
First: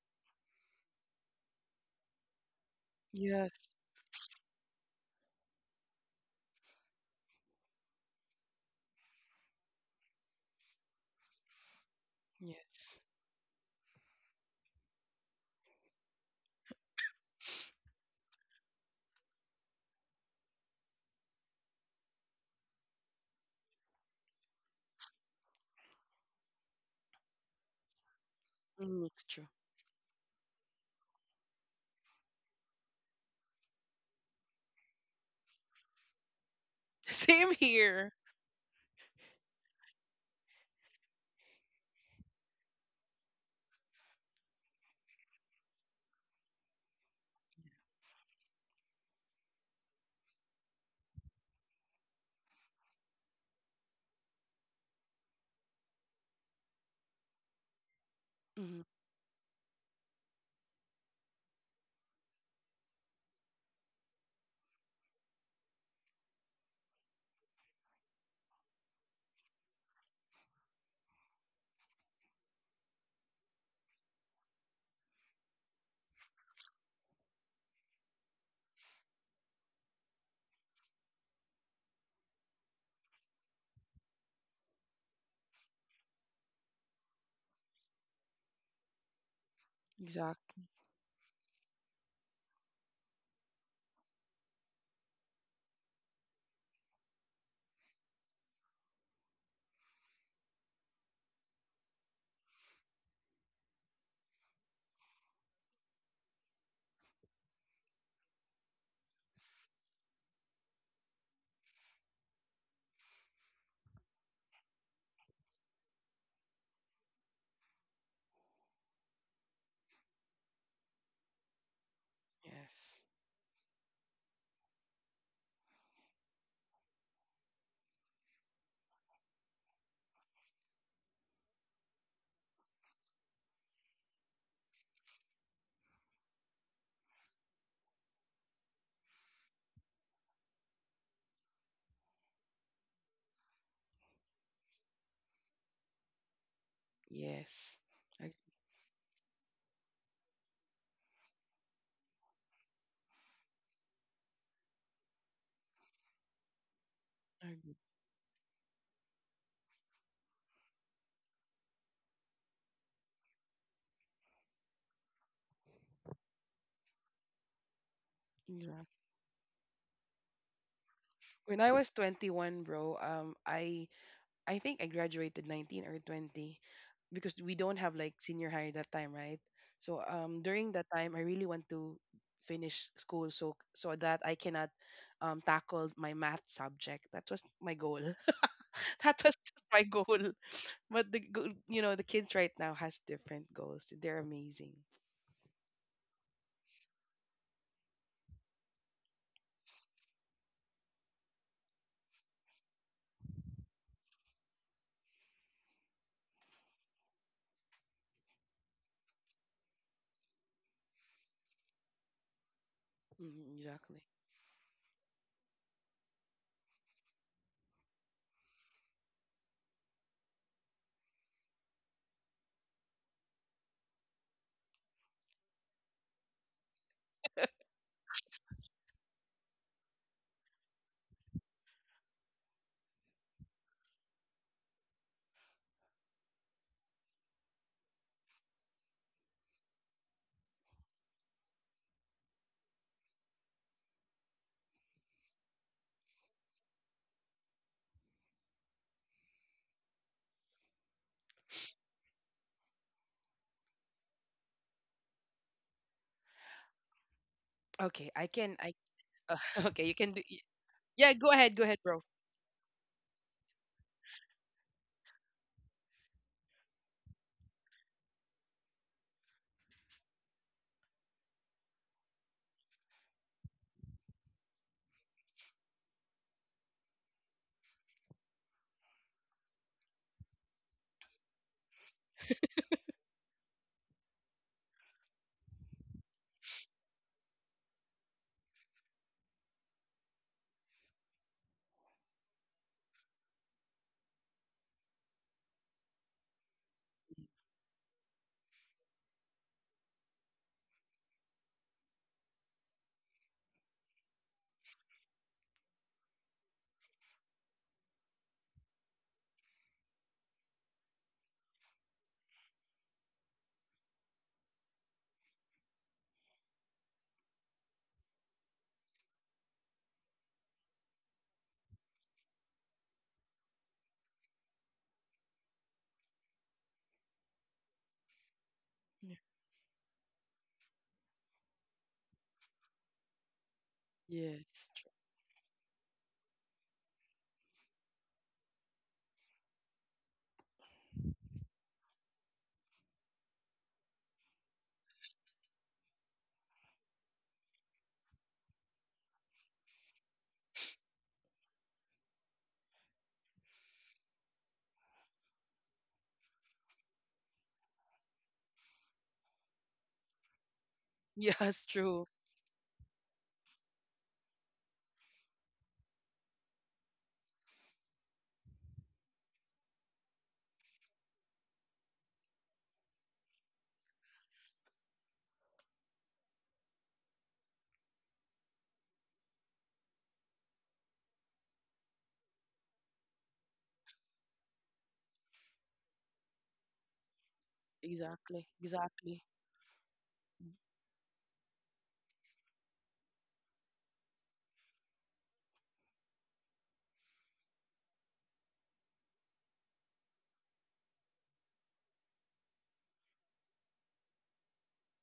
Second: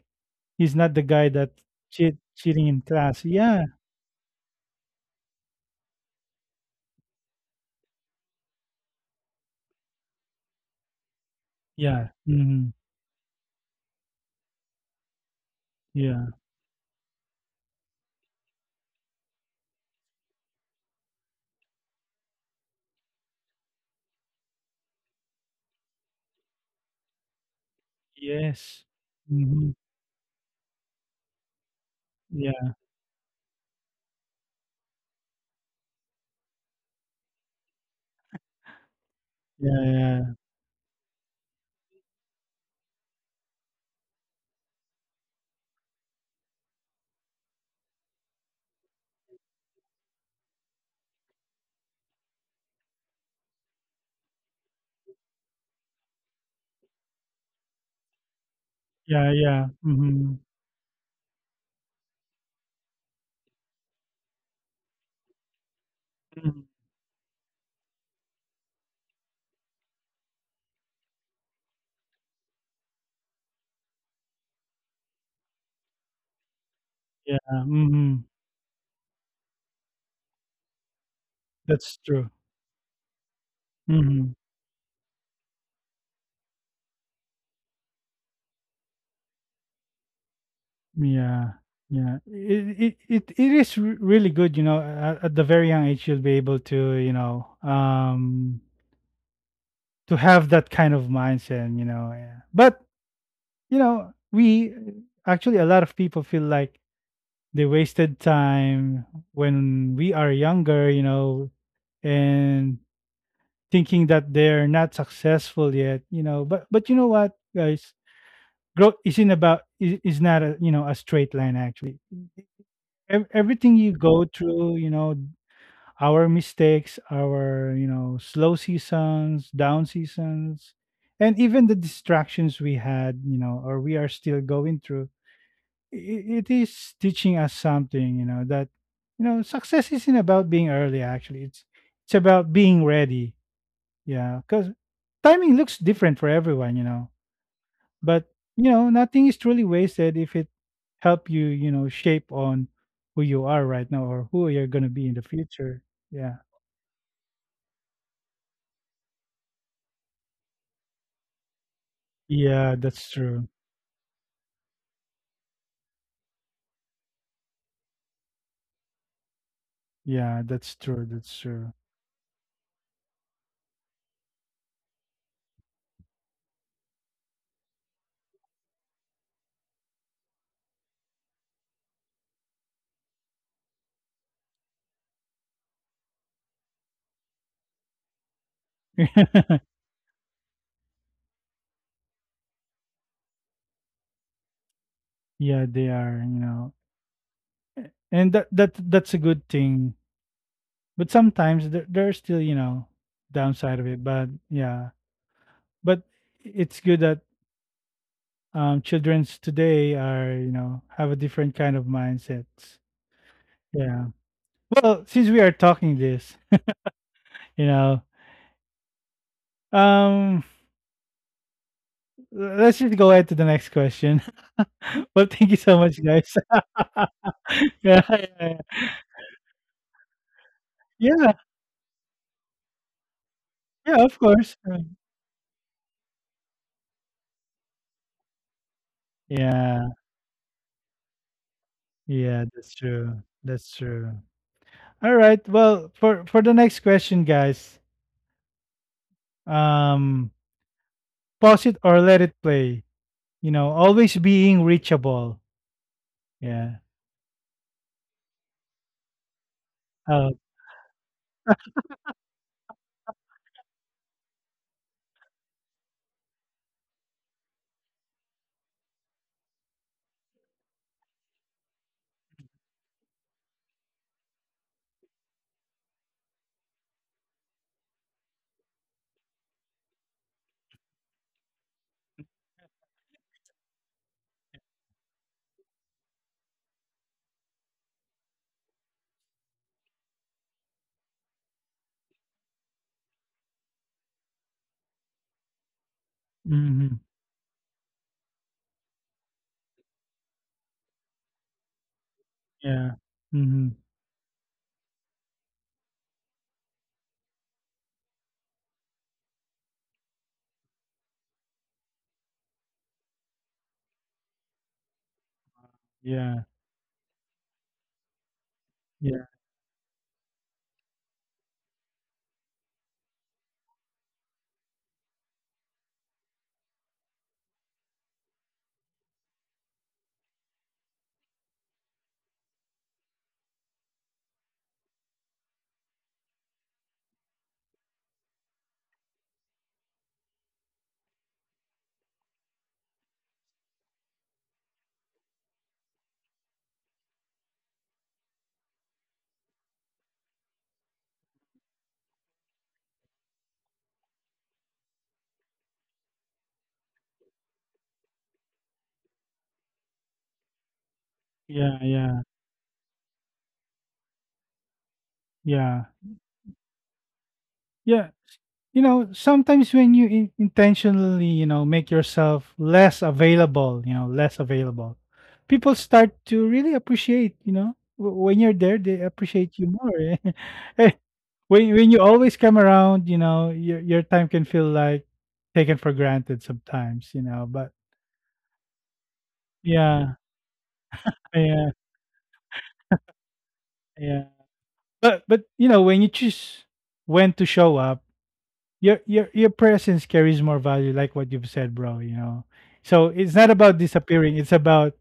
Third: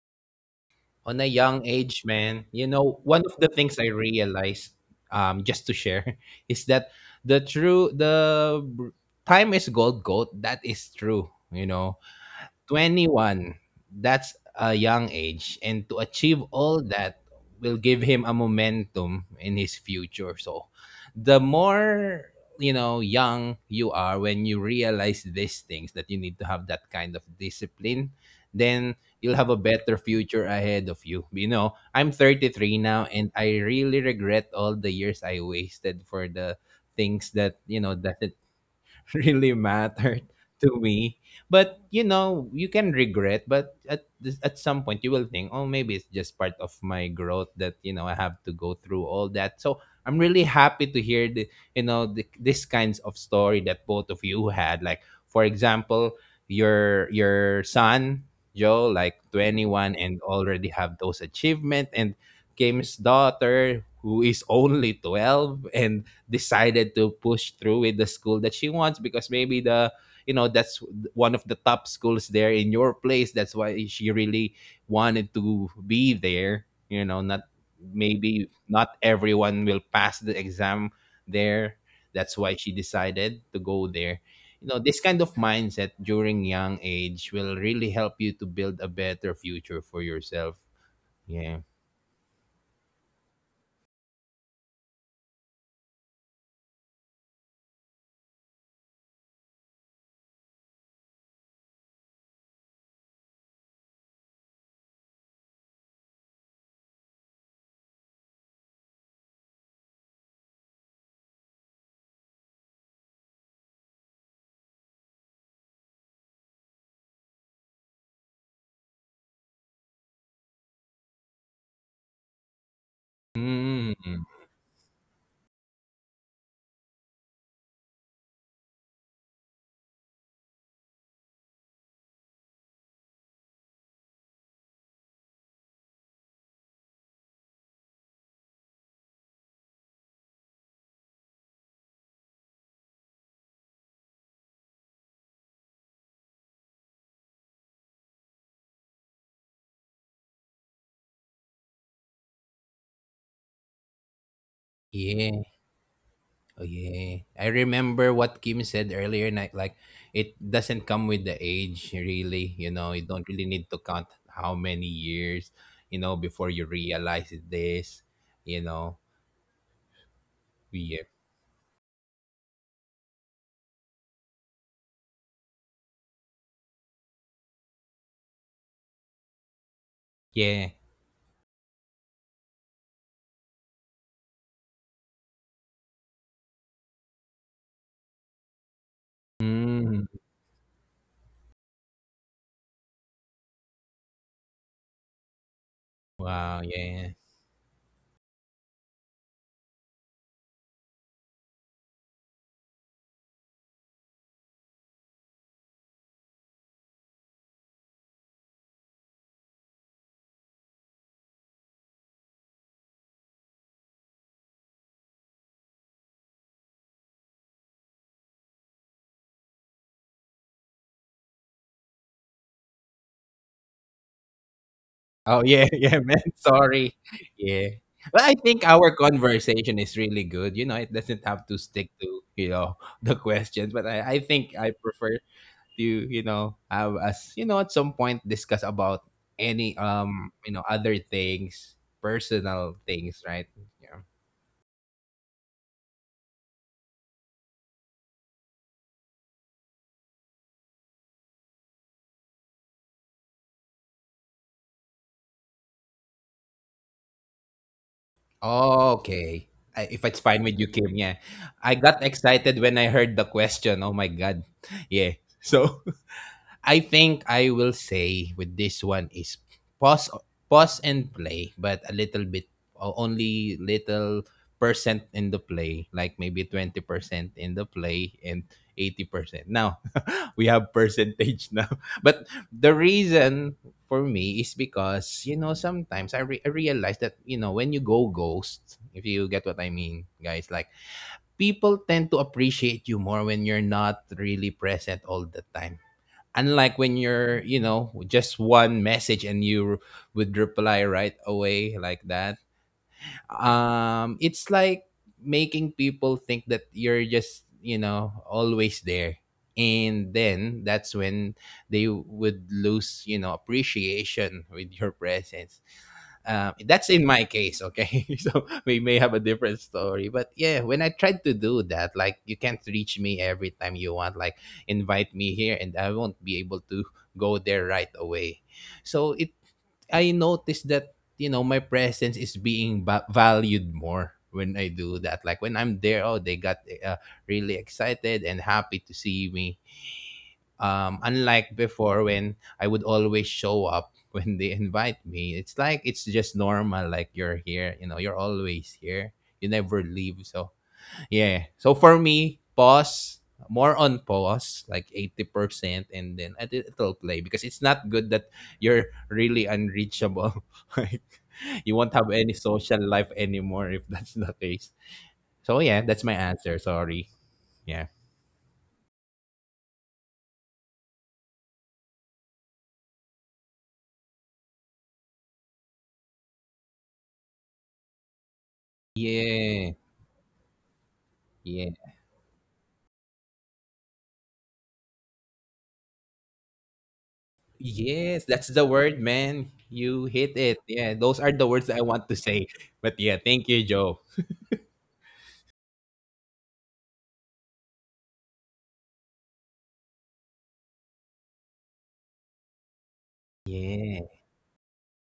Speaker 1: he's not the
Speaker 2: On a
Speaker 1: guy that
Speaker 2: young age, man,
Speaker 1: cheating
Speaker 2: you
Speaker 1: in
Speaker 2: know, one
Speaker 1: class.
Speaker 2: of the
Speaker 1: Yeah.
Speaker 3: yes,
Speaker 2: things I realized, just to share, (laughs) is that the true the br- time is gold. That is true. You know,
Speaker 1: Yeah. Hmm.
Speaker 3: yes,
Speaker 2: 21, that's a young age, and to
Speaker 1: Yeah.
Speaker 2: achieve all that will give him a momentum in his future. So the more, you know, young you are when you realize these things that you need to have that kind of discipline,
Speaker 1: Yes.
Speaker 2: then
Speaker 3: mm, it's
Speaker 2: you'll
Speaker 3: true.
Speaker 2: have a
Speaker 1: Hmm.
Speaker 2: better future ahead of you. You know, I'm
Speaker 1: yeah
Speaker 2: 33 now, and I really regret all the years I wasted for the
Speaker 3: (laughs)
Speaker 2: things
Speaker 3: Same
Speaker 2: that you know
Speaker 3: here.
Speaker 2: that (laughs) really mattered
Speaker 1: yeah.
Speaker 2: to me. But you know, you can regret, but at this, at some point you will think, oh, maybe it's just part of my growth that you know I have to go through all that. So I'm really happy to hear the you know this kinds of story that both of you had. Like for example, your son
Speaker 3: Mm,
Speaker 2: Joe, like
Speaker 1: Yeah,
Speaker 2: 21 and
Speaker 1: mhm,
Speaker 2: already have those achievement, and Kim's daughter who is only 12 and
Speaker 1: mhm,
Speaker 2: decided to push through with the school that she wants because maybe the you know that's one of the top schools there in your place, that's why she really wanted to be there, you know,
Speaker 1: yeah,
Speaker 2: not
Speaker 1: mhm,
Speaker 2: maybe not everyone will pass the exam there,
Speaker 1: that's true,
Speaker 2: that's why she decided to go there,
Speaker 1: mhm,
Speaker 2: you know. This kind of mindset during young age will really help you to build a better future for
Speaker 3: exact.
Speaker 2: yourself.
Speaker 1: yeah,
Speaker 2: yeah
Speaker 1: yeah, it is r really good, you know, at the very young age, you'll be able to, you know, to have that kind of mindset, you know, yeah. But, you know, we actually, a lot of people feel like they wasted time when we are younger, you know, and thinking that they're not successful yet, you know, but you know what, guys? Growth isn't about is not a, you know, a straight line, actually.
Speaker 3: Yes,
Speaker 1: Everything you
Speaker 2: mm,
Speaker 1: go through, you know, our mistakes, our, you know, slow seasons, down seasons, and even the distractions we had, you know, or we are still going through, it is teaching us something, you know. That, you know, success isn't about being early, actually. It's about being ready. Yeah, because timing looks different for everyone, you know.
Speaker 3: yes.
Speaker 1: But,
Speaker 3: I,
Speaker 1: you know, nothing is truly wasted if it help you, you know, shape on who you are right now or who you're going to be in the
Speaker 2: yeah
Speaker 1: future. Yeah.
Speaker 2: Oh yeah. I
Speaker 3: I agree.
Speaker 2: remember what Kim said earlier night, like it doesn't come with the age really, you
Speaker 1: Yeah,
Speaker 2: know, you
Speaker 1: that's
Speaker 2: don't really
Speaker 1: true.
Speaker 2: need to count how many years, you know, before you realize this, you
Speaker 3: Exact.
Speaker 2: know.
Speaker 1: Yeah, that's
Speaker 2: Yeah.
Speaker 1: true. That's
Speaker 3: When I
Speaker 1: true.
Speaker 3: was 21, bro, I think I graduated 19 or 20, because we don't have like senior high that time, right? So
Speaker 2: Yeah.
Speaker 3: during that time I really want to finish school so that I cannot tackle my math subject. That was my goal. (laughs) That was just
Speaker 1: (laughs)
Speaker 3: my goal.
Speaker 2: Mm,
Speaker 3: But you know, the kids right now has different goals. They're amazing.
Speaker 1: Yeah, they are, you
Speaker 2: wow,
Speaker 1: know.
Speaker 2: yeah.
Speaker 1: And that's a good thing. But sometimes there's still, you know, downside of it. But yeah. But it's good that children's today are, you know, have a different kind of mindsets.
Speaker 3: Mm, exactly.
Speaker 1: Yeah. Well, since we are talking this, you know. Um, let's just go ahead to the next question. (laughs) Well,
Speaker 2: Oh
Speaker 1: thank
Speaker 2: yeah,
Speaker 1: you
Speaker 2: (laughs)
Speaker 1: so
Speaker 2: yeah,
Speaker 1: much,
Speaker 2: man.
Speaker 1: guys.
Speaker 2: Sorry.
Speaker 1: (laughs)
Speaker 2: Yeah.
Speaker 1: yeah,
Speaker 2: But I
Speaker 1: yeah,
Speaker 2: think
Speaker 1: yeah,
Speaker 2: our conversation is really good. You know, it doesn't have
Speaker 1: yeah,
Speaker 2: to stick to, you know, (laughs) the questions. But I,
Speaker 1: yeah,
Speaker 2: I
Speaker 1: of
Speaker 2: think
Speaker 1: course.
Speaker 2: I prefer to you know have us, you know, at some point discuss about any
Speaker 1: Yeah,
Speaker 2: you know other things,
Speaker 1: yeah,
Speaker 2: personal
Speaker 1: that's
Speaker 2: things,
Speaker 1: true.
Speaker 2: right?
Speaker 1: That's
Speaker 2: Yeah.
Speaker 1: true. All right. Well, for the next question, guys, um, pause it or let it play. You know, always being reachable. Yeah.
Speaker 3: Okay, I can I
Speaker 2: Okay.
Speaker 3: (laughs) okay,
Speaker 2: If
Speaker 3: you
Speaker 2: it's
Speaker 3: can do
Speaker 1: Uh.
Speaker 2: fine
Speaker 3: y-
Speaker 2: with you, Kim. Yeah,
Speaker 3: Yeah, go
Speaker 2: I
Speaker 3: ahead,
Speaker 2: got
Speaker 3: bro.
Speaker 2: excited when I heard the question, oh my god. Yeah. So (laughs) I think I will say with this one is pause pause and play, but a little bit only little percent in the play, like maybe 20% in the play and 80% now. We have percentage now. (laughs) But the reason for me is because you know sometimes I realize that you know when you go ghost, if you get what I mean, guys, like people tend to appreciate you more when you're not really present all the time.
Speaker 1: Mm-hmm.
Speaker 2: Unlike when you're, you know, just one message and you would reply right away like that,
Speaker 1: Yeah. Mm-hmm.
Speaker 2: it's like making people think that you're just, you know, always there. And then that's when they would lose, you know, appreciation with your presence.
Speaker 1: Yeah.
Speaker 2: That's in my case, okay. (laughs) So we may have a
Speaker 1: Yeah.
Speaker 2: different story, but yeah, when I tried to do that, like you can't reach me every time you want, like invite me here and I won't be able to go there right away. So
Speaker 3: Yeah.
Speaker 2: it, I noticed that, you know, my presence is being valued more when
Speaker 3: Yes.
Speaker 2: I
Speaker 3: Tr-
Speaker 2: do that. Like when I'm there, oh, they got uh, really excited and happy to see me. Unlike before when I would always show up (laughs) when they invite me. It's like it's just normal. Like you're here, you know, you're always here. You never leave. So yeah. So for me, pause, more on pause, like 80%, and then it'll play because it's not good that you're really unreachable. (laughs) Like,
Speaker 3: (laughs) yes,
Speaker 2: you
Speaker 1: Yeah.
Speaker 2: won't
Speaker 3: true.
Speaker 2: have
Speaker 1: Yeah.
Speaker 2: any social life anymore if that's the case. So, yeah,
Speaker 1: Yeah.
Speaker 2: that's my answer. Sorry. Yeah.
Speaker 1: Yeah. You know, sometimes when you intentionally, you know, make yourself less available, you know, less available, people start to really appreciate, you know, when you're there they appreciate
Speaker 2: Yeah.
Speaker 1: you more. (laughs) Eh,
Speaker 2: Yeah.
Speaker 1: when, you always come around, you know, your time can feel like taken for granted sometimes, you know. But
Speaker 2: Yes, that's
Speaker 3: Exactly.
Speaker 2: the word,
Speaker 3: Exactly.
Speaker 2: man. You
Speaker 1: yeah,
Speaker 2: hit it. Yeah, those are the words that
Speaker 1: yeah,
Speaker 2: I want to say. But yeah, thank you, Joe.
Speaker 1: yeah. But you know, when you choose when to show up, your presence carries more value, like what you've said, bro, you know. So it's not about
Speaker 2: Yeah.
Speaker 1: disappearing, it's about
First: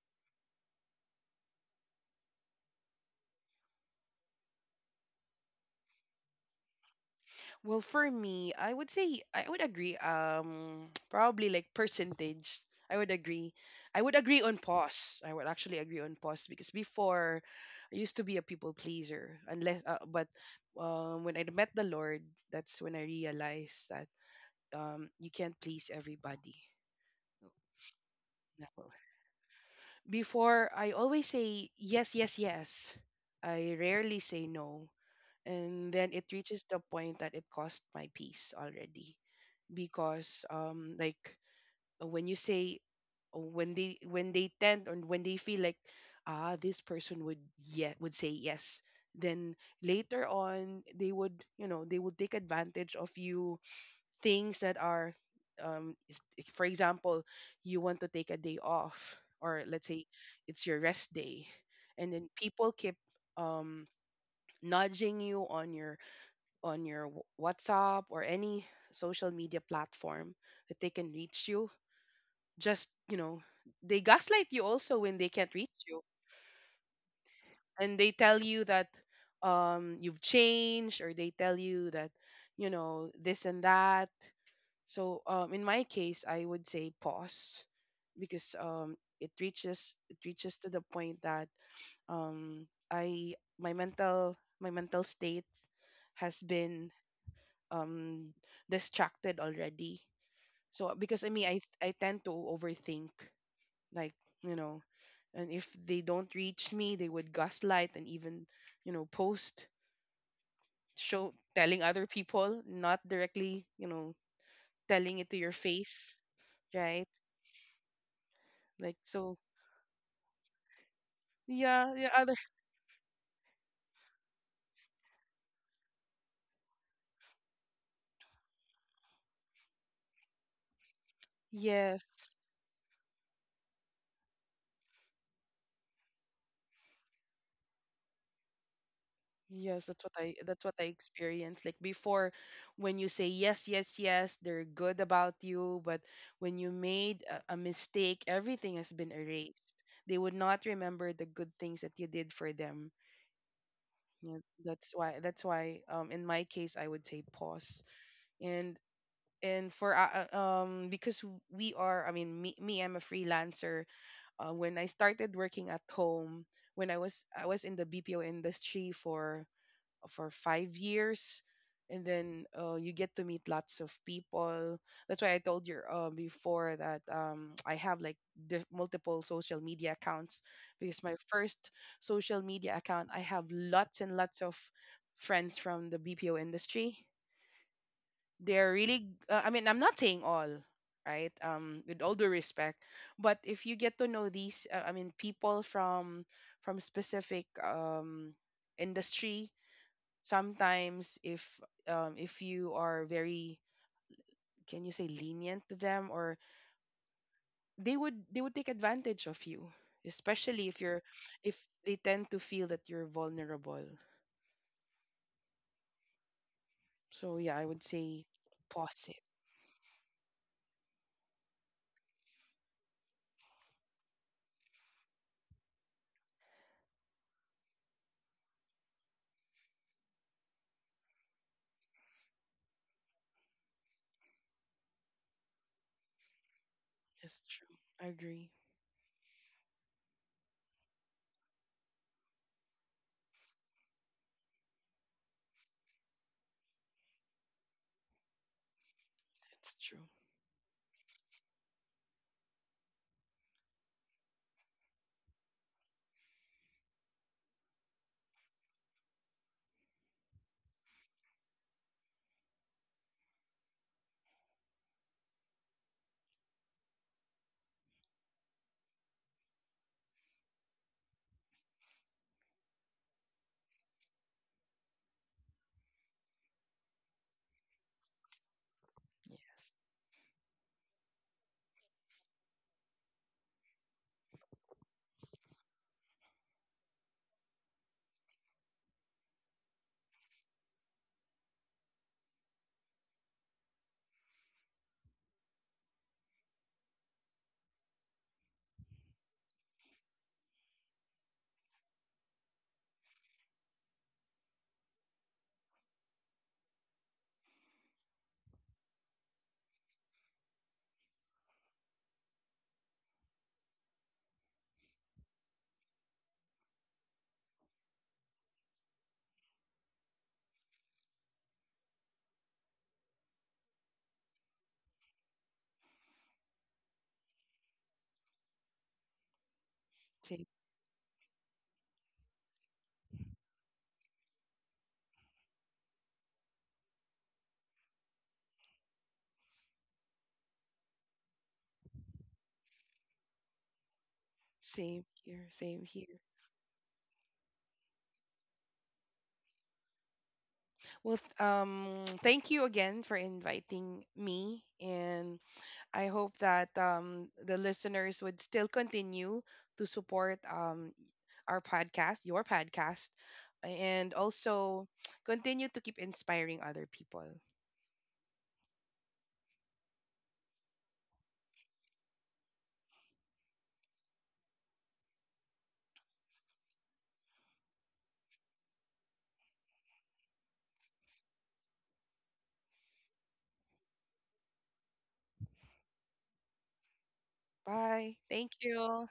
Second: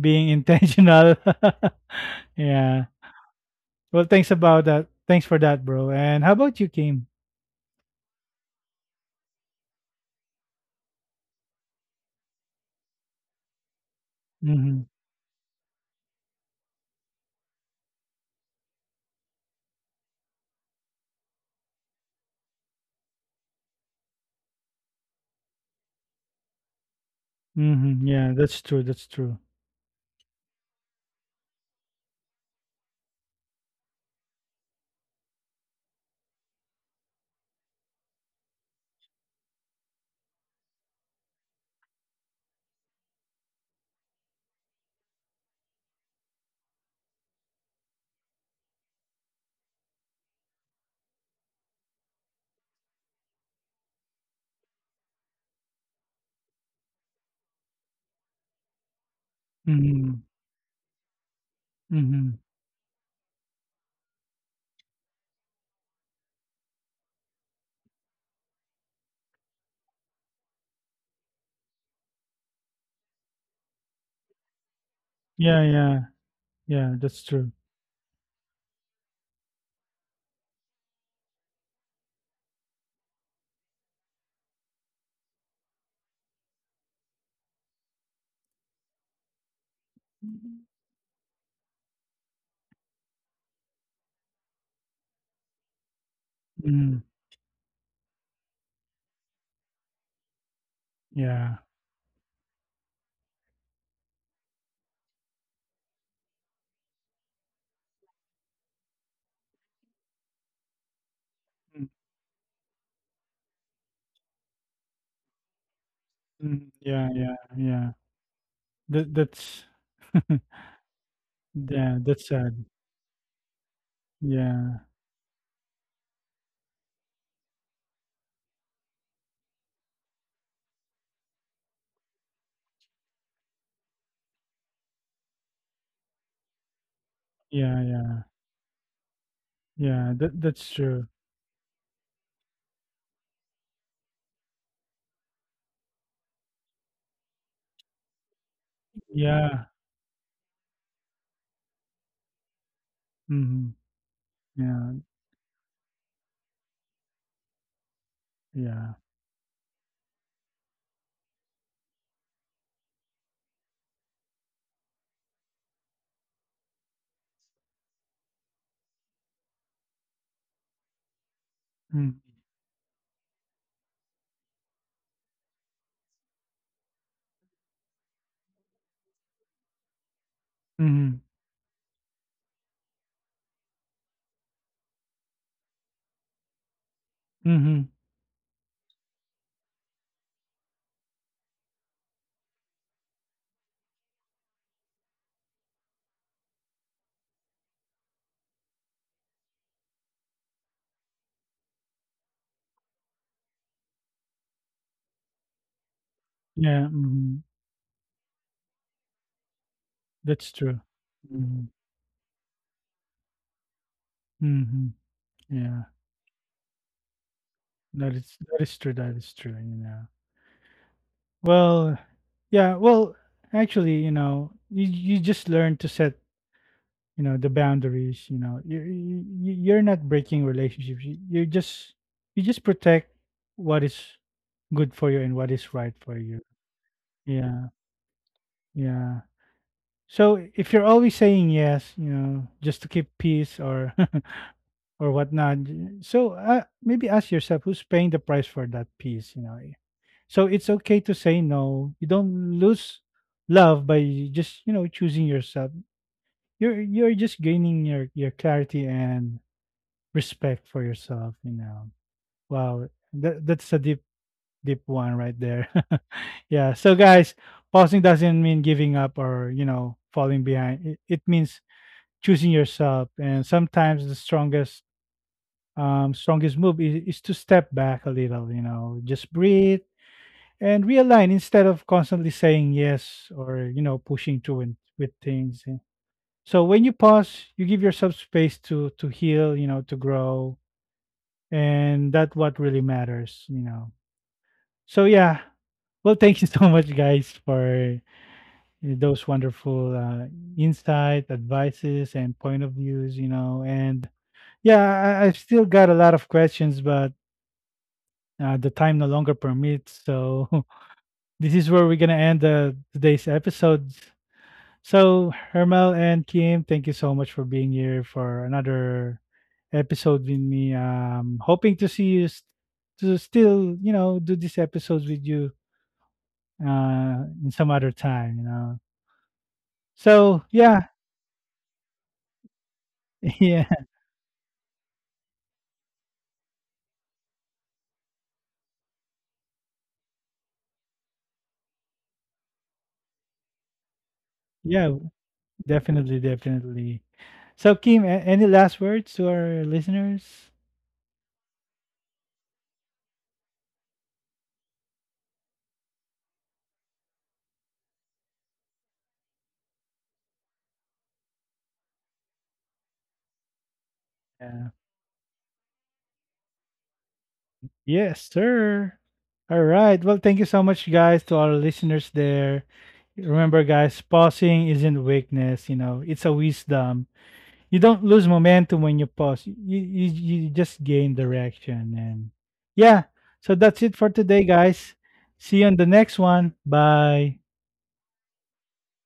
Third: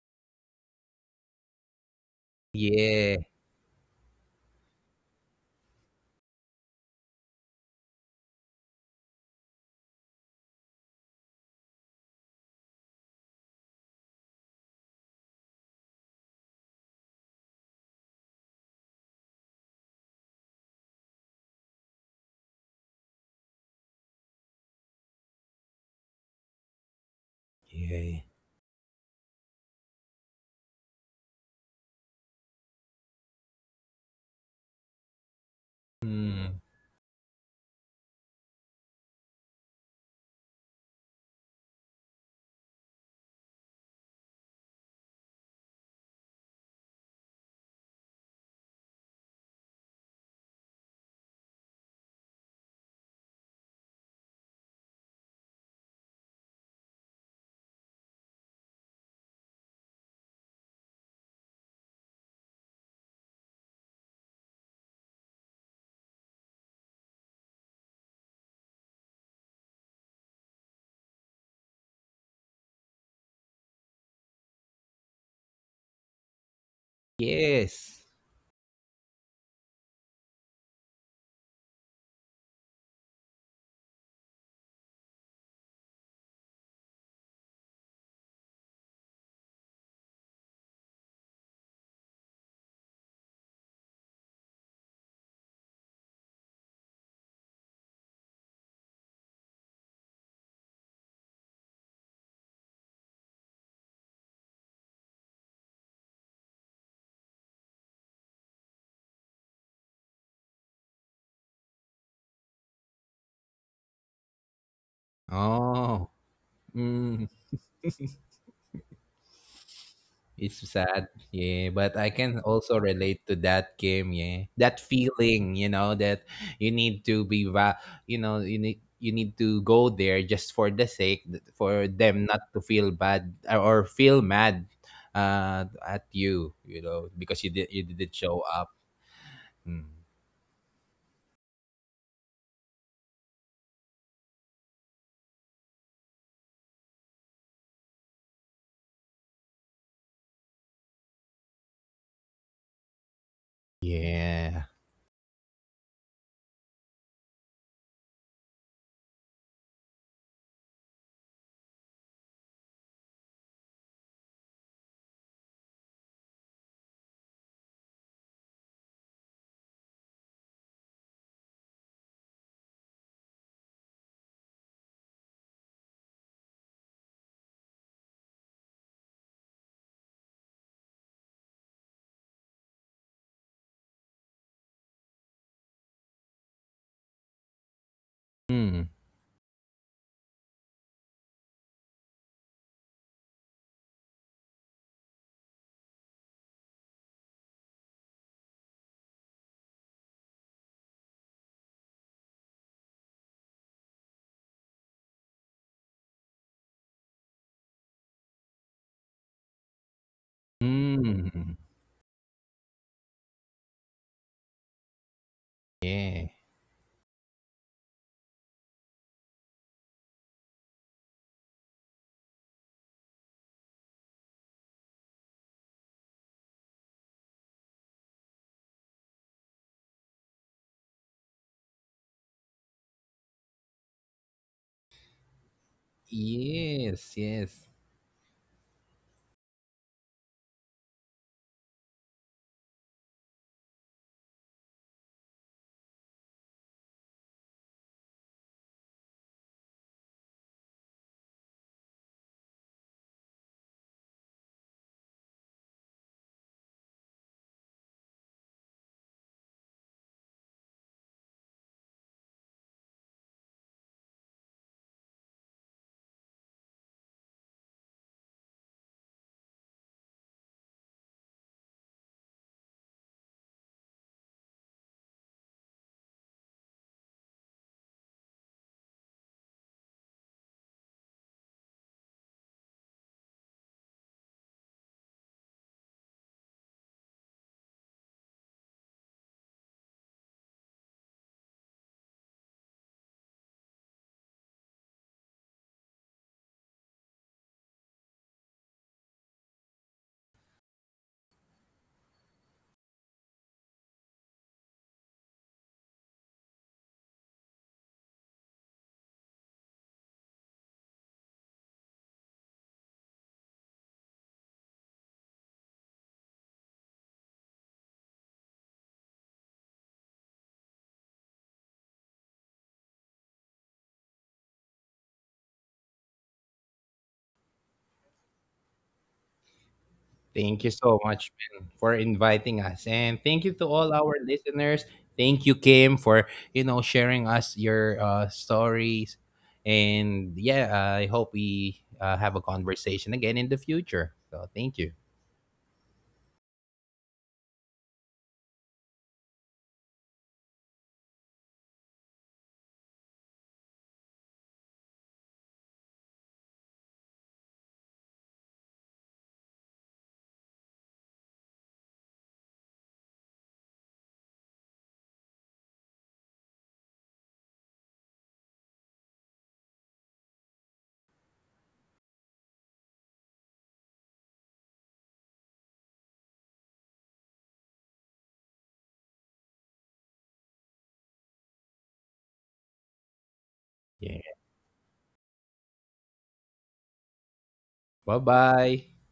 Speaker 1: being intentional. (laughs) Yeah.
Speaker 2: Yeah.
Speaker 1: Well, thanks about that, thanks for that, bro. And how about you, Kim?
Speaker 3: Well, for me, I would say I would agree. (tsk) Probably like percentage. I would agree. I would agree on
Speaker 1: Mm-hmm.
Speaker 3: pause. I would actually agree on pause because before I used to be a people pleaser. Unless, but when I met the Lord, that's when I realized that you can't please everybody.
Speaker 1: Mm-hmm.
Speaker 2: Yeah.
Speaker 1: Yeah, that's true,
Speaker 3: No.
Speaker 1: that's true.
Speaker 3: Before, I always say yes, yes, yes. I rarely say no, and then it
Speaker 2: Mm.
Speaker 3: reaches the point that it cost my peace already because when you say when they tend and when they feel like ah this person would yeah would say yes, then later on they would, you know, they would take advantage of you. Things that are um is- for example, you want to take a day off, or let's say
Speaker 1: Mm-hmm.
Speaker 3: it's your rest day, and then
Speaker 1: Mm-hmm.
Speaker 3: people keep um nudging you on your WhatsApp or any social media platform that they can reach you. Just, you know, they gaslight you also when they can't
Speaker 1: Yeah,
Speaker 3: reach
Speaker 1: yeah,
Speaker 3: you.
Speaker 1: yeah, that's true.
Speaker 3: And
Speaker 2: Yes.
Speaker 3: they tell you that you've changed, or they tell you that, you know, this and that. So in my case, I would say pause because it reaches to the point that I my mental state has been
Speaker 1: Mm-hmm.
Speaker 3: um distracted already. So because I mean
Speaker 1: Yeah.
Speaker 3: I tend to overthink, like, you know, and if they don't reach me, they would gaslight and even, you know, post show, telling other people, not directly, you know, telling it to your
Speaker 2: Oh.
Speaker 3: face,
Speaker 1: Mm-hmm.
Speaker 3: right,
Speaker 1: Yeah,
Speaker 2: Mm,
Speaker 1: yeah, yeah,
Speaker 3: like. So
Speaker 1: that's (laughs)
Speaker 2: it's sad. Yeah,
Speaker 3: yeah,
Speaker 2: but
Speaker 1: yeah,
Speaker 3: yeah,
Speaker 2: I
Speaker 1: that's
Speaker 3: other,
Speaker 2: can
Speaker 1: sad.
Speaker 2: also relate to that game, yeah.
Speaker 1: Yeah,
Speaker 2: That feeling, you know, that you need to be you know, you need to go there just for the sake for them
Speaker 3: yes.
Speaker 2: not to feel bad or feel mad at you, you know, because you did
Speaker 1: yeah,
Speaker 2: you didn't
Speaker 1: yeah,
Speaker 2: show up.
Speaker 3: Yes,
Speaker 2: Mm.
Speaker 3: that's
Speaker 1: yeah,
Speaker 3: what I
Speaker 1: that's true.
Speaker 3: experienced. Like before, when you say yes, yes, yes, they're good about you, but when you made a mistake, everything has been
Speaker 1: Yeah.
Speaker 3: erased. They would not remember the good things that you did for them.
Speaker 1: Mhm.
Speaker 3: Yeah,
Speaker 2: Yeah.
Speaker 1: Yeah,
Speaker 3: that's why in my case I would say pause. And
Speaker 1: yeah.
Speaker 3: and for because we are, I mean me, I'm a freelancer. When I started working at home, when I was in the BPO industry for 5 years, and
Speaker 1: Mm.
Speaker 3: then you get to meet lots of people. That's why I told you before that, (tsk) I have like multiple social media accounts because my
Speaker 1: Mhm.
Speaker 3: first social media account, I have lots and lots of friends from the BPO industry.
Speaker 1: Mhm.
Speaker 3: They're
Speaker 2: Mm.
Speaker 3: really I mean, I'm not saying all right, with all due respect, but if you get to know these I mean people from specific industry, sometimes if you are very, can you say, lenient to them, or
Speaker 1: Yeah, mhm.
Speaker 3: they would take advantage of you,
Speaker 1: That's
Speaker 3: especially
Speaker 1: true.
Speaker 3: if you're
Speaker 2: Mm.
Speaker 3: if
Speaker 1: Mhm.
Speaker 3: they tend to feel that you're vulnerable.
Speaker 1: Mhm. Yeah.
Speaker 2: Yeah.
Speaker 3: So yeah, I would
Speaker 1: That
Speaker 3: say
Speaker 1: is,
Speaker 3: pause
Speaker 1: that
Speaker 3: it.
Speaker 1: is true, you know. Well, yeah, well, actually, you know, you just learn to set, you know, the boundaries, you know. You're not breaking relationships. You just protect what is good for you and what is right for you.
Speaker 2: Yes,
Speaker 3: That's
Speaker 2: yes.
Speaker 1: Yeah.
Speaker 3: true. I agree.
Speaker 1: Yeah. So if you're always saying yes, you know, just to keep peace, or (laughs) or whatnot, so maybe ask yourself who's paying the price for that peace, you know.
Speaker 3: That's true.
Speaker 1: So it's okay to say no. You don't lose love by just, you know, choosing yourself. You're just gaining your clarity and respect for yourself, you know. Wow, that that's a deep one right there. (laughs) Yeah. So guys, pausing doesn't mean giving up or, you know, falling behind. It means choosing yourself, and sometimes the strongest move is to step back a little, you know, just
Speaker 3: Yes.
Speaker 1: breathe and realign instead of constantly saying yes or, you know, pushing through and with things. And so when you pause, you give yourself space to heal, you know, to grow. And that's what really matters, you know. So yeah, well, thank you (laughs) so much, guys, for those wonderful insight, advices, and point of views, you know. And yeah, I've still got a lot of questions, but the time no longer permits. So (laughs) this is where we're gonna end today's episode. So Hermel and Kim, thank you so much for being here for another episode with me. Hoping to see you, s to still, you know, do these episodes with you, in some other time, you know.
Speaker 3: Same,
Speaker 1: So
Speaker 2: Thank you
Speaker 1: yeah,
Speaker 2: so much, Ben, for inviting us. And
Speaker 1: (laughs)
Speaker 2: thank you
Speaker 1: yeah,
Speaker 2: to all our listeners. Thank you, Kim, for, you know, sharing us your stories. And yeah, I hope we have a conversation again in the future. So thank you.
Speaker 1: yeah,
Speaker 3: same here, same here.
Speaker 1: definitely, definitely. So Kim, any last words to our listeners?
Speaker 3: Well (tsk) thank you again for inviting me, and I hope that the listeners would still continue to support our podcast, your podcast, and
Speaker 1: Yeah.
Speaker 3: also continue to keep inspiring other people.
Speaker 1: Yes, sir. All right. Well, thank you so much, guys, to our listeners there. Remember, guys, pausing isn't weakness. You know, it's a wisdom. You don't lose momentum when you pause. You just gain direction. And yeah, so that's it for
Speaker 2: Yeah.
Speaker 1: today, guys. See you on the next one. Bye.
Speaker 3: Bye. Thank
Speaker 2: Bye-bye.
Speaker 3: you.